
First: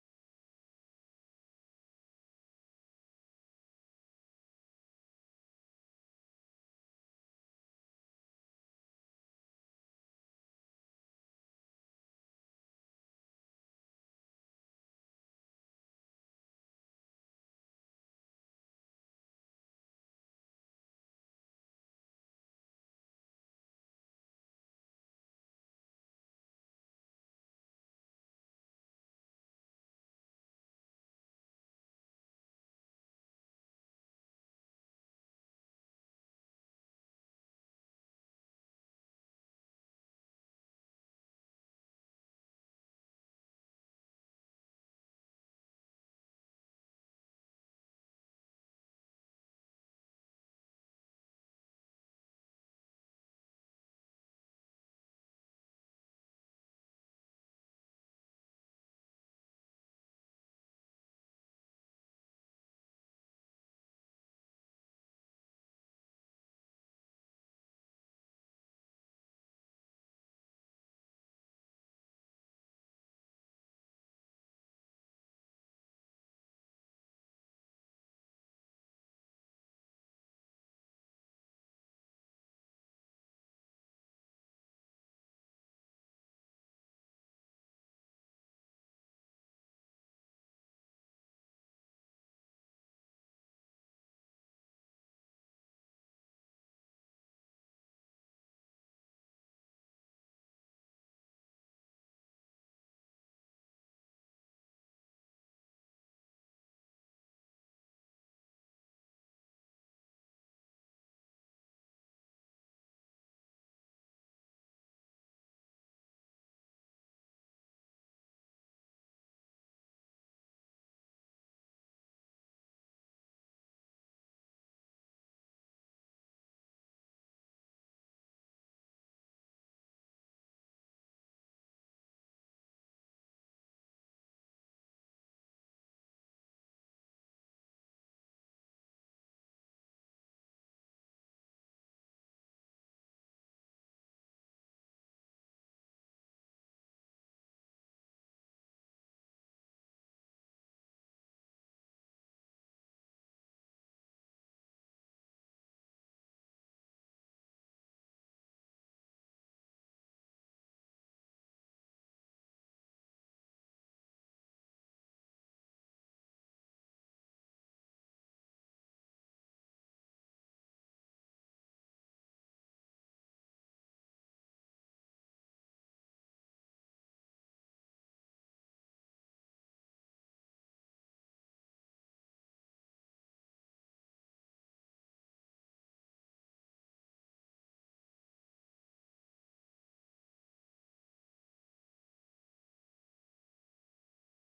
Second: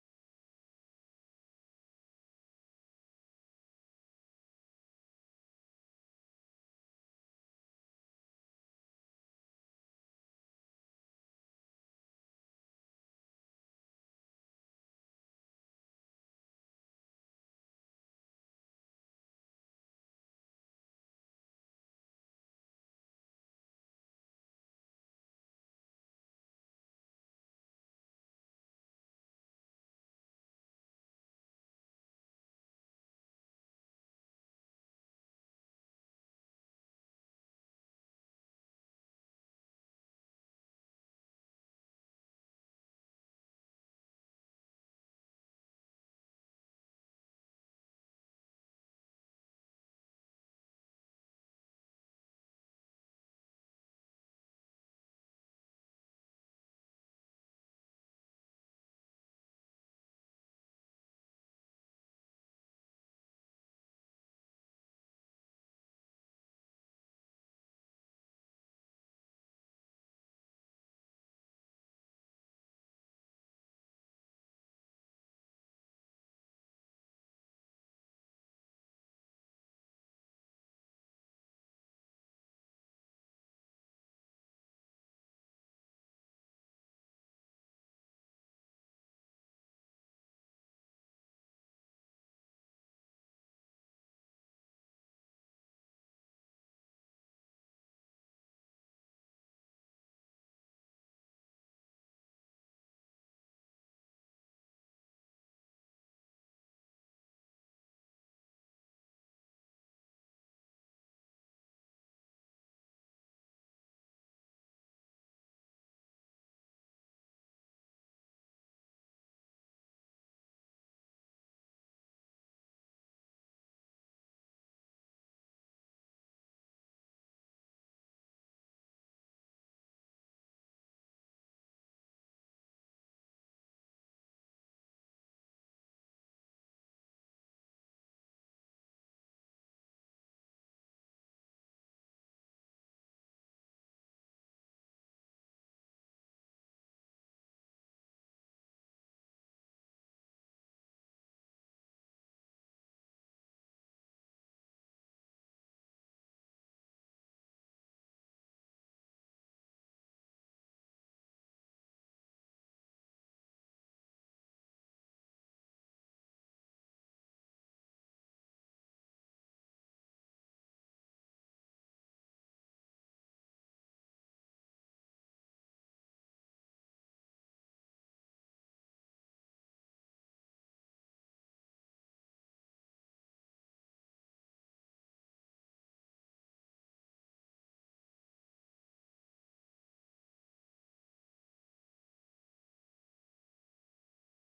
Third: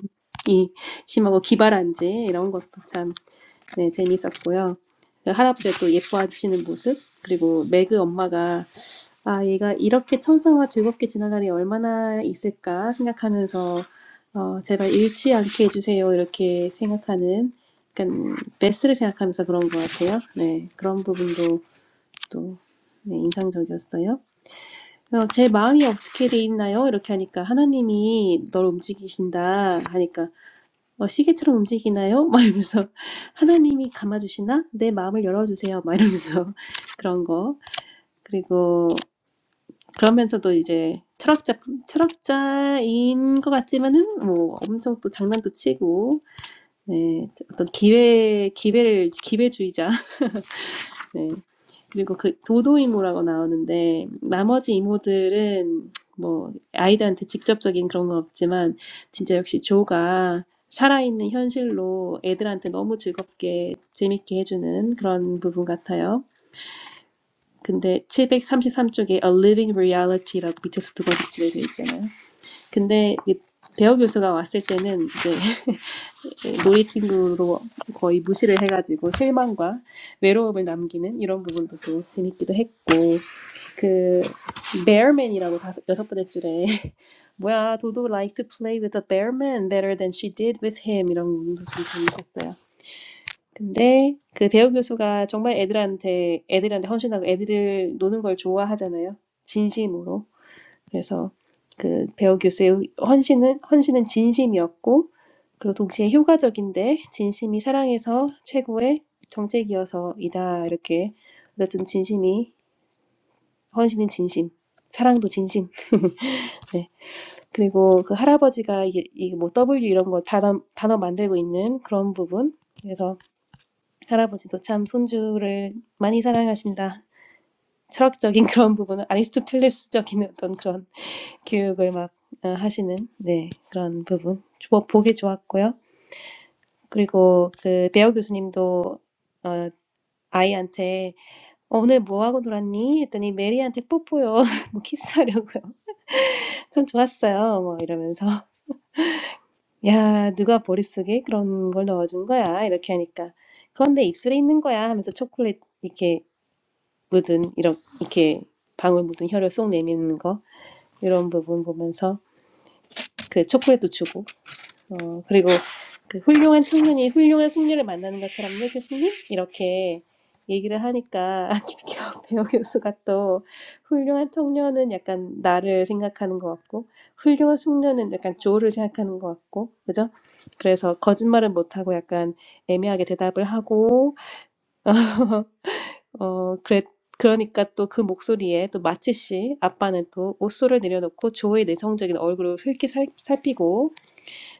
B: 심하고 기발한지 이런 것도 참 네, 재있었고요 할아버지가 또 예뻐하시는 모습 그리고 매그 엄마가 아, 얘가 이렇게 청소와 즐겁게 지나갈 일이 얼마나 있을까 생각하면서 어, 제발 잃지 않게 해주세요. 이렇게 생각하는 약간 베스를 생각하면서 그런 것 같아요. 네, 그런 부분도 또 네, 인상적이었어요. 그래서 제 마음이 어떻게 돼 있나요? 이렇게 하니까 하나님이 널 움직이신다 하니까 어, 시계처럼 움직이나요? 막 이러면서 하나님이 감아주시나? 내 마음을 열어주세요. 막 이러면서 그런 거. 그리고 그러면서도 이제 철학자, 철학자인 것 같지만은 뭐 엄청 또 장난도 치고, 네, 어떤 기회, 기회를, 기회주의자. 네. 그리고 그 도도 이모라고 나오는데 나머지 이모들은 뭐 아이들한테 직접적인 그런 건 없지만 진짜 역시 조가 살아있는 현실로 애들한테 너무 즐겁게 재밌게 해주는 그런 부분 같아요. 근데 733쪽에 A Living Reality라고 밑에서 두 번째 줄에 어 있잖아요. 근데 이 대어 교수가 왔을 때는 이제 놀이 친구로 거의 무시를 해가지고 실망과 외로움을 남기는 이런 부분도 또 재밌기도 했고 그 bearman이라고 다섯 여섯 번째 줄에 뭐야 도도 like to play with a bearman better than she did with him 이런 부분도 좀 재밌었어요. 근데 그 배우 교수가 정말 애들한테 애들한테 헌신하고 애들을 노는 걸 좋아하잖아요. 진심으로. 그래서 그 배우 교수의 헌신은 헌신은 진심이었고 그리고 동시에 효과적인데 진심이 사랑에서 최고의 정책이어서이다 이렇게 어쨌든 진심이 헌신은 진심 사랑도 진심 네 그리고 그 할아버지가 이뭐 W 이런 거 단어 단어 만들고 있는 그런 부분 그래서 할아버지도 참 손주를 많이 사랑하신다 철학적인 그런 부분은 아리스토텔레스적인 어떤 그런 교육을 막 어, 하시는 네, 그런 부분 뭐 보기 좋았고요. 그리고 그 배우 교수님도 어, 아이한테 어, 오늘 뭐 하고 놀았니? 했더니 메리한테 뽀뽀요. 뭐 키스하려고요. 전 좋았어요. 뭐 이러면서 야 누가 머릿속에 그런 걸 넣어준 거야 이렇게 하니까 그건 내 입술에 있는 거야 하면서 초콜릿 이렇게 묻은 이렇게 이렇게 방울 묻은 혀를 쏙 내미는 거 이런 부분 보면서 그 초콜릿도 주고 어, 그리고 그 훌륭한 청년이 훌륭한 숙녀를 만나는 것처럼요, 교수님? 이렇게 얘기를 하니까 김기화 배우 교수가 또 훌륭한 청년은 약간 나를 생각하는 것 같고 훌륭한 숙녀는 약간 조를 생각하는 것 같고 그죠? 그래서 거짓말은 못하고 약간 애매하게 대답을 하고 어, 그래, 그러니까 또 그 목소리에 또 마치 씨 아빠는 또 옷소를 내려놓고 조의 내성적인 얼굴을 흘기 살, 살피고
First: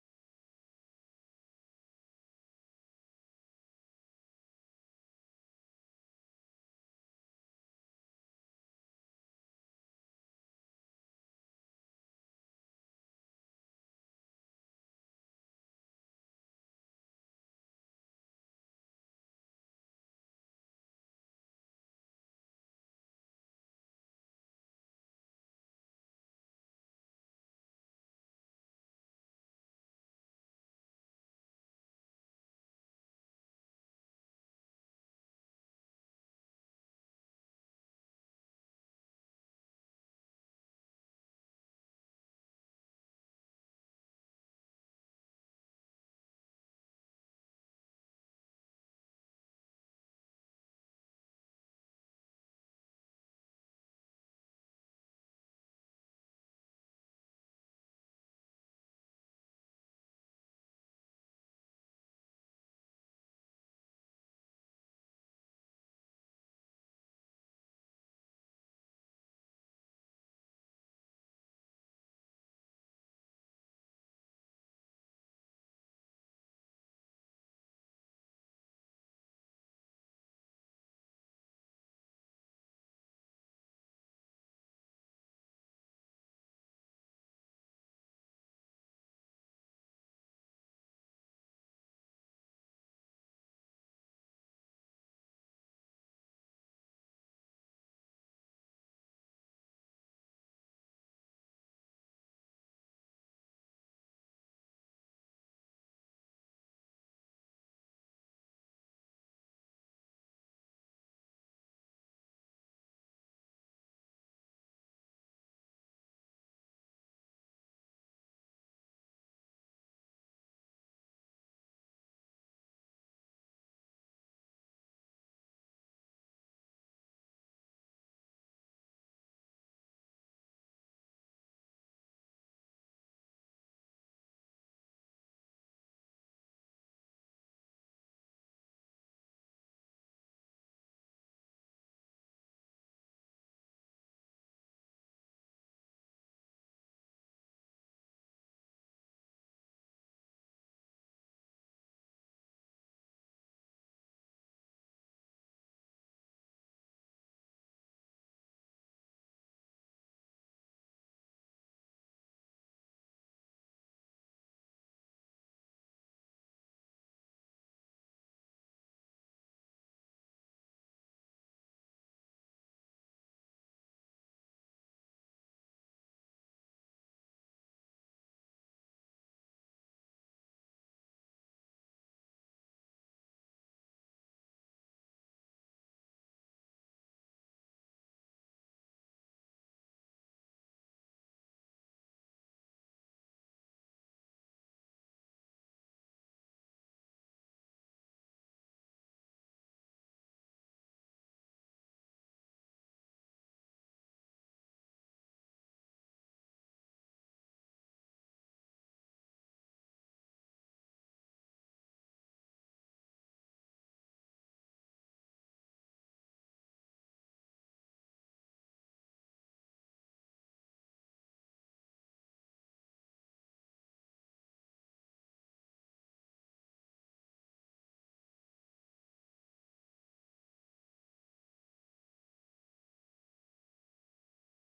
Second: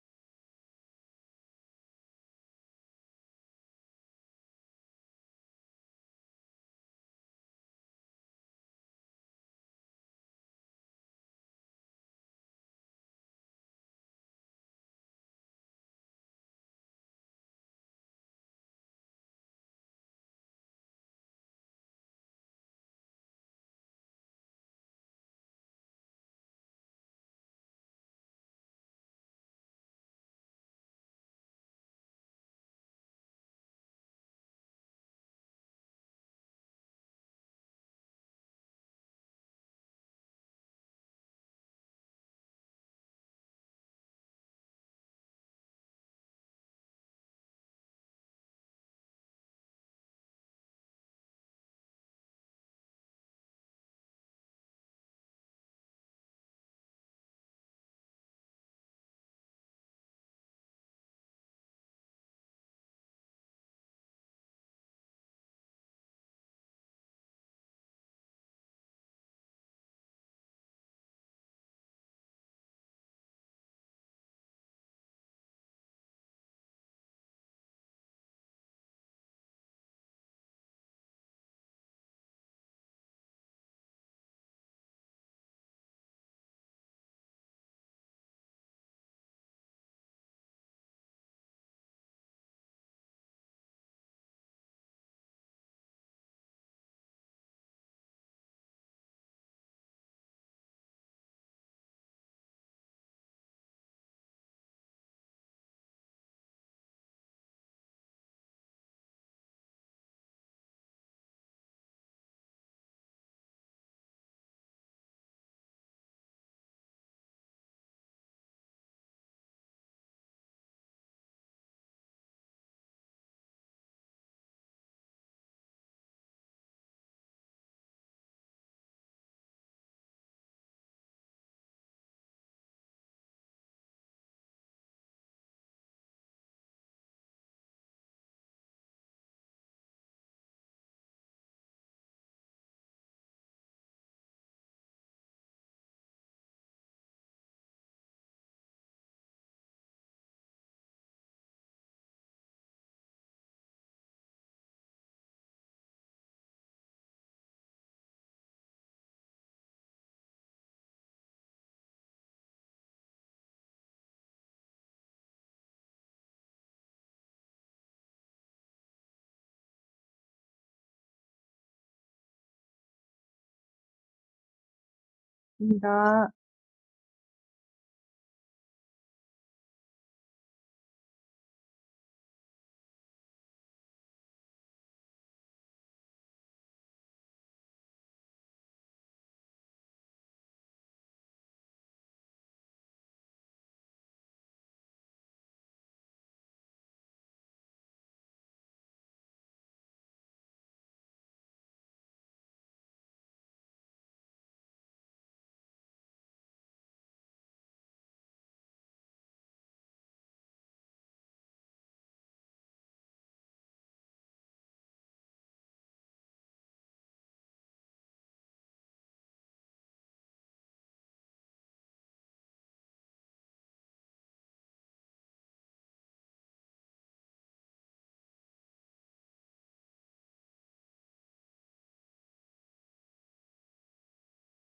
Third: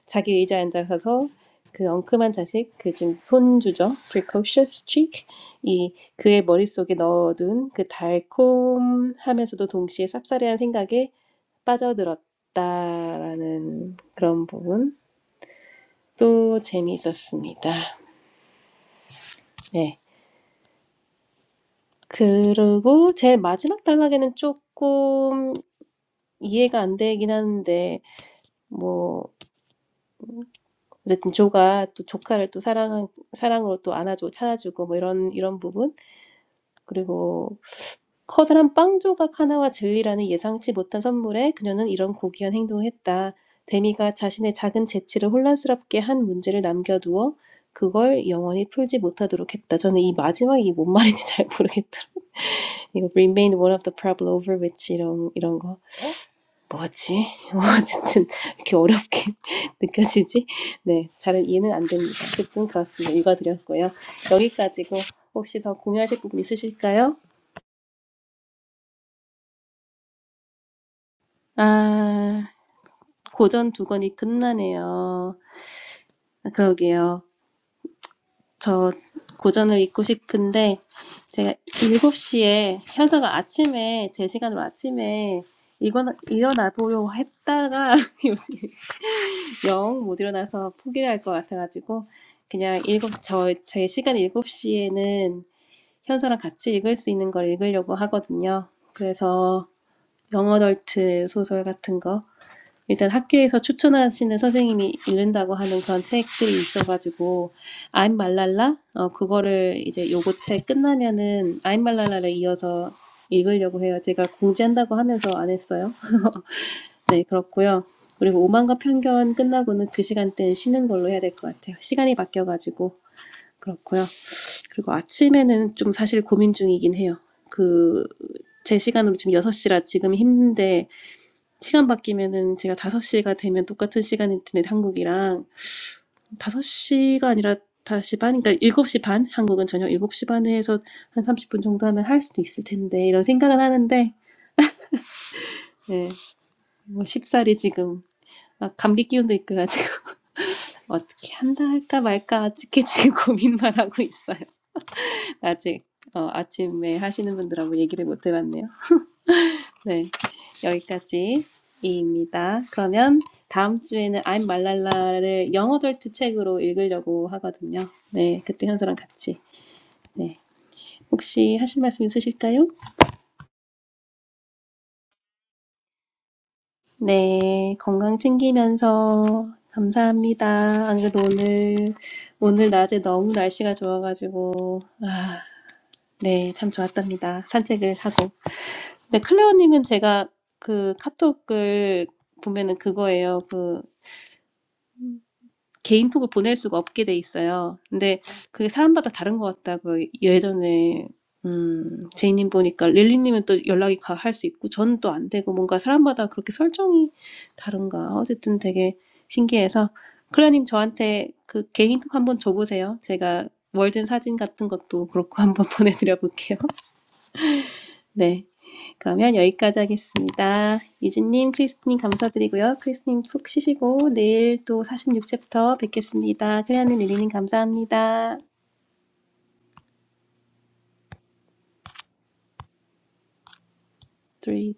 B: 자기 의자에 앉아서 그 엉큼한 자식, 그 지금 손주죠. precocious chick. 이 그의 머릿속에 넣어둔 그 달콤하면서도 동시에 쌉싸래한 생각에 빠져들었다라는 그런 부분. 또 재미있었습니다. 네. 그리고 제 마지막 단락에는 조금 이해가 안 되긴 하는데, 뭐, 어쨌든 조가 또 조카를 또 사랑, 사랑으로 또 안아주고 찾아주고 뭐 이런, 이런 부분. 그리고 커다란 빵 조각 하나와 젤리라는 예상치 못한 선물에 그녀는 이런 고귀한 행동을 했다. 데미가 자신의 작은 재치를 혼란스럽게 한 문제를 남겨두어 그걸 영원히 풀지 못하도록 했다. 저는 이 마지막 이 뭔 말인지 잘 모르겠더라. 이거 remain one of the problem over which 이런 이런 거 뭐지? 어쨌든 이렇게 어렵게 느껴지지? 네, 잘은 이해는 안 됩니다. 어쨌든 그렇습니다. 읽어드렸고요. 여기까지고 혹시 더 공유하실 부분 있으실까요? 아. 고전 두 권이 끝나네요. 아, 그러게요. 저 고전을 읽고 싶은데 제가 7시에 현서가 아침에 제 시간으로 아침에 일어나, 일어나 보려고 했다가 요즘 영 못 일어나서 포기를 할 것 같아가지고 그냥 일곱 저 제 시간 7시에는 현서랑 같이 읽을 수 있는 걸 읽으려고 하거든요. 그래서 영어덜트 소설 같은 거 일단 학교에서 추천하시는 선생님이 읽는다고 하는 그런 책들이 있어가지고 I'm 말랄라 어 그거를 이제 요거 책 끝나면은 I'm 말랄라를 이어서 읽으려고 해요. 제가 공지한다고 하면서 안 했어요. 네 그렇고요. 그리고 오만과 편견 끝나고는 그 시간대는 쉬는 걸로 해야 될 것 같아요. 시간이 바뀌어가지고 그렇고요. 그리고 아침에는 좀 사실 고민 중이긴 해요. 그 제 시간으로 지금 6시라 지금 힘든데 시간 바뀌면은 제가 5시가 되면 똑같은 시간일 텐데 한국이랑 5시가 아니라 5시 반, 그러니까 7시 반, 한국은 저녁 7시 반에 해서 한 30분 정도 하면 할 수도 있을 텐데 이런 생각은 하는데 예, 뭐 쉽사리 지금 막 감기 기운도 있고 가지고 어떻게 한다 할까 말까 아직까지 지금 고민만 하고 있어요. 아직 어, 아침에 하시는 분들하고 얘기를 못 해봤네요. 네, 여기까지입니다. 그러면 다음 주에는 I'm 말랄라를 영어 덜트 책으로 읽으려고 하거든요. 네, 그때 현서랑 같이. 네, 혹시 하실 말씀 있으실까요?
A: 입니다.
B: 네, 건강 챙기면서 감사합니다. 안 그래도 오늘 오늘 낮에 너무 날씨가 좋아가지고 아, 네, 참 좋았답니다. 산책을 하고. 네, 클레어님은 제가 그 카톡을 보면은 그거예요. 그 개인톡을 보낼 수가 없게 돼 있어요. 근데 그게 사람마다 다른 것 같다고요. 예전에 음, 제이님 보니까 릴리님은 또 연락이 할 수 있고 저는 또 안 되고 뭔가 사람마다 그렇게 설정이 다른가. 어쨌든 되게 신기해서 클라님 저한테 그 개인톡 한번 줘보세요. 제가 월든 사진 같은 것도 그렇고 한번 보내드려 볼게요. 네. 그러면 여기까지 하겠습니다. 유진님, 크리스님 감사드리고요. 크리스님 푹 쉬시고 내일 또 46챕터 뵙겠습니다. 클레아님, 릴리님 감사합니다. Three.